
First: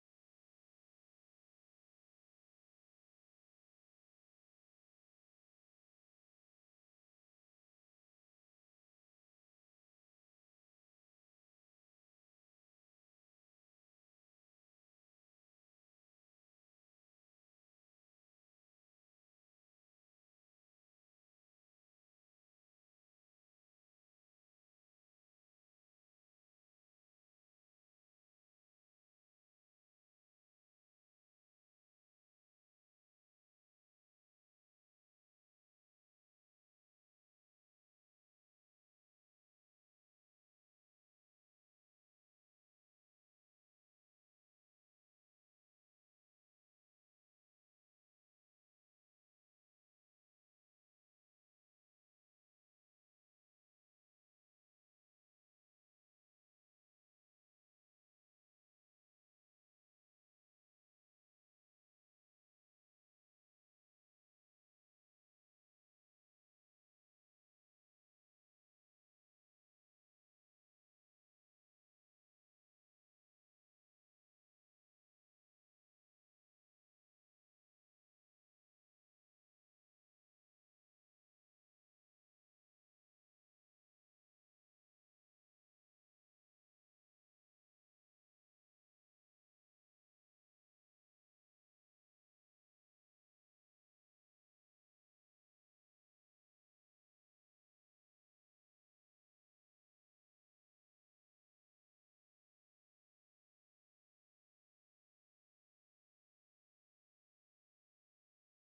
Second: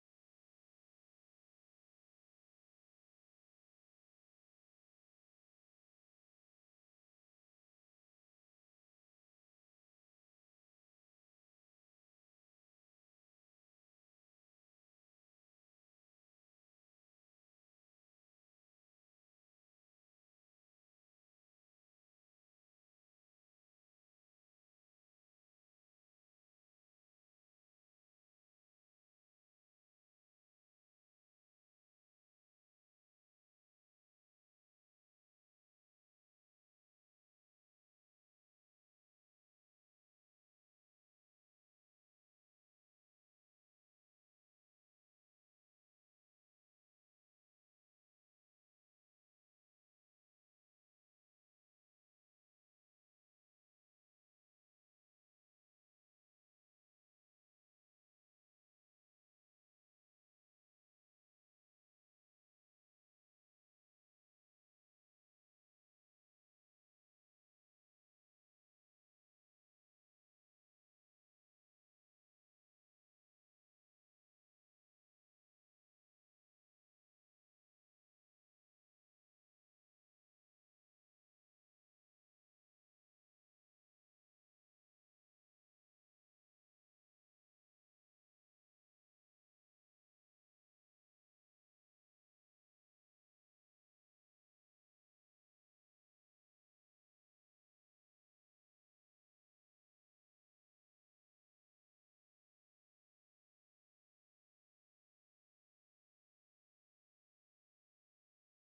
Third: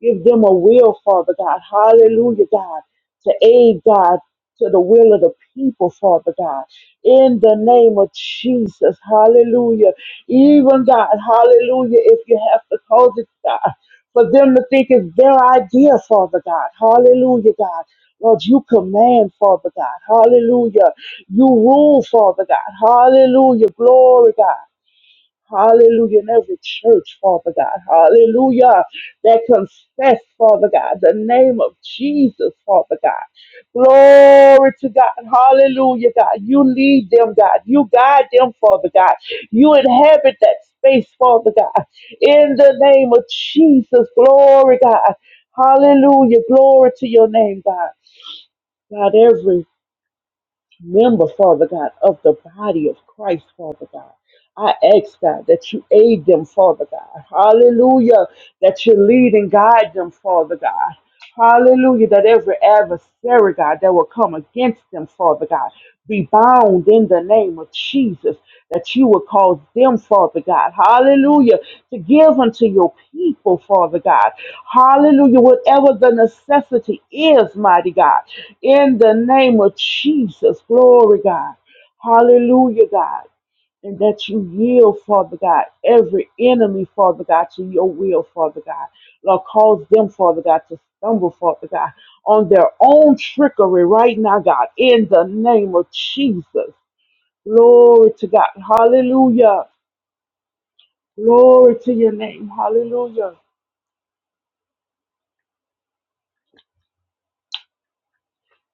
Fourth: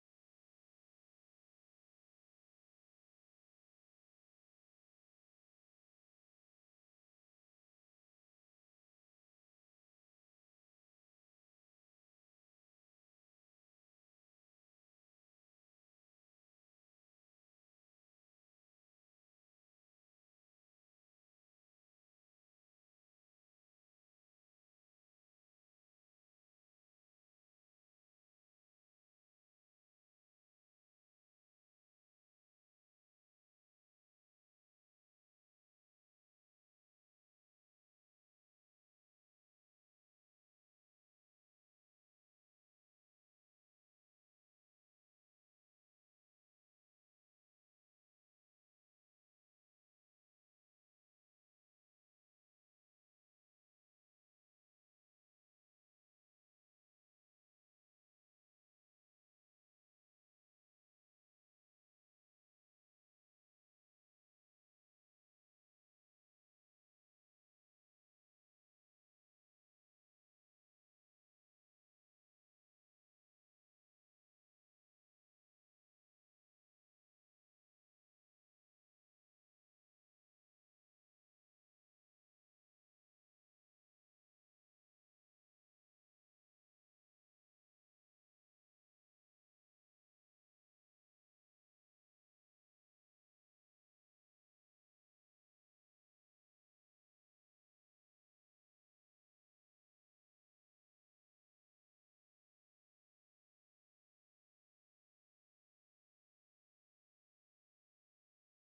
Give them a will, Father God. Hallelujah, God. To aid, God, to the will of the people, Father God. In the name of Jesus. Hallelujah. Even God, hallelujah, if you have to cause it, God, for them to think it's their idea, Father God. Hallelujah, God. Lord, you command, Father God. Hallelujah. You rule, Father God. Hallelujah. Glory, God. Hallelujah. In every church, Father God. Hallelujah. That confess, Father God, the name of Jesus, Father God. Glory to God. Hallelujah, God. You lead them, God. You guide them, Father God. You inhabit that space, Father God. In the name of Jesus. Glory, God. Hallelujah. Glory to your name, God. God, every member, Father God, of the body of Christ, Father God. I ask, God, that you aid them, Father God. Hallelujah. That you lead and guide them, Father God. Hallelujah. That every adversary, God, that will come against them, Father God, be bound in the name of Jesus. That you will cause them, Father God, hallelujah, to give unto your people, Father God, hallelujah, whatever the necessity is, mighty God, in the name of Jesus, glory, God, hallelujah, God and that you yield, Father God, every enemy, Father God, to your will, Father God. Lord, cause them, Father God, to stumble, Father God, on their own trickery right now, God, in the name of Jesus. Glory to God. Hallelujah. Glory to your name. Hallelujah.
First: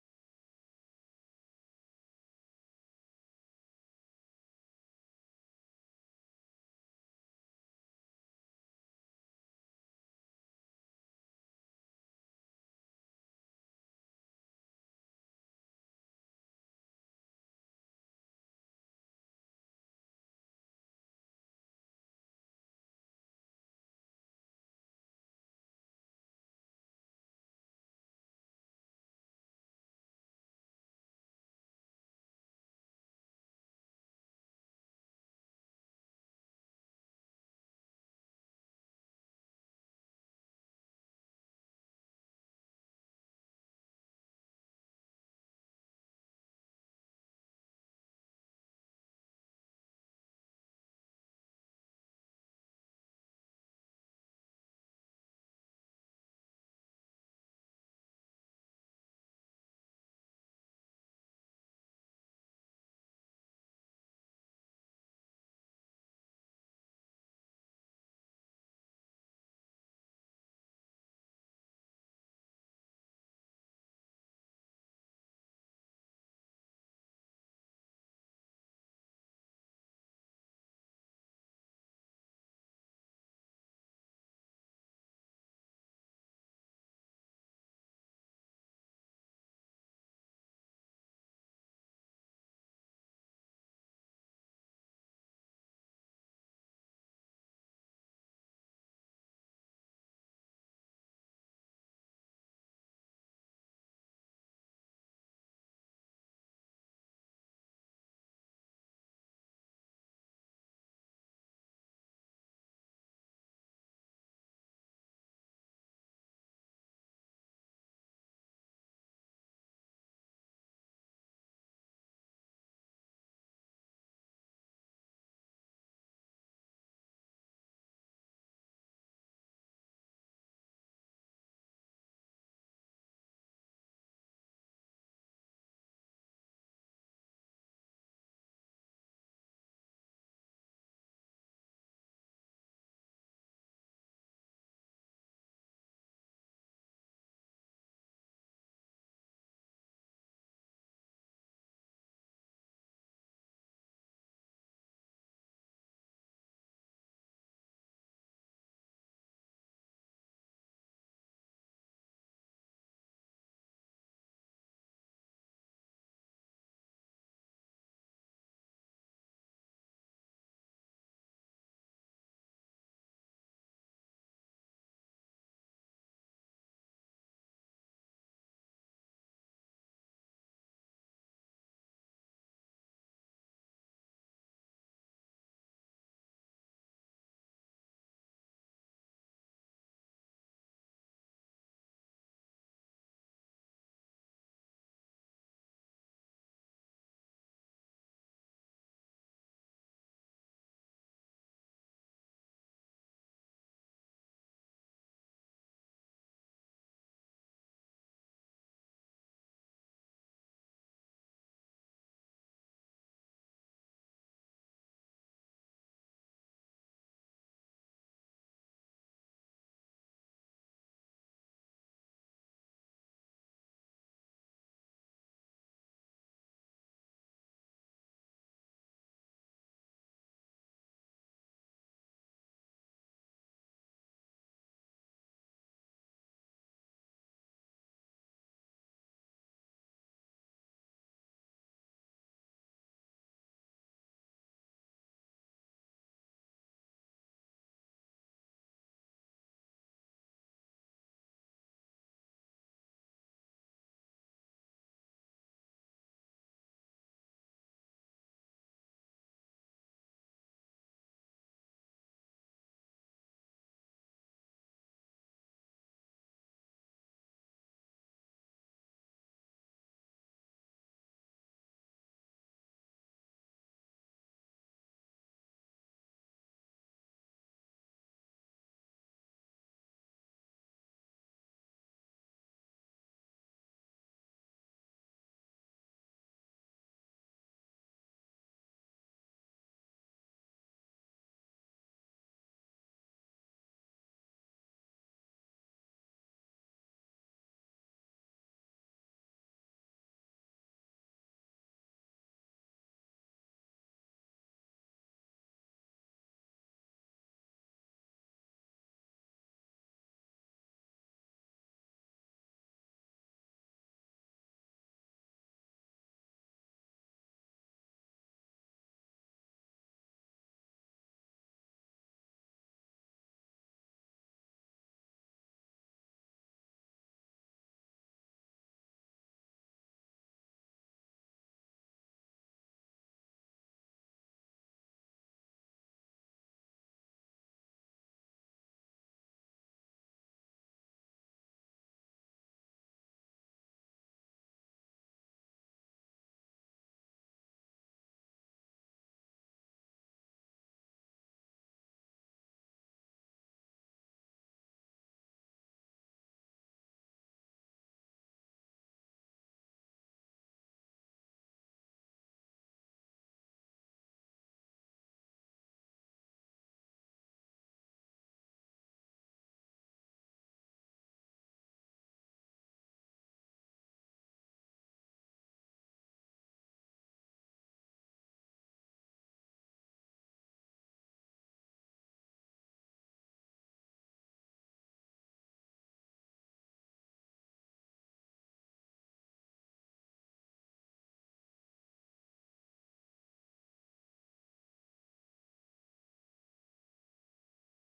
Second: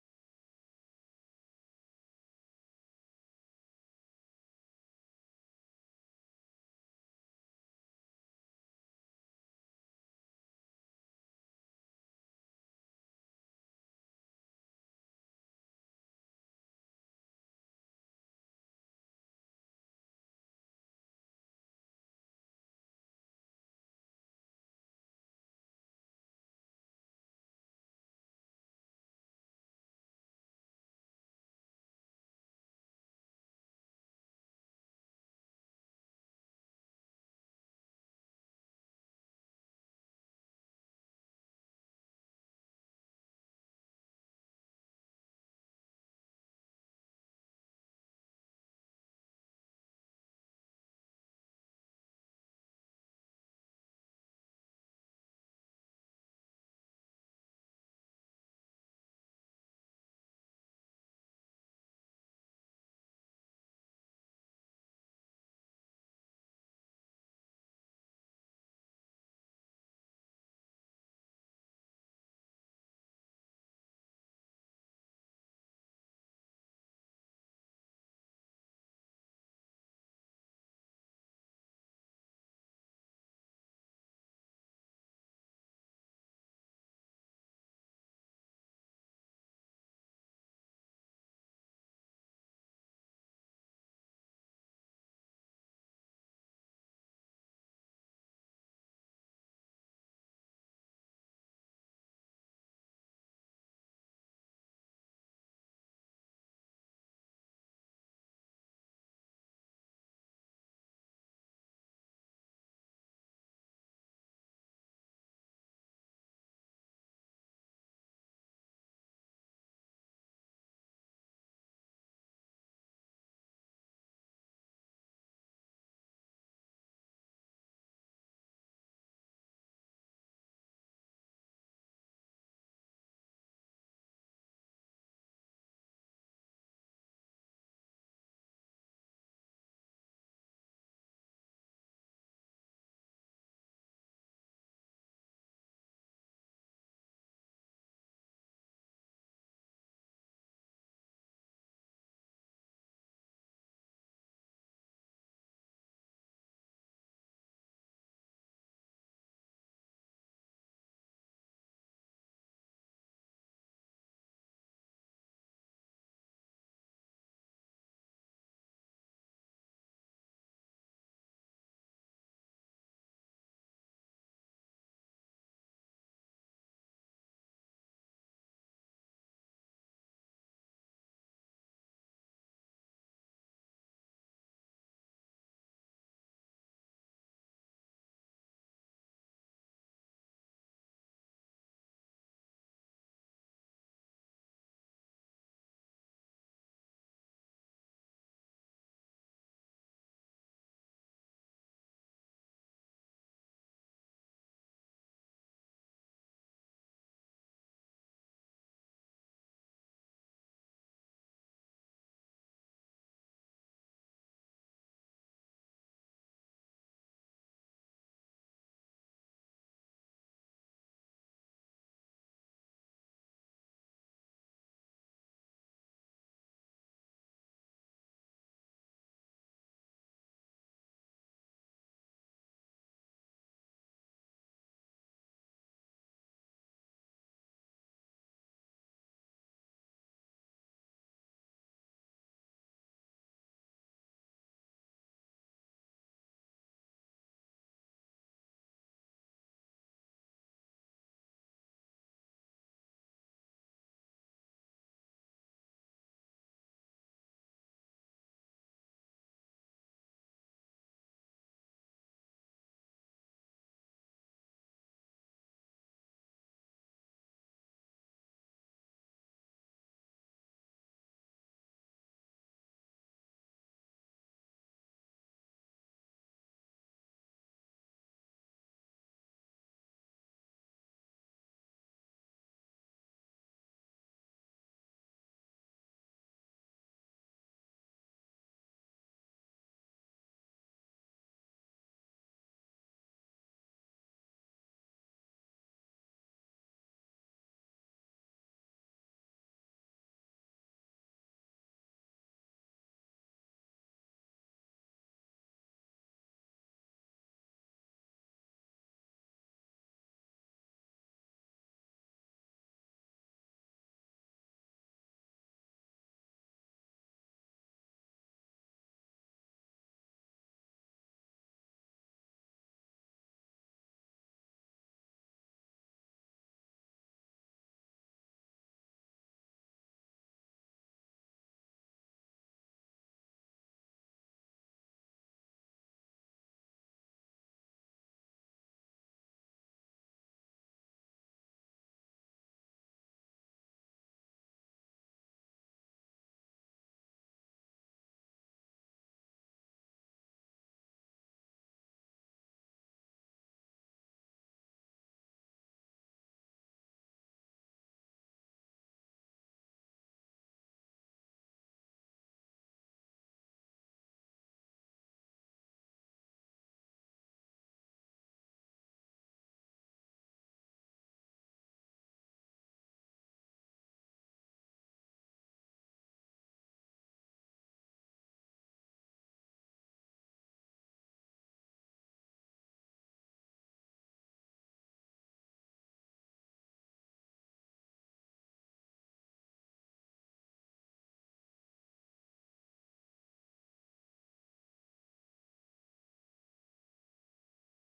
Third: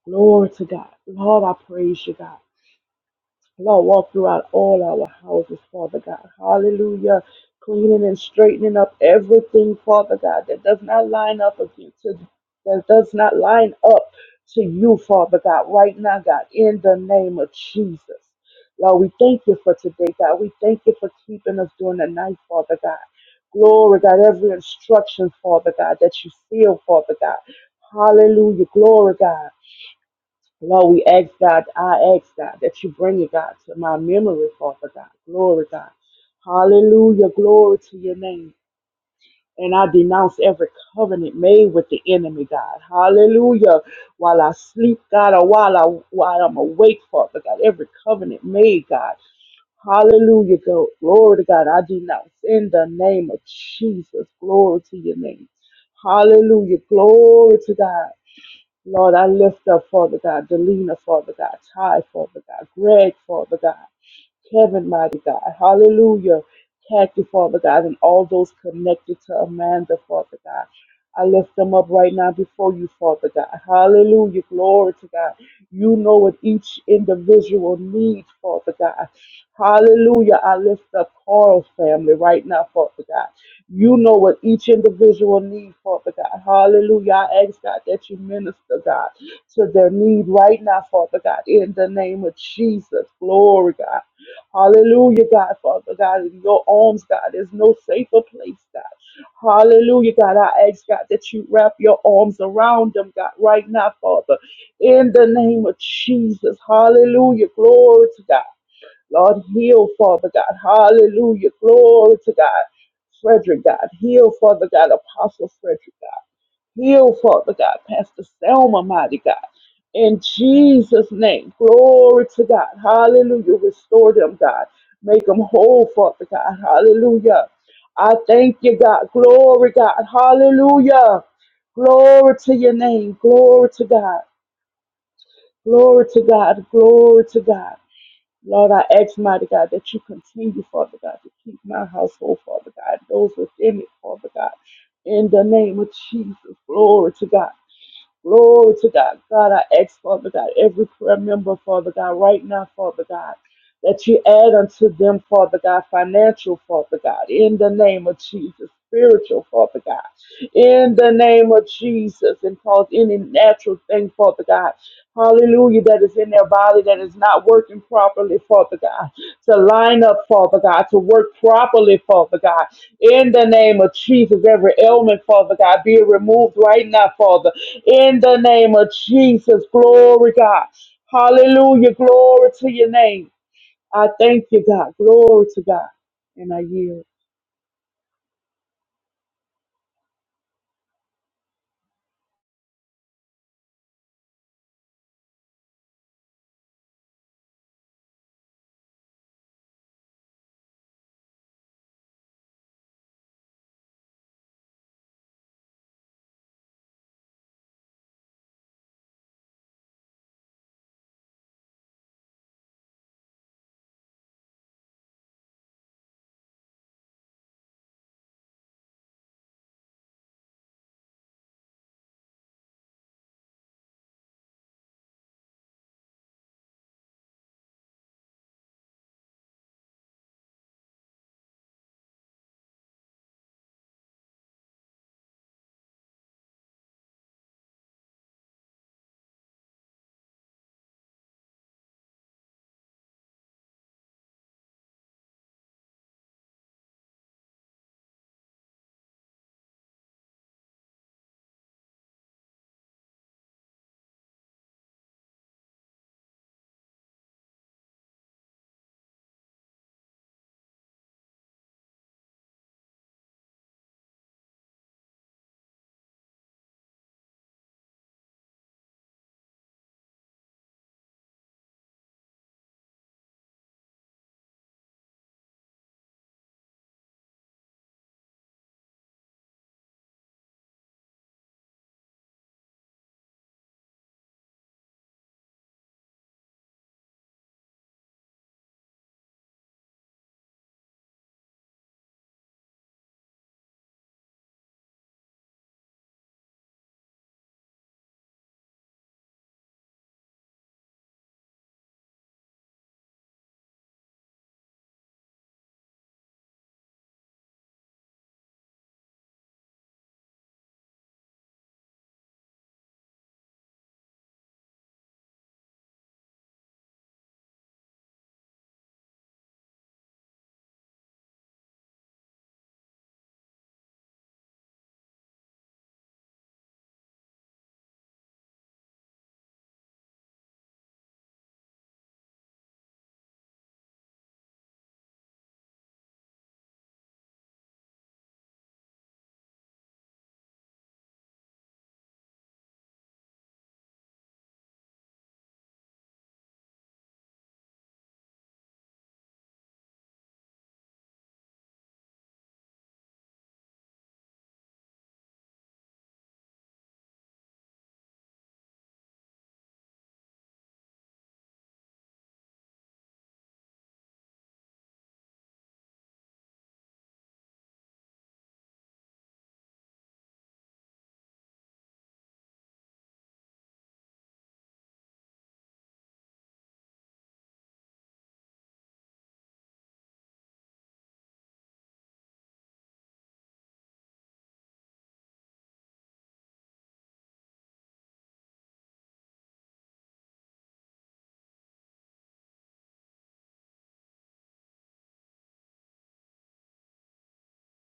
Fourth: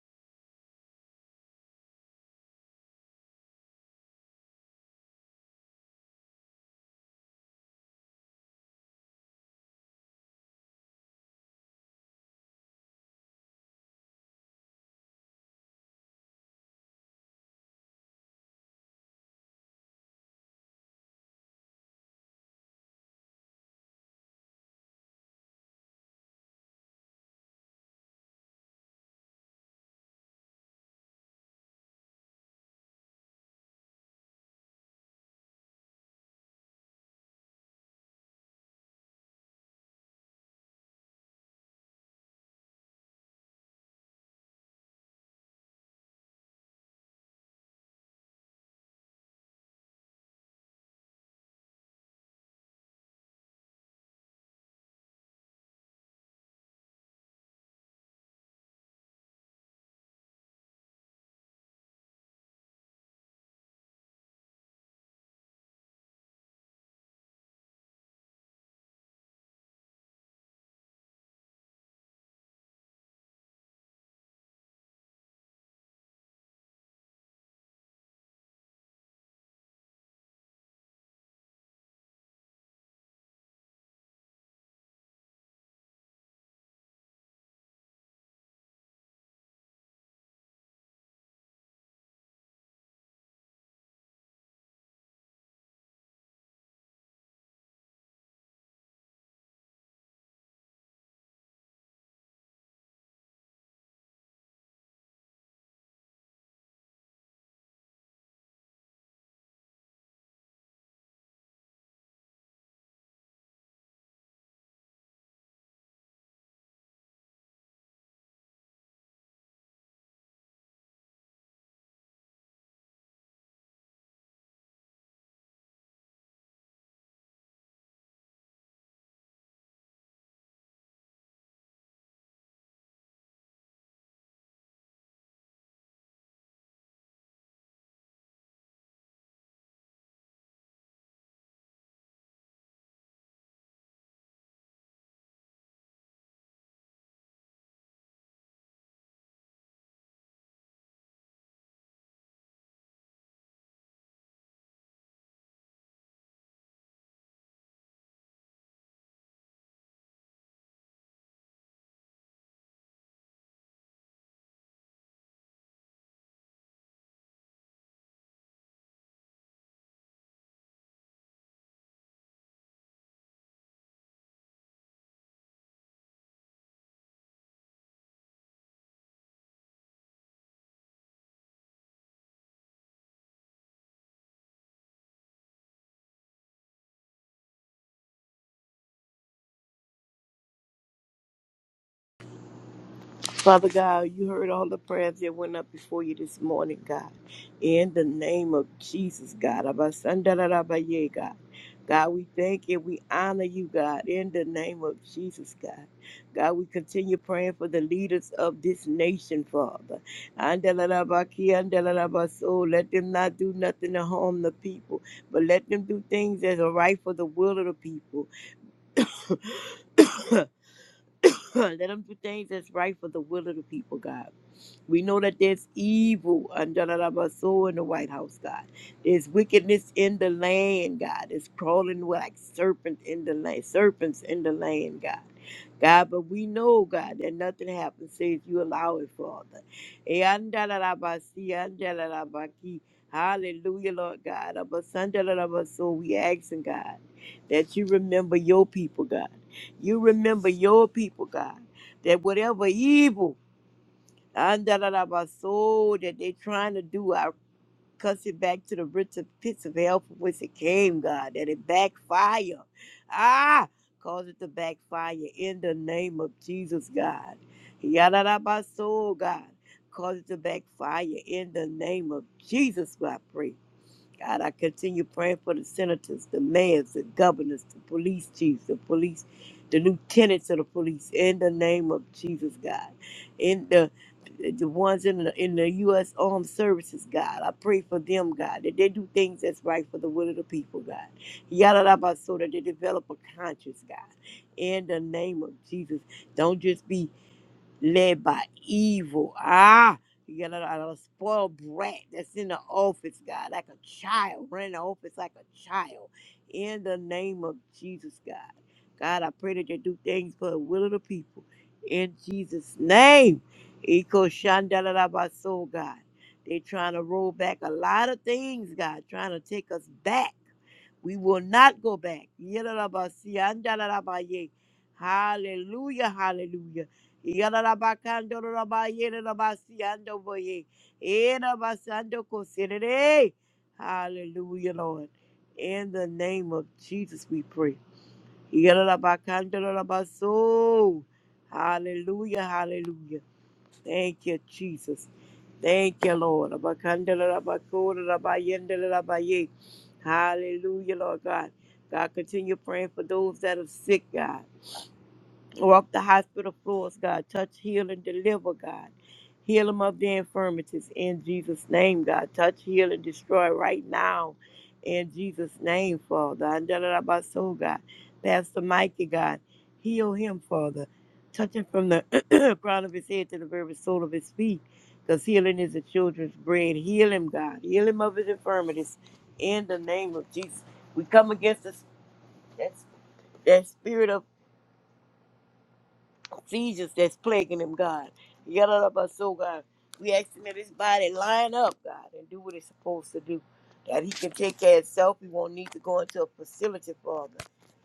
Glory to God. Lord, I praise you, God. Lord, walk throughout all our houses, Father God. Hallelujah. Cleaning and straightening up everything, Father God, that does not line up against to, that does not line up to you, Father God, right now, God, in the name of Jesus. Lord, we thank you for today, God. We thank you for keeping us during the night, Father God. Glory, God, every instruction, Father God, that you seal, Father God. Hallelujah. Glory, God. Lord, we ask God, I ask God that you bring it, God, to my memory, Father God. Glory, God. Hallelujah. Glory to your name. And I denounce every covenant made with the enemy, God. Hallelujah. While I sleep, God, or while I while I'm awake, Father God, every covenant made, God. Hallelujah. Go- Glory to God. I denounce in the name of Jesus. Glory to your name. Hallelujah. Glory to God. Lord, I lift up, Father God, Delina, Father God, Ty, Father God, Greg, Father God, Kevin, mighty God, hallelujah, Kathy, Father God, and all those connected to Amanda, Father God. I lift them up right now before you, Father God. Hallelujah. Glory to God. You know what each individual needs, Father God. Hallelujah. I lift up Carl's family right now, Father God. You know what each individual needs, Father God. Hallelujah. I ask God that you minister, God, to their need right now, Father God, in the name of Jesus. Glory, God. Hallelujah, God, Father God. In your arms, God, there's no safer place, God. Hallelujah, God. I ask God that you wrap your arms around them, God, right now, Father. In the name of Jesus. Hallelujah. Glory to God. Lord, heal, Father God. Hallelujah. Glory to God. Frederick, God. Heal, Father God. Apostle Frederick, God. Heal, Father God. Pastor Selma, mighty God. In Jesus' name. Glory to God. Hallelujah. Restore them, God. Make them whole, Father God. Hallelujah. I thank you, God. Glory, God. Hallelujah. Glory to your name. Glory to God. Glory to God. Glory to God. Lord, I ask, mighty God, that you continue, Father God, to keep my household, Father God, those within it, Father God. In the name of Jesus, glory to God. Glory to God. God, I ask, Father God, every prayer member, Father God, right now, Father God, that you add unto them, Father God, financial, Father God, in the name of Jesus, spiritual, Father God, in the name of Jesus, and cause any natural thing, Father God, hallelujah, that is in their body that is not working properly, Father God, to line up, Father God, to work properly, Father God, in the name of Jesus, every ailment, Father God, be removed right now, Father. In the name of Jesus, glory God. Hallelujah, glory to your name. I thank you, God. Glory to God. And I yield.
Father God, you heard all the prayers that went up before you this morning, God. In the name of Jesus, God. Abasandarabaye, God. God, we thank you. We honor you, God, in the name of Jesus, God. God, we continue praying for the leaders of this nation, Father. Andalarabaki, andalarabaso. Let them not do nothing to harm the people, but let them do things that are right for the will of the people. Let them do things that's right for the will of the people, God. We know that there's evil under the soul in the White House, God. There's wickedness in the land, God. It's crawling like serpent in the land, serpents in the land, God. God, but we know, God, that nothing happens save you allow it, Father. Eh, anda la la ba si, anda la la ba ki. Hallelujah, Lord God. Abba sanda la la ba So we asking, God, that you remember your people, God. You remember your people, God, that whatever evil and da da da ba soul that they trying to do. I cuss it back to the rich of pits of hell from which it came, God, that it backfire. Ah, cause it to backfire in the name of Jesus, God. Yada da ba soul, God. Cause it to backfire in the name of Jesus, God. God, I continue praying for the senators, the mayors, the governors, the police chiefs, the police, the lieutenants of the police, in the name of Jesus, God. In the the ones in the in the U.S. Armed Services, God, I pray for them, God, that they do things that's right for the will of the people, God. Yada da ba, so that they develop a conscience, God. In the name of Jesus, don't just be led by evil. Ah, you got a, a spoiled brat that's in the office, God, like a child, running the office like a child. In the name of Jesus, God. God, I pray that you do things for the will of the people. In Jesus' name. Eco Shandalabaso, God. They trying to roll back a lot of things, God, trying to take us back. We will not go back. Yedadabasiandadadabaye. Hallelujah, hallelujah. Yedadabakandodadabayedadabasiandoboye. Edabasandokosirere. Hallelujah, Lord. In the name of Jesus, we pray. Yedadabakandodadabaso. Hallelujah, hallelujah. Thank you, Jesus. Thank you, Lord. Abakandala, abakura, abayendala, abaye. Hallelujah, Lord God. God, continue praying for those that are sick, God. Walk the hospital floors, God. Touch, heal, and deliver, God. Heal them of their infirmities in Jesus' name, God. Touch, heal, and destroy right now in Jesus' name, Father. And da- so, God. Pastor Mikey, God. Heal him, Father. Touch him from the crown of his head to the very sole of his feet. Because healing is the children's bread. Heal him, God. Heal him of his infirmities in the name of Jesus. We come against this, that, that spirit of seizures that's plaguing him, God. Yada about so God. We asking that his body line up, God, and do what it's supposed to do. That he can take care of himself. He won't need to go into a facility, Father.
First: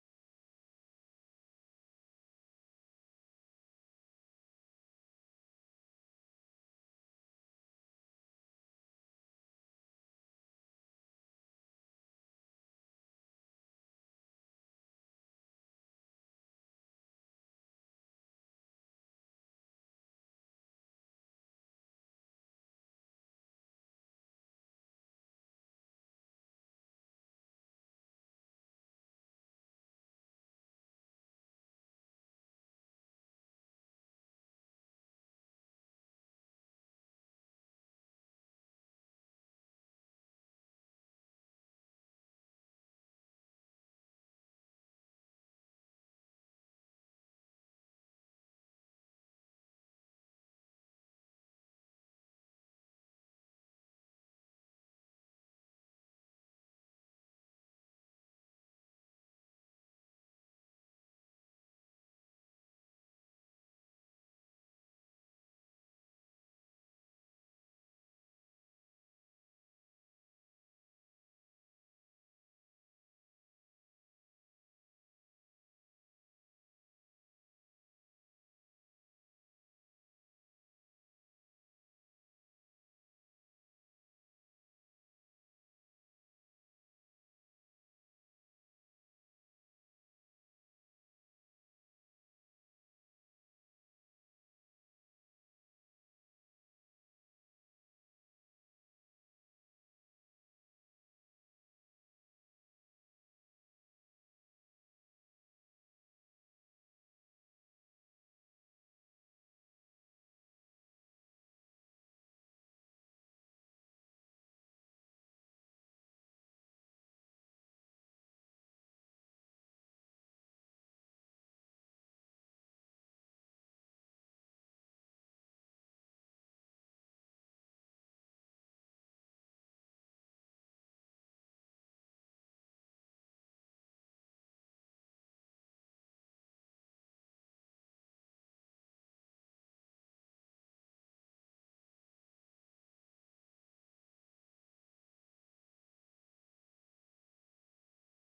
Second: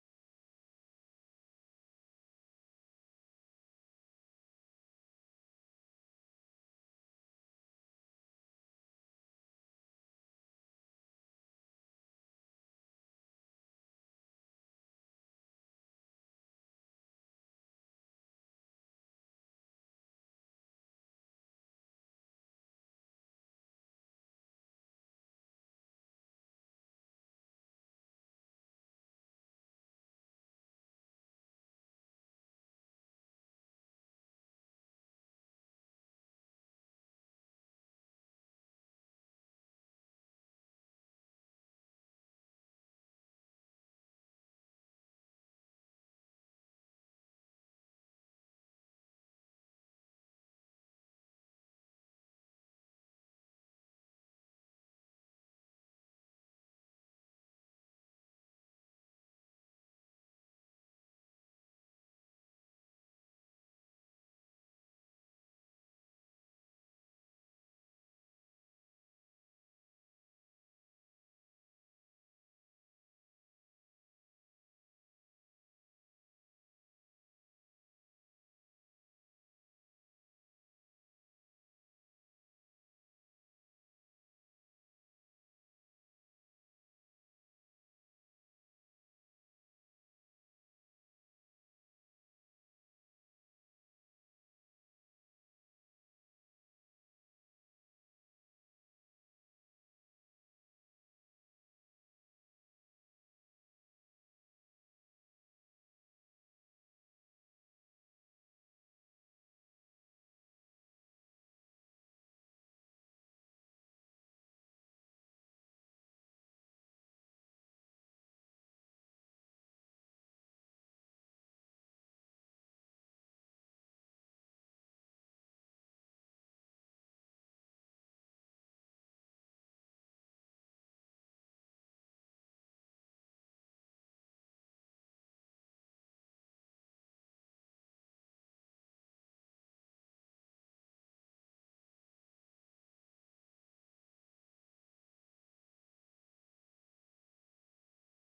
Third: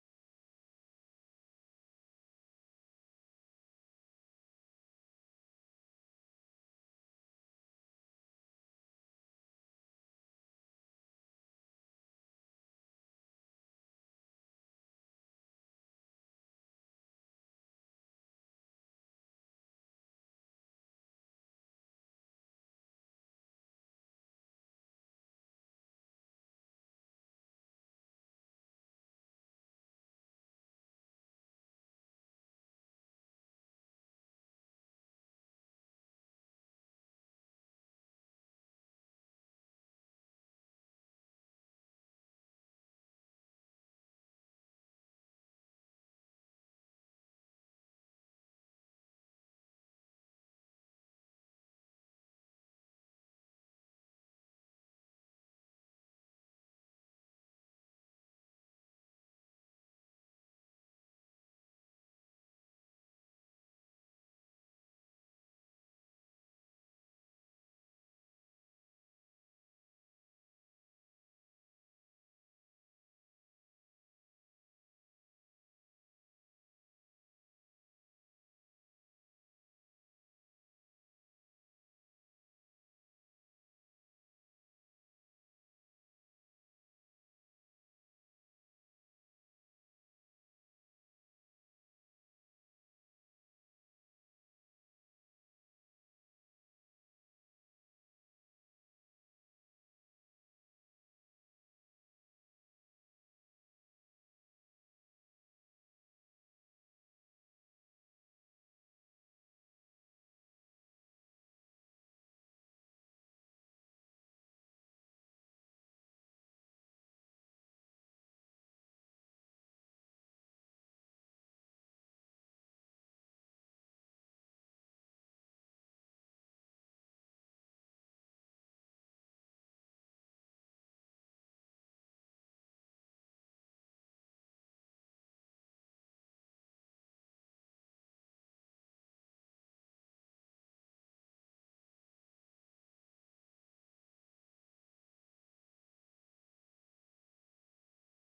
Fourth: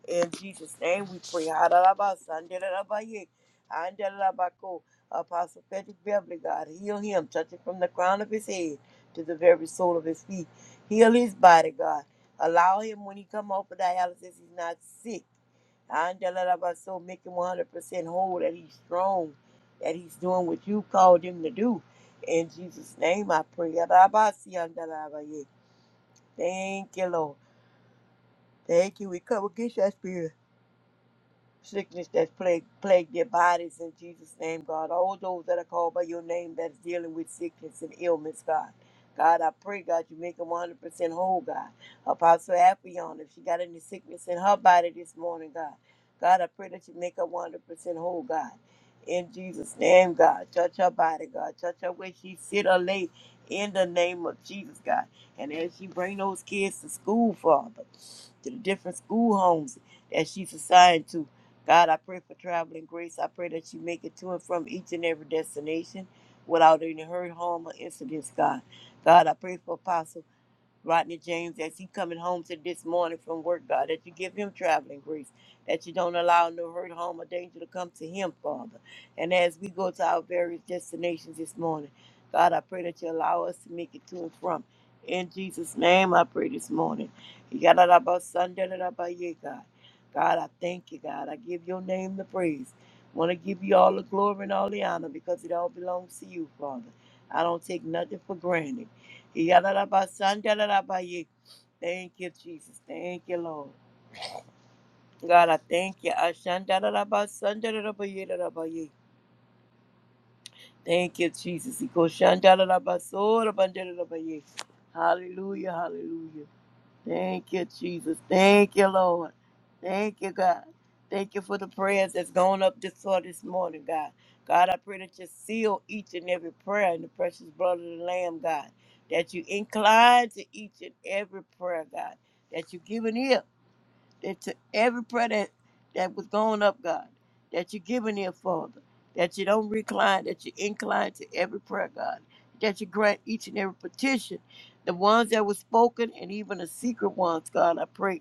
In Jesus' name we pray. Hadadabasa, andadadabaye, andadadabako. Apostle Patrick Beverly, God, heal him, touch it from the crown of his head to the very sole of his feet. Heal his body, God. Allow him when he come off of dialysis, he's not sick. Andalabaso, make him 100% whole, that he's strong, that he's doing what you called him to do. In Jesus' name I pray. Adabasi, Andalabaye. Thank you, Lord. Thank you. We come against that spirit sickness that plague, plague their bodies in Jesus' name, God. All those that are called by your name that's dealing with sickness and ailments, God. God, I pray, God, you make them 100% whole, God. Apostle Appion, if she got any sickness in her body this morning, God. God, I pray that you make her 100% whole, God. In Jesus' name, God. Touch her body, God. Touch her where she sit or lay in the name of Jesus, God. And as she bring those kids to school, Father, to the different school homes that she's assigned to, God, I pray for traveling grace. I pray that you make it to and from each and every destination without any hurt, harm, or incidents, God. God, I pray for Apostle. Rodney James, as he coming home to this morning from work, God, that you give him traveling grace, that you don't allow no hurt, harm, or danger to come to him, Father. And as we go to our various destinations this morning, God, I pray that you allow us to make it to and from. In Jesus' name, I pray this morning. Yadadabasandaladabaya, God, God, I thank you, God. I give your name the praise. Want to give you all the glory and all the honor because it all belongs to you, Father. I don't take nothing for granted. Yadadabasandarabaye. Thank you, Jesus. Thank you, Lord. God, I thank you. Ashandarabasandarabayedarabaye. Thank you, Jesus. Ikoshandarabasodabandarabaye. Hallelujah, hallelujah. Thank you, Jesus. Thank you, Lord. Thank you, God. Thank you for the prayers that's gone up this far this morning, God. God, I pray that you seal each and every prayer in the precious blood of the Lamb, God. That you incline to each and every prayer, God. That you give an ear that to every prayer that, that was going up, God, that you're giving here, Father, that you don't recline, that you incline to every prayer, God, that you grant each and every petition, the ones that were spoken and even the secret ones, God, I pray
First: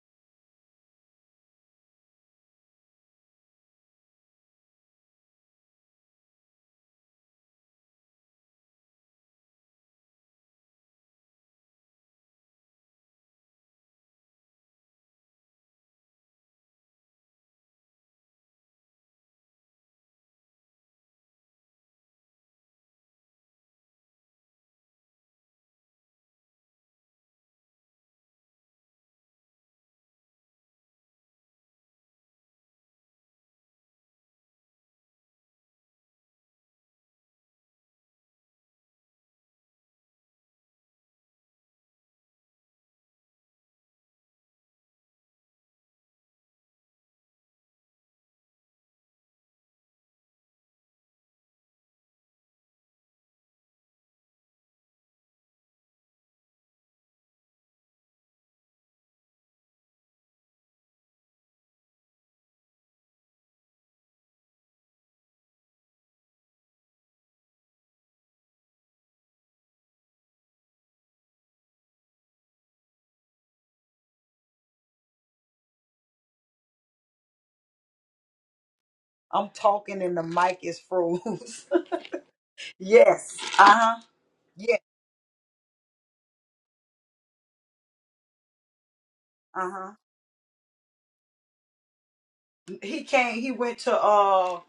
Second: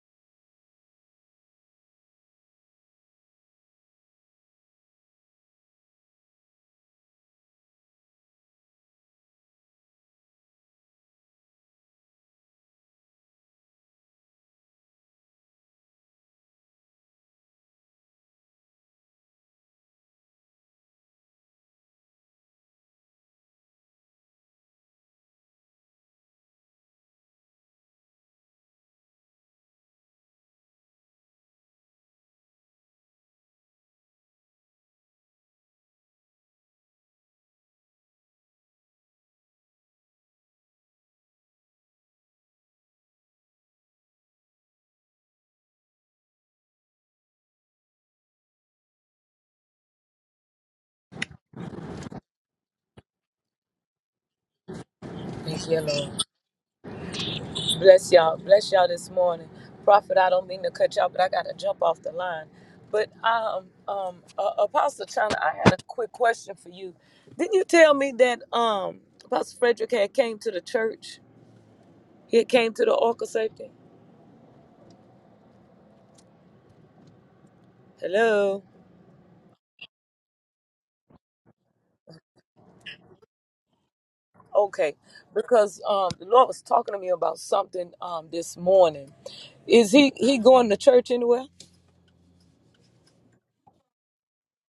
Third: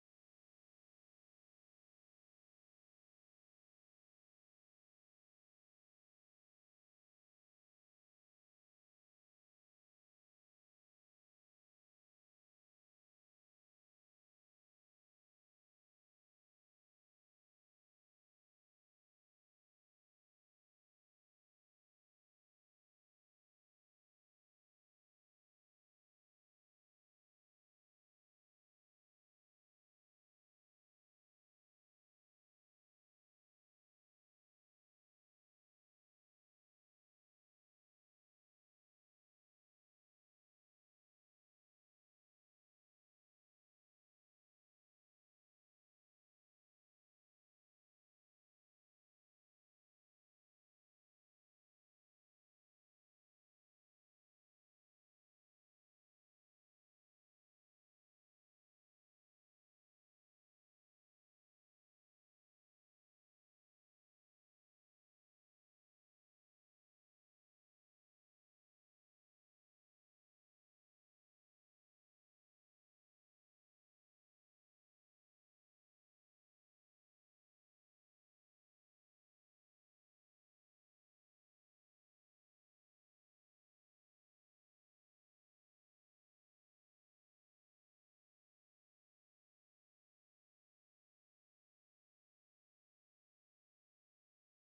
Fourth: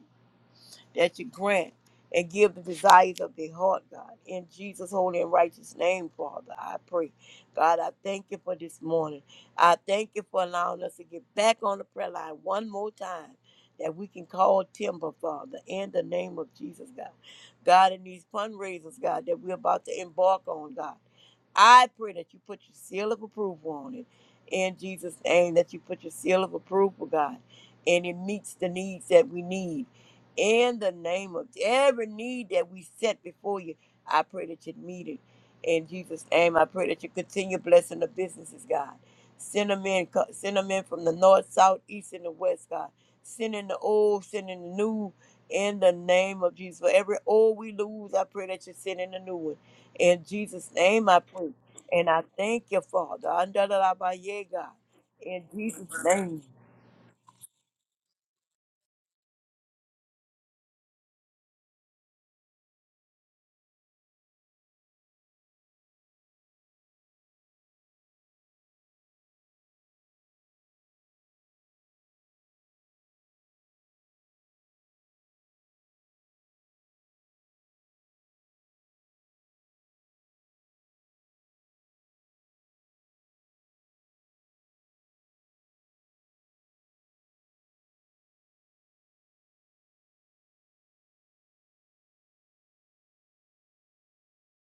that you grant and give the desires of their heart, God. In Jesus' holy and righteous name, Father, I pray. God, I thank you for this morning. I thank you for allowing us to get back on the prayer line one more time that we can call timber, Father, in the name of Jesus, God. God, in these fundraisers, God, that we're about to embark on, God. I pray that you put your seal of approval on it. In Jesus' name, that you put your seal of approval, God, and it meets the needs that we need in the name of every need that we set before you. I pray that you meet it in Jesus' name. I pray that you continue blessing the businesses, God. Send them in, co- send them in from the north, south, east, and the west, God. Send in the old, send in the new, in the name of Jesus. For every old we lose, I pray that you send in a new one. In Jesus' name, I pray. And I thank you, Father. Andalabaye, God. In
Thank you,
Jesus'
Lord.
name.
Bless y'all. Bless y'all this morning. Prophet, I don't mean to cut y'all, but I got to jump off the line. But um, um, uh, Apostle China, I had a quick question for you. Didn't you tell me that um, Apostle Frederick had came to the church? He had came to the Orca Safety? Hello?
I'm talking and the mic is froze. yes. Uh-huh. Yeah.
Okay. Because um, the Lord was talking to me about something um, this morning. Is
Uh-huh.
he, he going to church anywhere?
He came, he went to uh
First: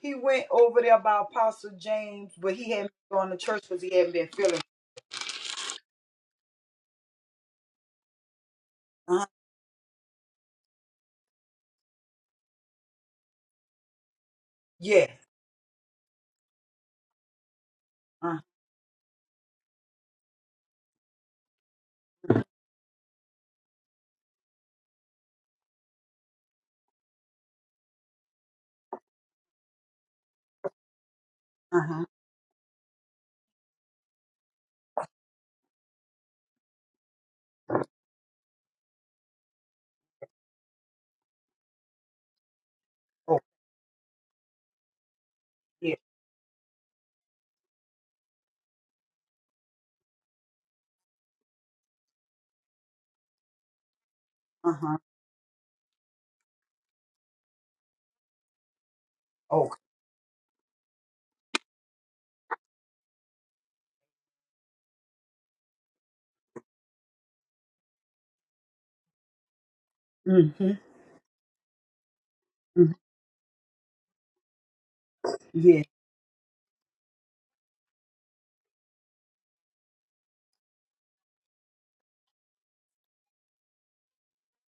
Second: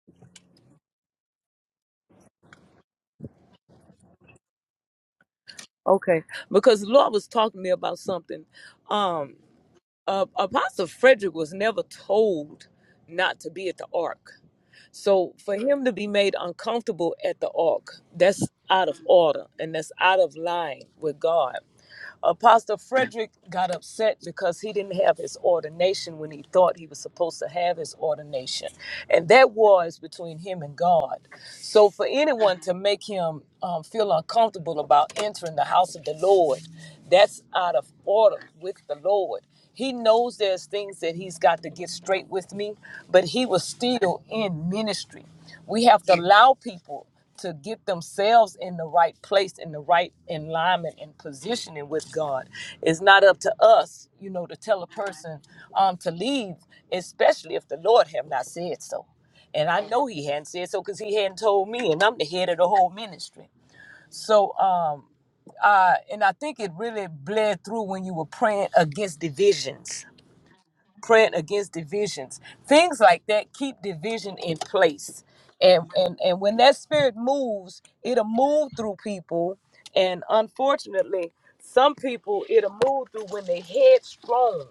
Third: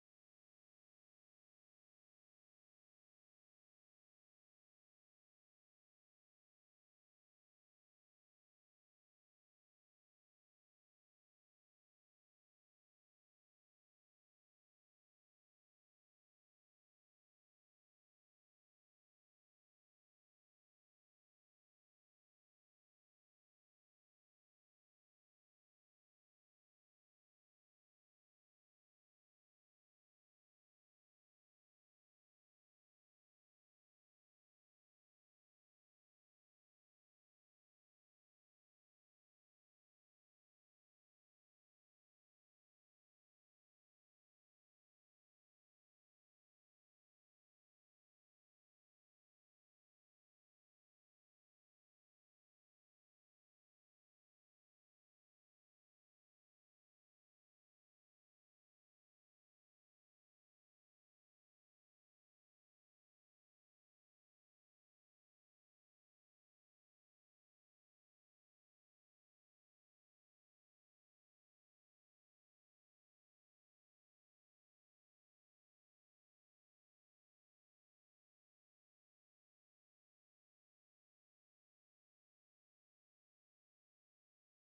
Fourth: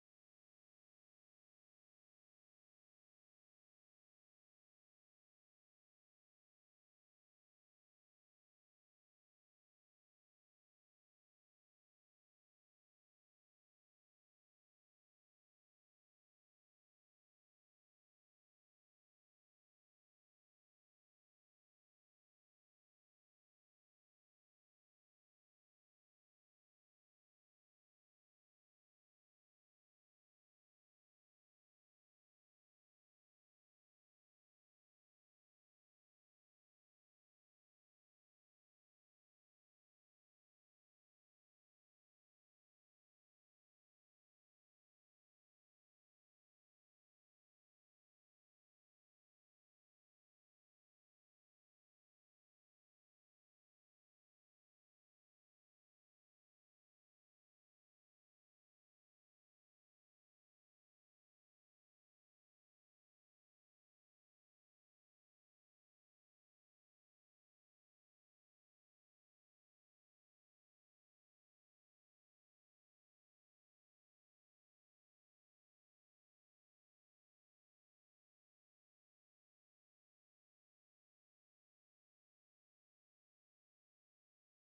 he went over there by Apostle James, but he hadn't been going to church because he hadn't been feeling.
Okay. Because the Lord was talking to me about something.
Uh-huh.
Um, uh, Apostle Frederick was never told not to be at the ark.
Yeah.
So for him to be made uncomfortable at the ark,
Uh,
that's out of order and that's out of line with God. Apostle Frederick got upset because he didn't have his ordination when he thought he was supposed to have his ordination. And that war is between him and God. So
uh-huh.
for anyone to make him um, feel uncomfortable about entering the house of the Lord, that's out of order with the Lord. He knows there's things that he's got to get straight with me, but
Oh,
he was still in ministry. We
yeah.
have to allow people to get themselves in the right place, in the right alignment and positioning with God. It's not up to us, you know, to tell a
Uh-huh.
person um, to leave, especially if the Lord have not said so. And
Oh.
I know He hadn't said so because He hadn't told me, and I'm the head of the whole ministry. So, um, uh, and I think it really bled through when you were praying against divisions
Mm-hmm.
praying against divisions
hmm
things like that keep division in place
Yeah.
and and and when that spirit moves it'll move through people and unfortunately some people it'll move through when they headstrong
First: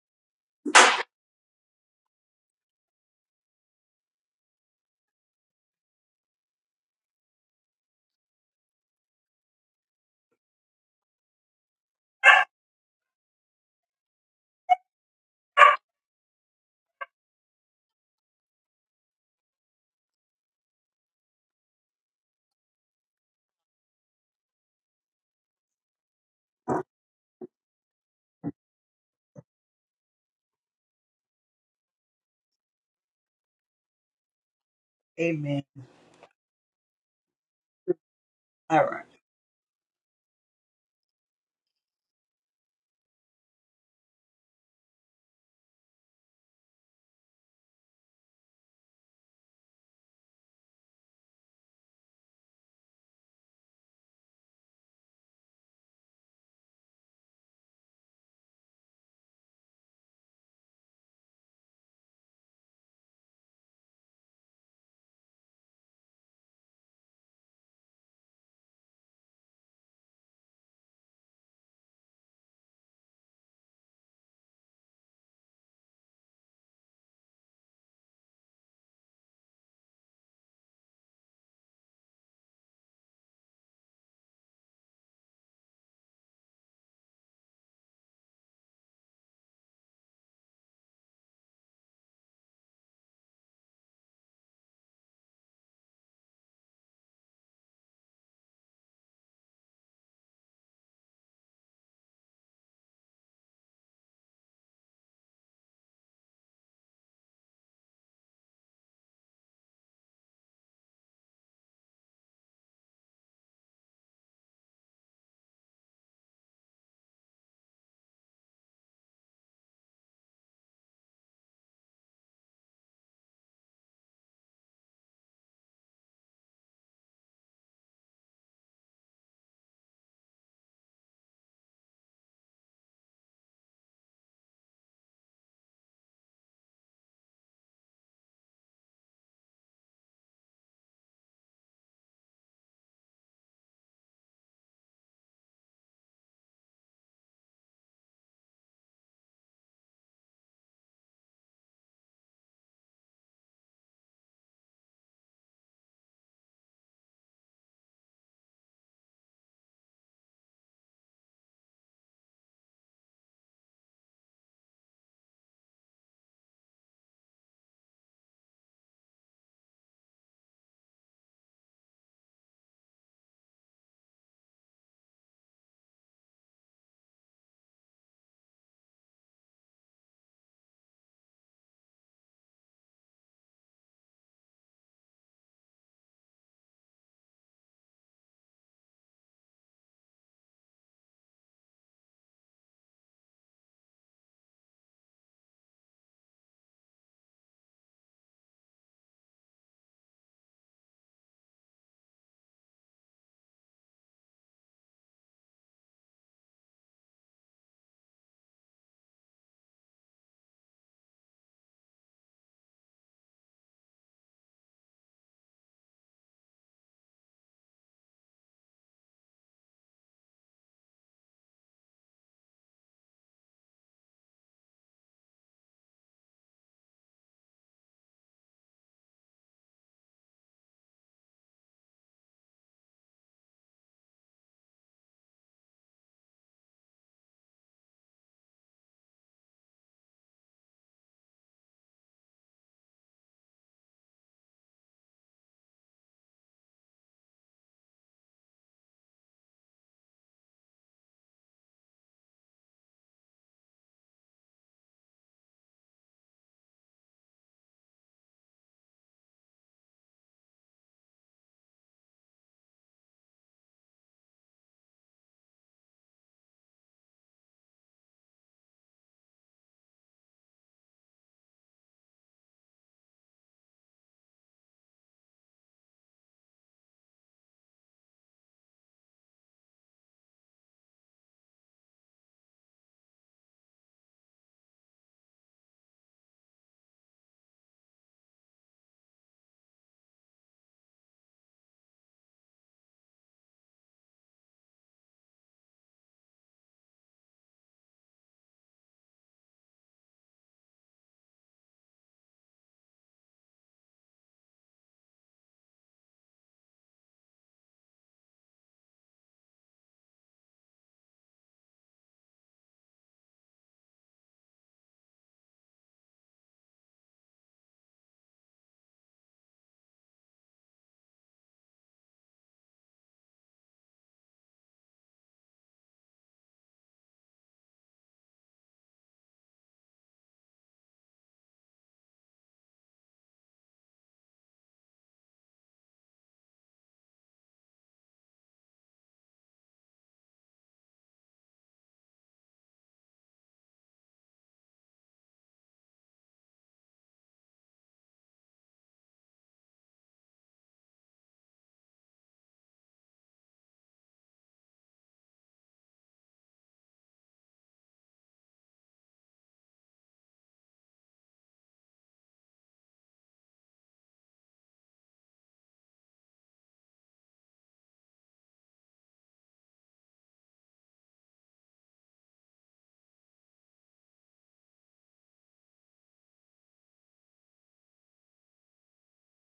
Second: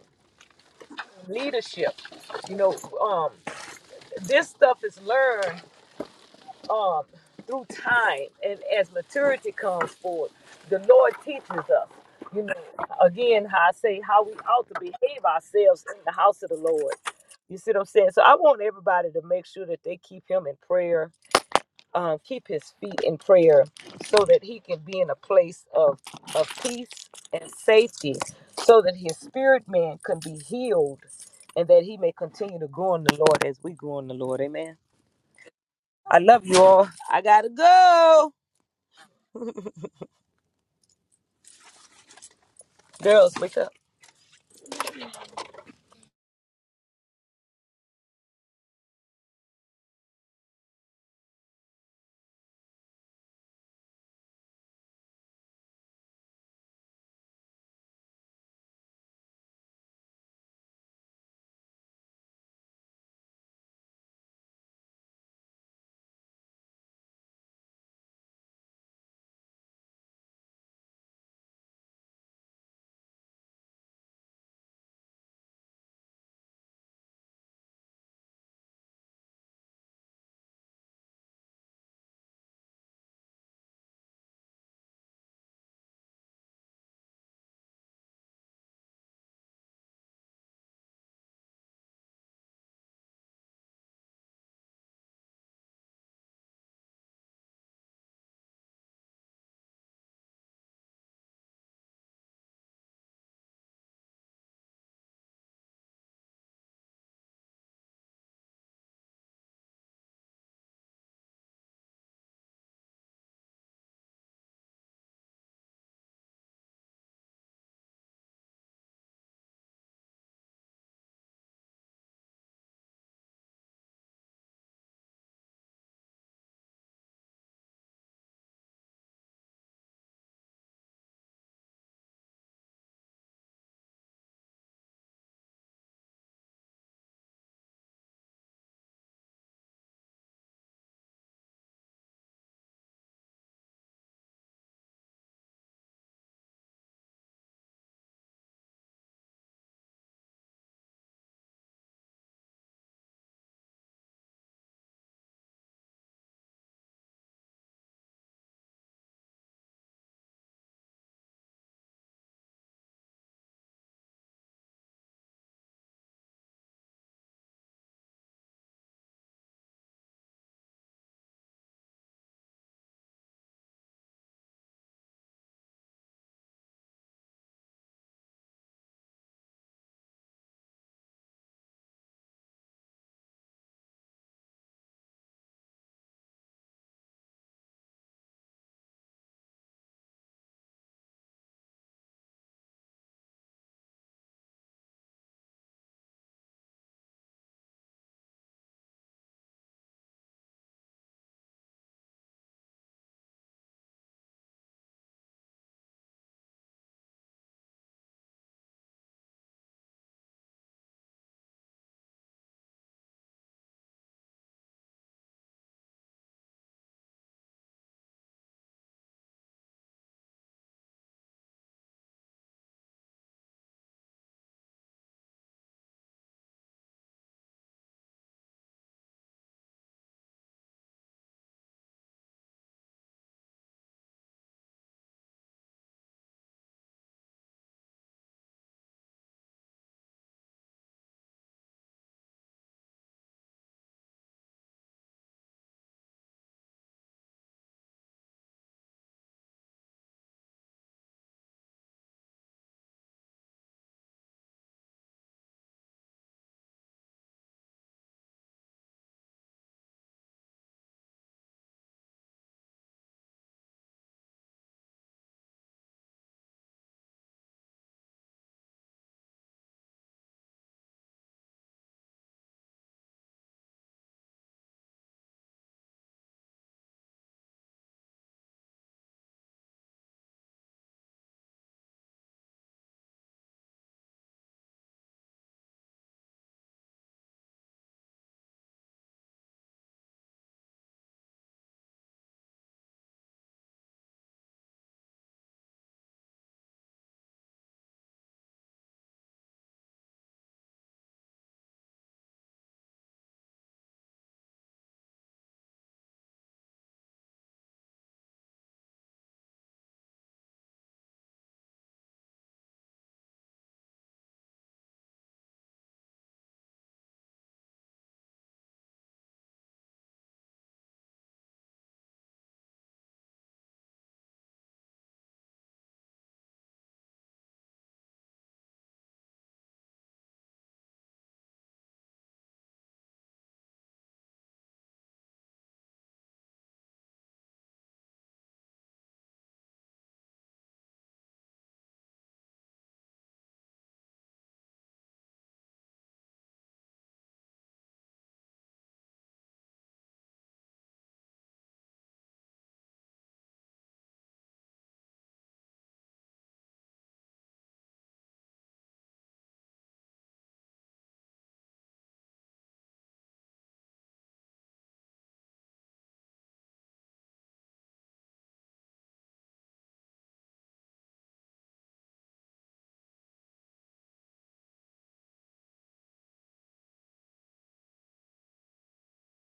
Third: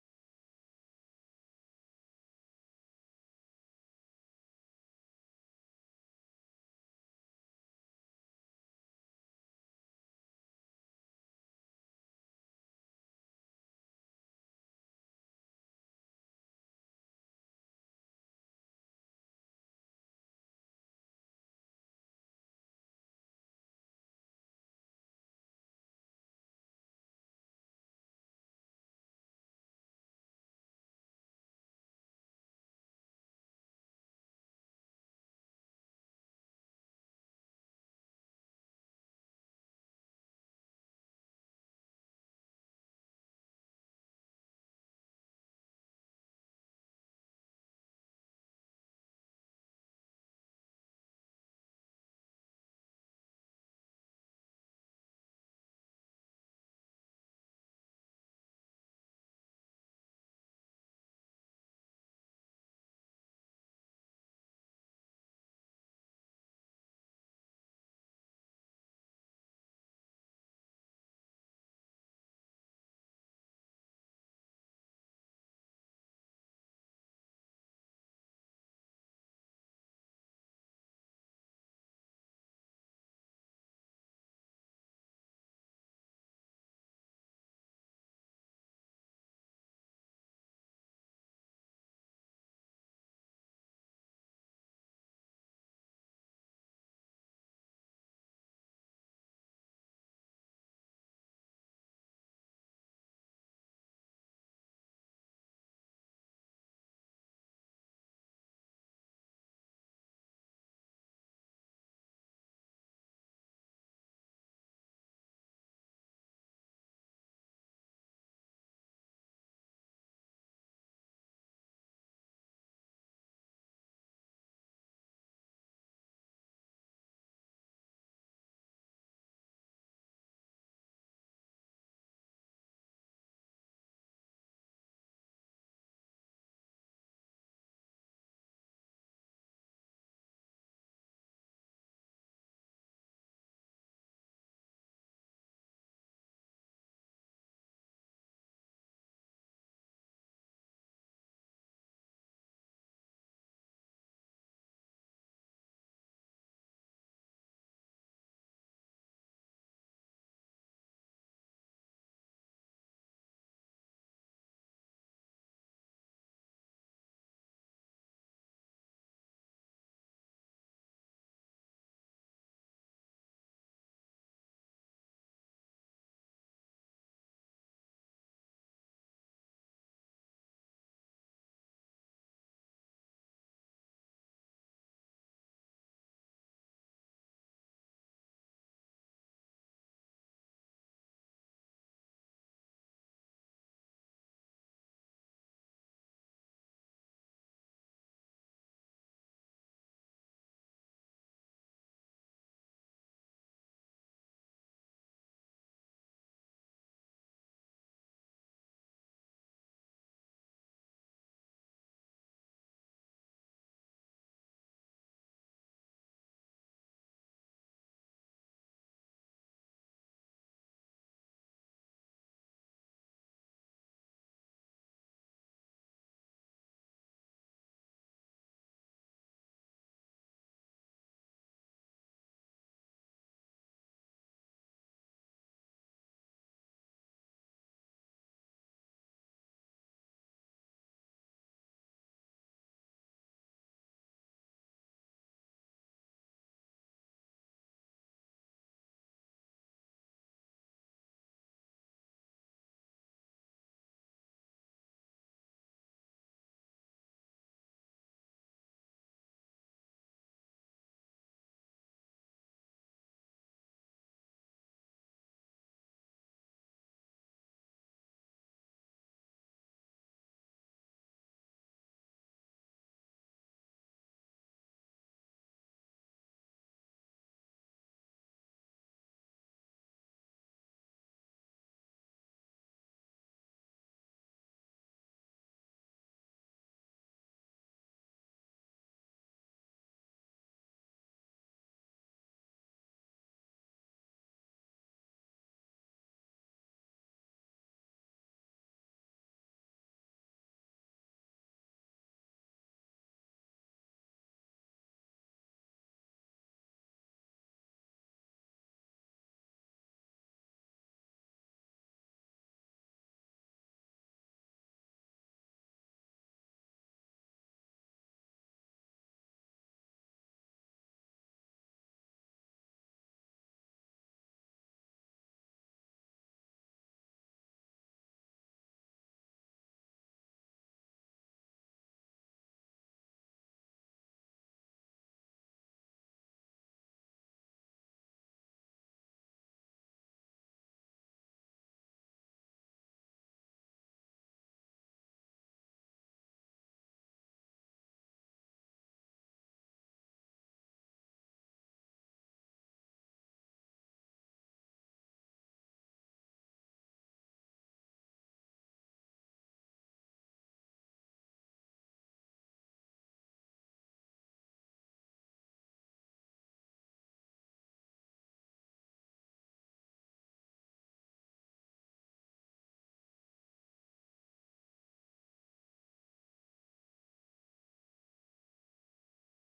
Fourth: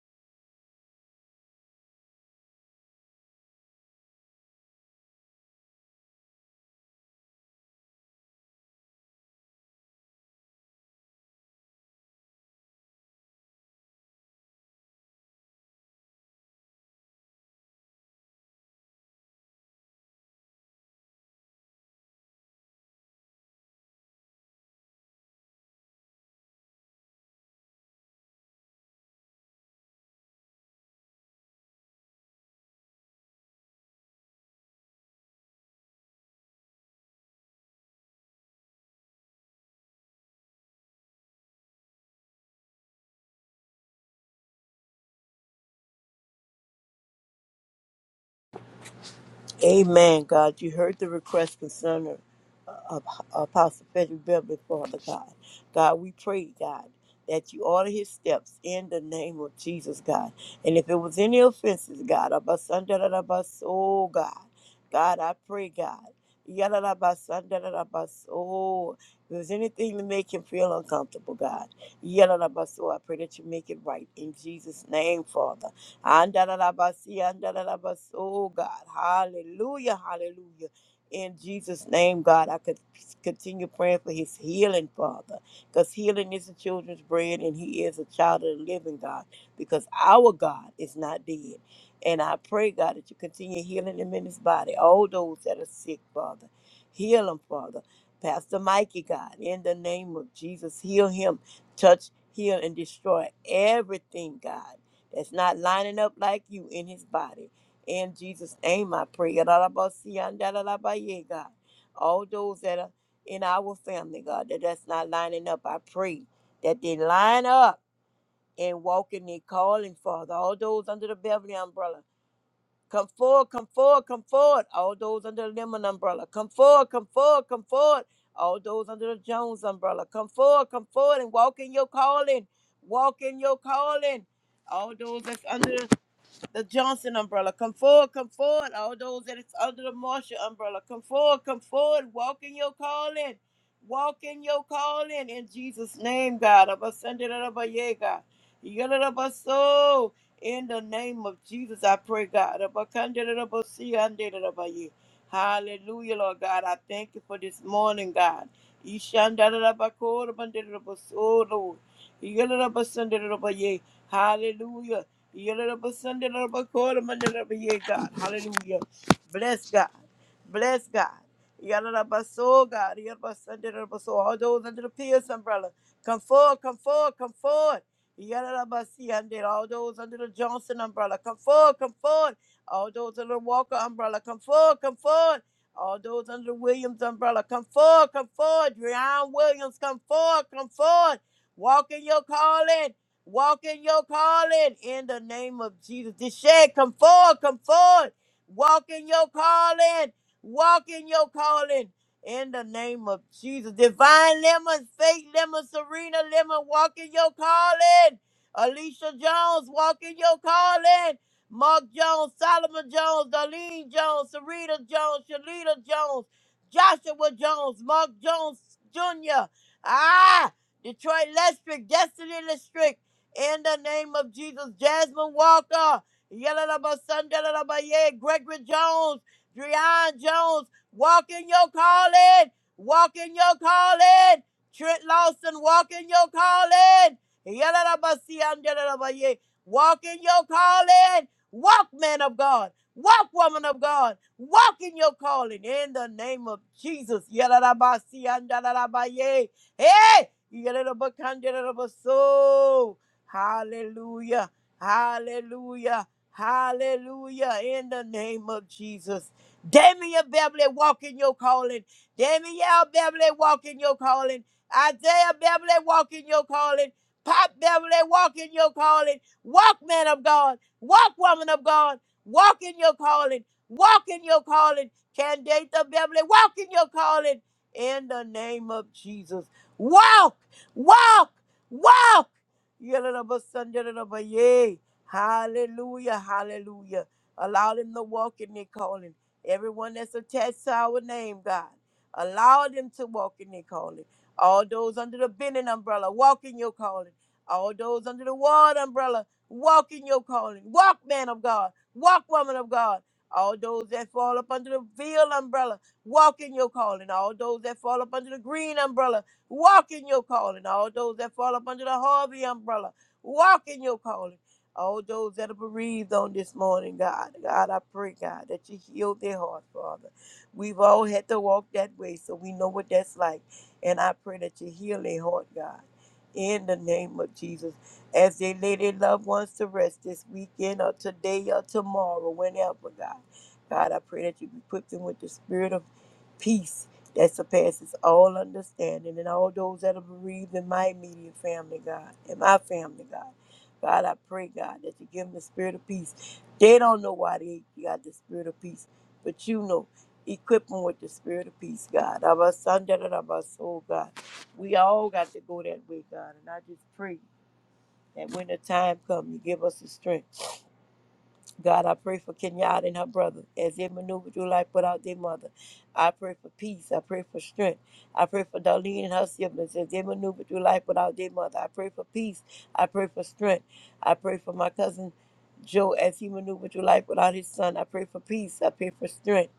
leadership you know um this stuff is learned through time and as maturity comes forward, the Lord teaches us, you know, again, how I say how we ought to behave ourselves in the house of the Lord. You see what I'm saying? So I want everybody to make sure that they keep him in prayer, um, keep his feet in prayer so that he can be in a place of, of peace and safety so that his spirit man can be healed and that he may continue to grow in the Lord as we grow in the Lord. Amen.
Amen.
I love you all. I got to go.
All right.
Girls, wake up.
Amen, God. You heard the request concerning her. Ap- Apostle Frederick Beverly, Father God. God, we pray, God, that you order his steps in the name of Jesus, God. And if it was any offenses, God, abasandalabas, oh God, God, I pray, God. Yalalabasandalabas, oh, if there's anything to make him feel uncomfortable, God. Yalalabas, oh, I pray that you make it right in Jesus' name, Father. Andalabasi, andalabas, oh God. Hallelujah, hallelujah. In Jesus' name, God, I could continue praying for his healing, Father, because healing is the children's bread, and he is a child of the living God, because our God is not dead. And I pray, God, that you continue healing him in his body, all those that are sick, Father. Heal him, Father. Pastor Mikey, God, in the name of Jesus, heal him, touch, heal, and destroy everything, God, that's not lining up like you in his body. In Jesus' name, I pray. Yadadabasiyandadadabaye, God. All those that are in our family, God, that that's not lining up, I pray that they line up and walk in their calling, Father. All those under the Beverly umbrella, come forward, come forward, come forward. All those under the Lemon umbrella, come forward, come forward, come forward. All those under the Jones umbrella, come forward, come forward and walk in your calling. Walk in your calling. All those that's under the the Johnson umbrella. Come forward, come forward. All those that is under the Marshall umbrella, come forward, come forward. Walk in your calling. Walk in your calling in Jesus' name, God. Abasandarabaye, God. Yadarabaso. In the name of Jesus, I pray, God. Abakandarabashi, andarabaye. Hallelujah, Lord God. I thank you for this morning, God. Ishandarabakor, bandarabaso, Lord. Yadarabasandarabaya. Hallelujah. Yoruba Sunday, Yoruba Quarter, Monday, Yoruba Year, God. Hallelujah. Bless God. Bless God. Yoruba Soul, God. Yoruba Sunday, Yoruba Soul. All those under the Pierce umbrella. Come forward, come forward, come forward. Yoruba Sunday, all those under the Johnson umbrella. Come forward, come forward. All those under the Walker umbrella. Come forward, come forward. All those under the Williams umbrella. Come forward, come forward. Dreon Williams, come forward, come forward. Walk in your calling. Walk in your calling in the name of Jesus. This shed, come forward, come forward. Walk in your calling. Walk in your calling in the name of Jesus. Divine Lemon, Faith Lemon, Serena Lemon, walk in your calling. Alicia Jones, walk in your calling. Mark Jones, Solomon Jones, Darlene Jones, Serena Jones, Shalita Jones, Joshua Jones, Mark Jones Jr. Ah, Detroit Lestrick, Destiny Lestrick in the name of Jesus. Jasmine Walker, Yelena Sundelabaye, Gregory Jones, Dreon Jones, walk in your calling, walk in your calling. Trent Lawson, walk in your calling. Yelena Basundelabaye, walk in your calling. Walk, man of God. Walk, woman of God. Walk in your calling in the name of Jesus. Yelena Basundelabaye. Hey! Yelena Bakandelabaso. Hallelujah. Hallelujah. Hallelujah. In the name of Jesus. Damian Beverly, walk in your calling. Danielle Beverly, walk in your calling. Isaiah Beverly, walk in your calling. Pop Beverly, walk in your calling. Walk, man of God. Walk, woman of God. Walk in your calling. Walk in your calling. Candida Beverly, walk in your calling. In the name of Jesus. Walk, walk, walk. Yay. Hallelujah. Hallelujah. Allow them to walk in their calling. Everyone that's attached to our name, God. Allow them to walk in their calling. All those under the bending umbrella, walk in your calling. All those under the ward umbrella, walk in your calling. Walk, man of God. Walk, woman of God. All those that fall up under the veil umbrella, walk in your calling. All those that fall up under the green umbrella, Walk in your calling. All those that fall up under the Harvey umbrella, walk in your calling. All those that are bereaved on this morning, God, God, I pray, God, that you heal their hearts, Father. We've all had to walk that way, so we know what that's like. And I pray that you heal their heart, God, in the name of Jesus. As they lay their loved ones to rest this weekend or today or tomorrow, whenever, God. God, I pray that you equip them with the spirit of peace that surpasses all understanding, and all those that are bereaved in my immediate family, God, and my family, God. God, I pray, God, that you give them the spirit of peace. They don't know why they got the spirit of peace, but you know. Equip them with the spirit of peace, God. Our son, da da da, our soul, God. We all got to go that way, God. And I just pray that when the time comes, you give us the strength. God, I pray for Kenyatta and her brother as they maneuver through life without their mother. I pray for peace. I pray for strength. I pray for Darlene and her siblings as they maneuver through life without their mother. I pray for peace. I pray for strength. I pray for my cousin Joe as he maneuvered through life without his son. I pray for peace. I pray for strength.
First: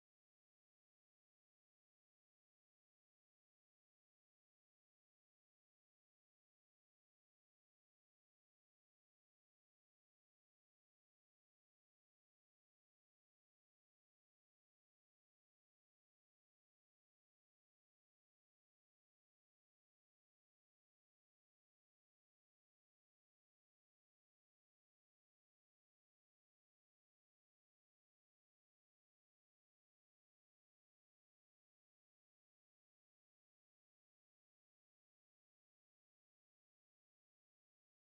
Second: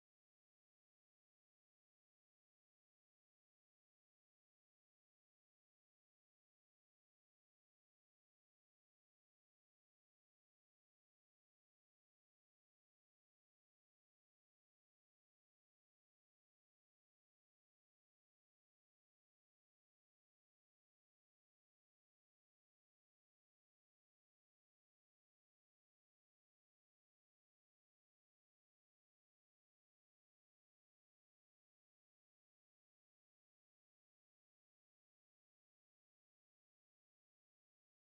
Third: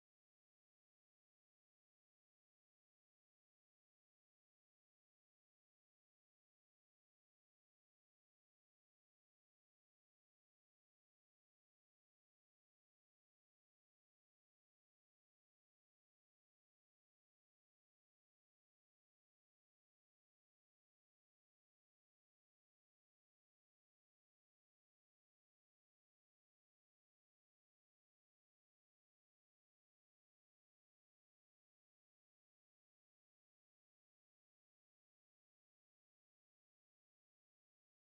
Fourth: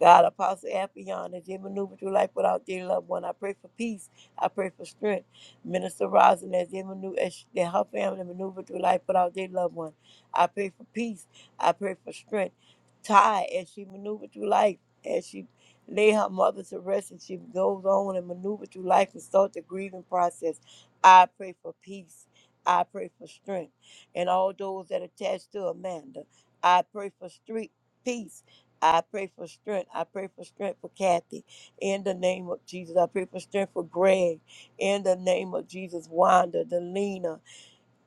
God, Apostle Appion, as they maneuver through life without their loved one, I pray for peace. I pray for strength. Minister Rosin, as they maneuver, as she- that her family maneuver through life without their loved one, I pray for peace. I pray for strength. Ty, as she maneuvered through life, as she lay her mother to rest and she goes on and maneuver through life and start the grieving process, I pray for peace. I pray for strength. And all those that attached to Amanda, I pray for street peace. I pray for strength. I pray for strength for Kathy. In the name of Jesus, I pray for strength for Greg. In the name of Jesus, Wanda, Delina,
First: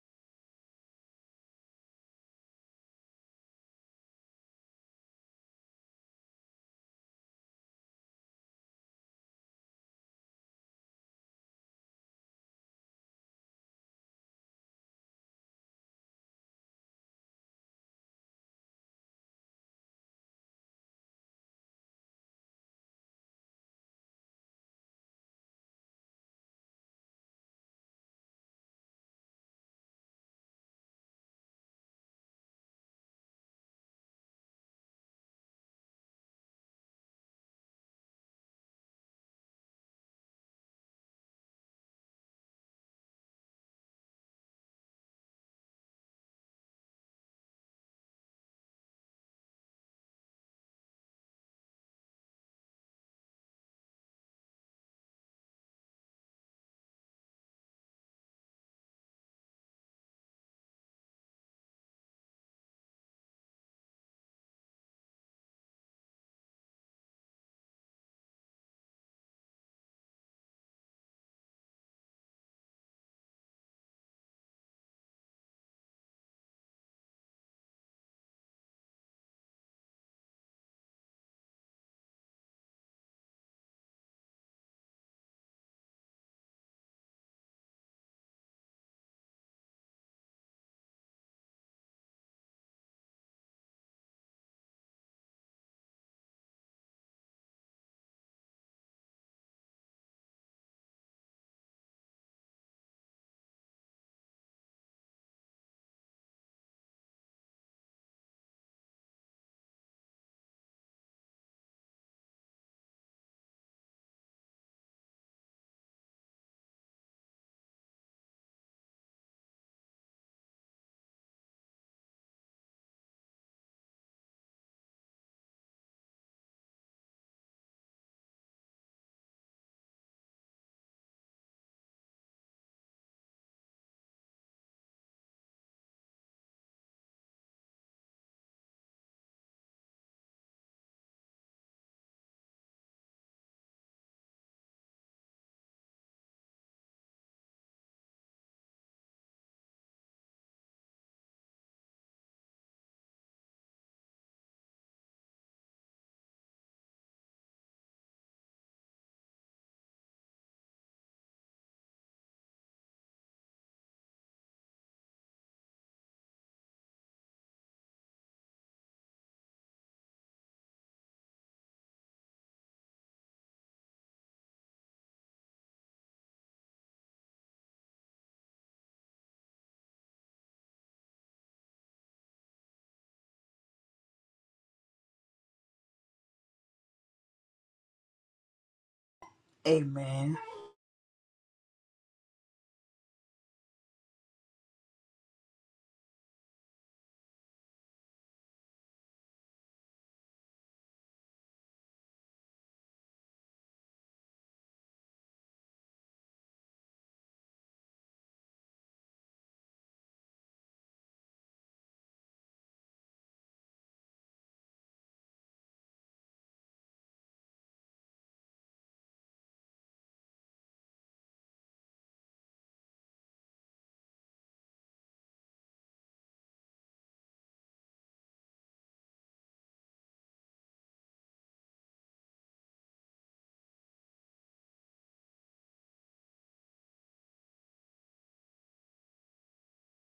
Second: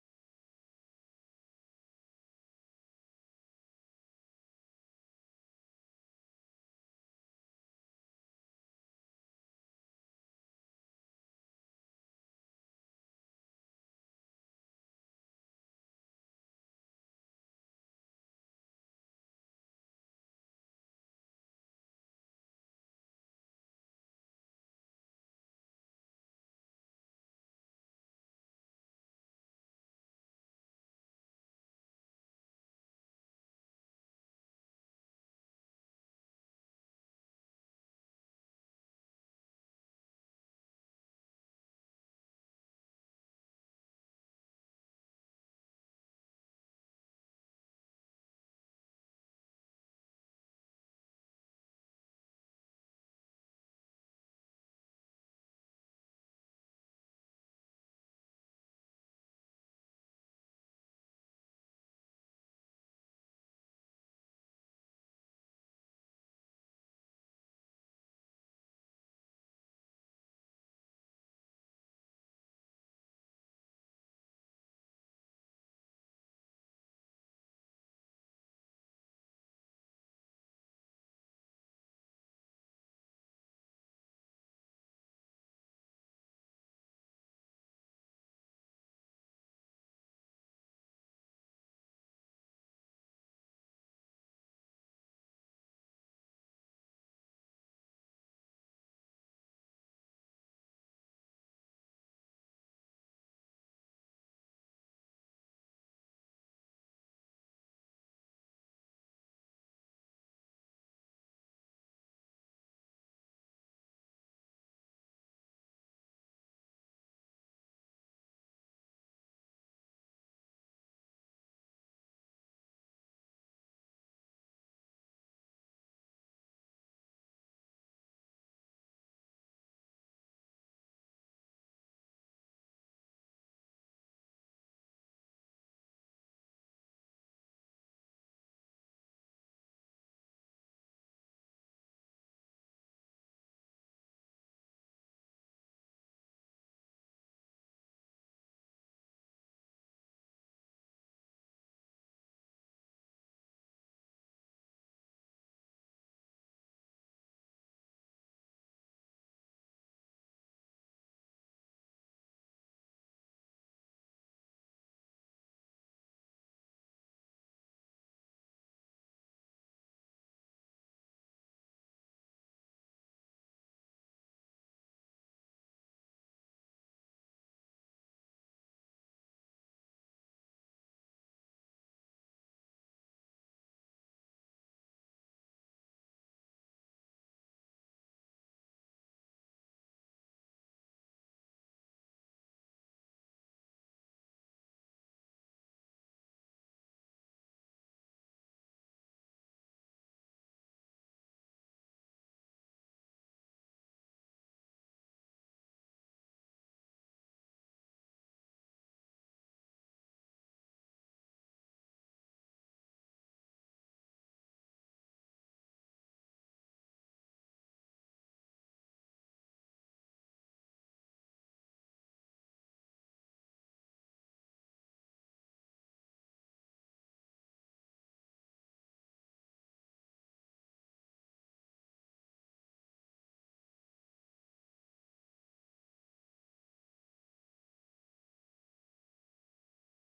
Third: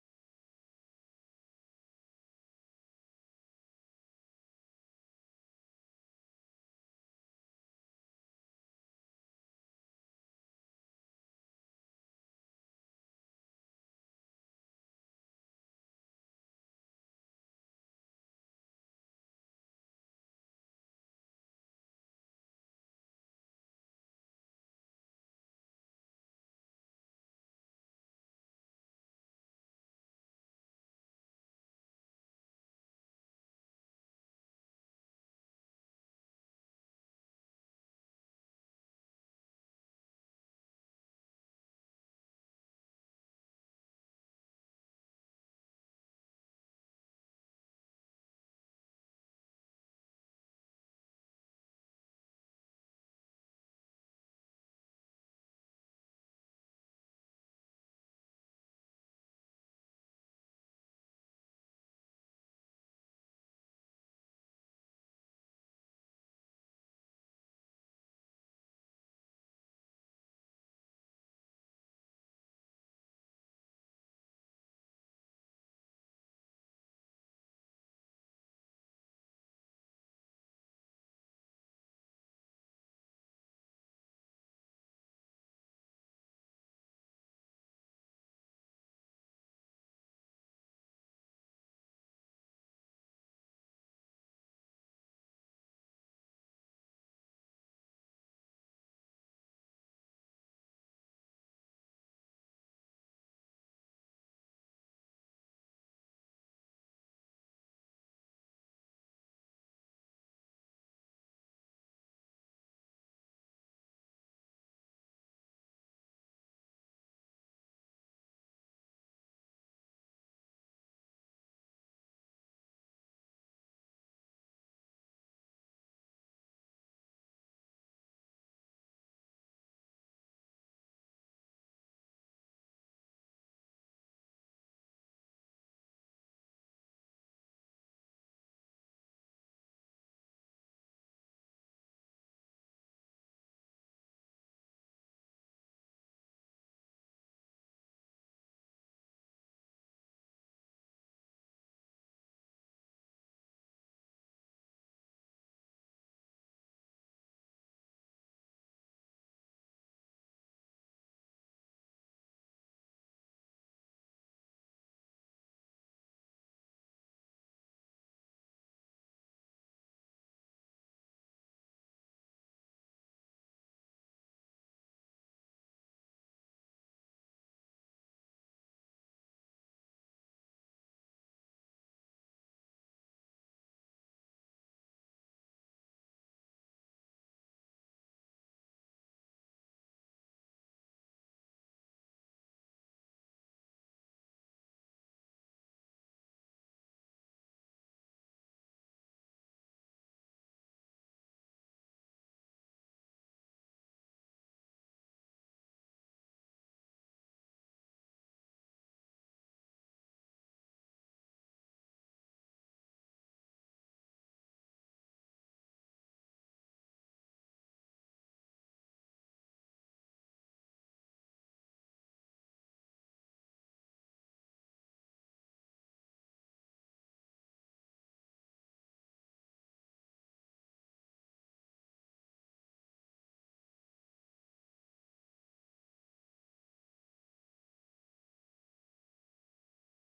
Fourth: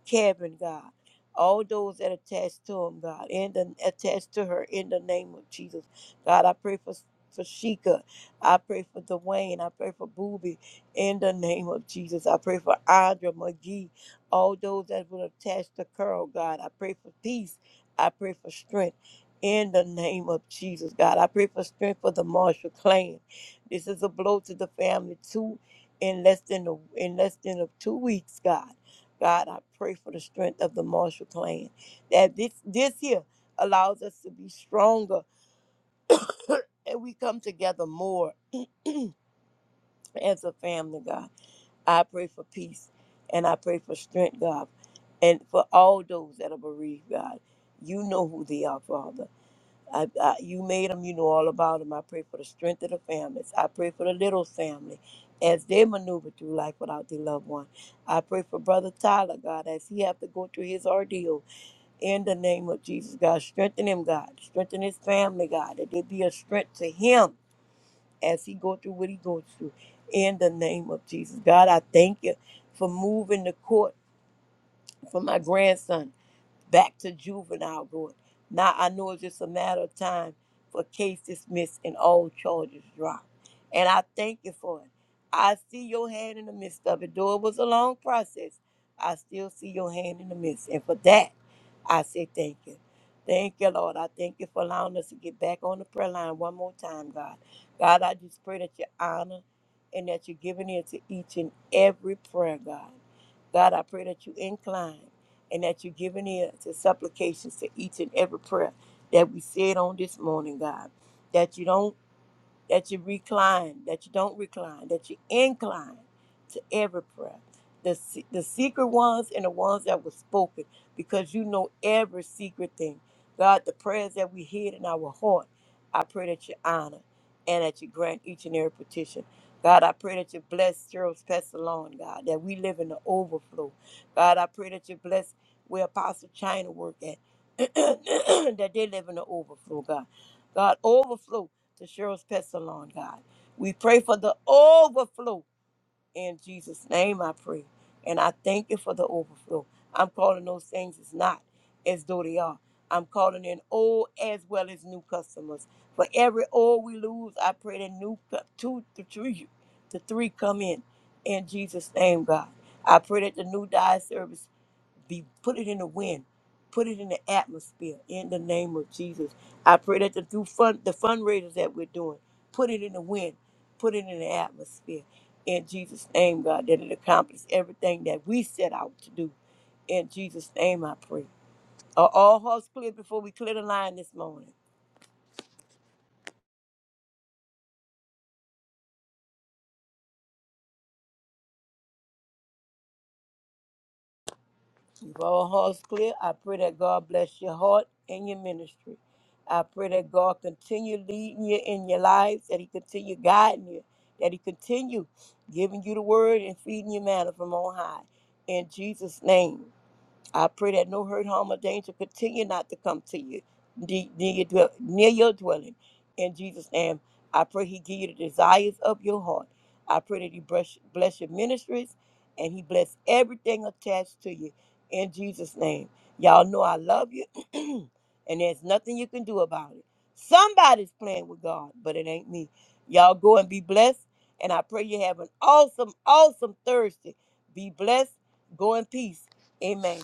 Kevin, God. All those that attached to him, God, and the, attached to her in the name of Jesus. God, I pray for, for Sheikah. I pray for Dwayne. I pray for Booby in the name of Jesus. I pray for Audra McGee. All those that were attached to Carl, God. I pray for peace. I pray for strength. In the name of Jesus, God, I pray for strength for the Marshall clan. This is a blow to the family too. In less than a, in less than a two weeks, God. God, I pray for the strength of the Marshall clan that this this here allows us to be stronger and we come together more as a family, God. I pray for peace and I pray for strength, God, and for all those that are bereaved, God. You know who they are, Father. I, I, you made them, you know all about them. I pray for the strength of the families. I pray for the little family as they maneuver through life without their loved one. I pray for Brother Tyler, God, as he have to go through his ordeal. in the name of Jesus, God. Strengthen him, God. Strengthen his family, God. That there be a strength to him as he go through what he goes through. In the name of Jesus, God, I thank you for moving the court for my grandson back to juvenile court. Now I know it's just a matter of time for case dismissed and all charges dropped. And I thank you for it. I see your hand in the midst of it. Though it was a long process, I still see your hand in the midst. And for that, I say thank you. Thank you, Lord. I thank you for allowing us to get back on the prayer line one more time, God. God, I just pray that you honor and that you're giving ear to each and every prayer, God. God, I pray that you incline and that you are giving ear to supplications to each and every prayer that we said on this morning, God. That you don't that you recline, that you don't recline, that you incline to every prayer. The, se- the secret ones and the ones that were spoken, because you know every secret thing. God, the prayers that we hid in our heart, I pray that you honor and that you grant each and every petition. God, I pray that you bless Cheryl's Pestalon, God, that we live in the overflow. God, I pray that you bless where Apostle China work at, that they live in the overflow, God. God, overflow to Cheryl's Pet Salon, God. We pray for the overflow in Jesus' name, I pray. And I thank you for the overflow. I'm calling those things as not as though they are. I'm calling in old as well as new customers. For every old we lose, I pray that new co- two to three to three come in. In Jesus' name, God. I pray that the new diet service be put it in the wind, put it in the atmosphere. In the name of Jesus, I pray that the through fun the fundraisers that we're doing, put it in the wind, put it in the atmosphere. In Jesus' name, God, that it accomplishes everything that we set out to do. In Jesus' name, I pray. Are all hearts clear before we clear the line this morning?
Amen.
If our heart's clear, I pray that God bless your heart and your ministry. I pray that God continue leading you in your life, that He continue guiding you, that He continue giving you the word and feeding you manna from on high. In Jesus' name. I pray that no hurt, harm, or danger continue not to come to you de- near your, dwell- near your dwelling. In Jesus' name, I pray He give you the desires of your heart. I pray that He bless, bless your ministries and He bless everything attached to you. In Jesus' name. Y'all know I love you, and there's nothing you can do about it. Somebody's playing with God, but it ain't me. Y'all go and be blessed, and I pray you have an awesome, awesome Thursday. Be blessed. Go in peace. Amen.